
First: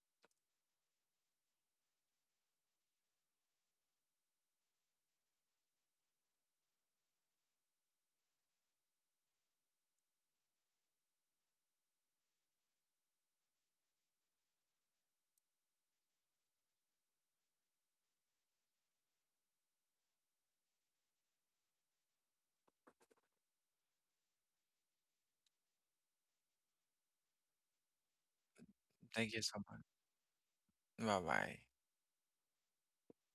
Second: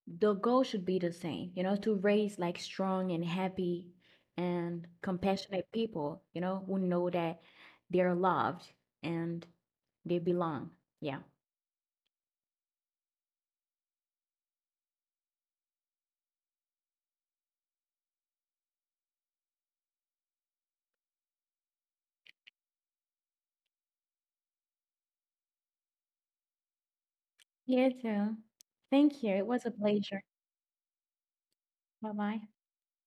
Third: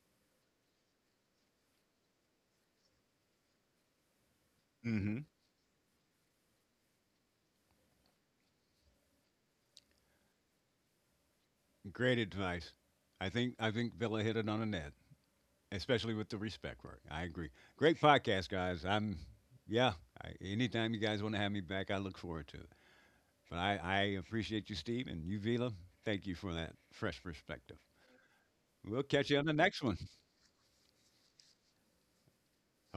S3: the goal should be the same, you know, to raise like strong and happy and
S2: Hmm.
S3: compassionate people, you know, who know that they're loved and they belong. Yeah.
S2: Great advice. I think Villa hit it on the net, especially with the respect part. I agree. Great podcast, guys. I'm yeah. Anytime you guys want to have me back, I look forward to it. But I appreciate you, Steve, and you, Vila. Thank you for that fresh perspective.
S3: You too.
S2: We'll catch
S1: thank
S3: Thank
S2: you
S1: you
S2: on
S3: you.
S2: the
S1: so
S3: It
S1: much.
S3: was
S2: next
S3: a
S2: one.
S3: pleasure.
S1: Bye bye.
S3: Bye bye.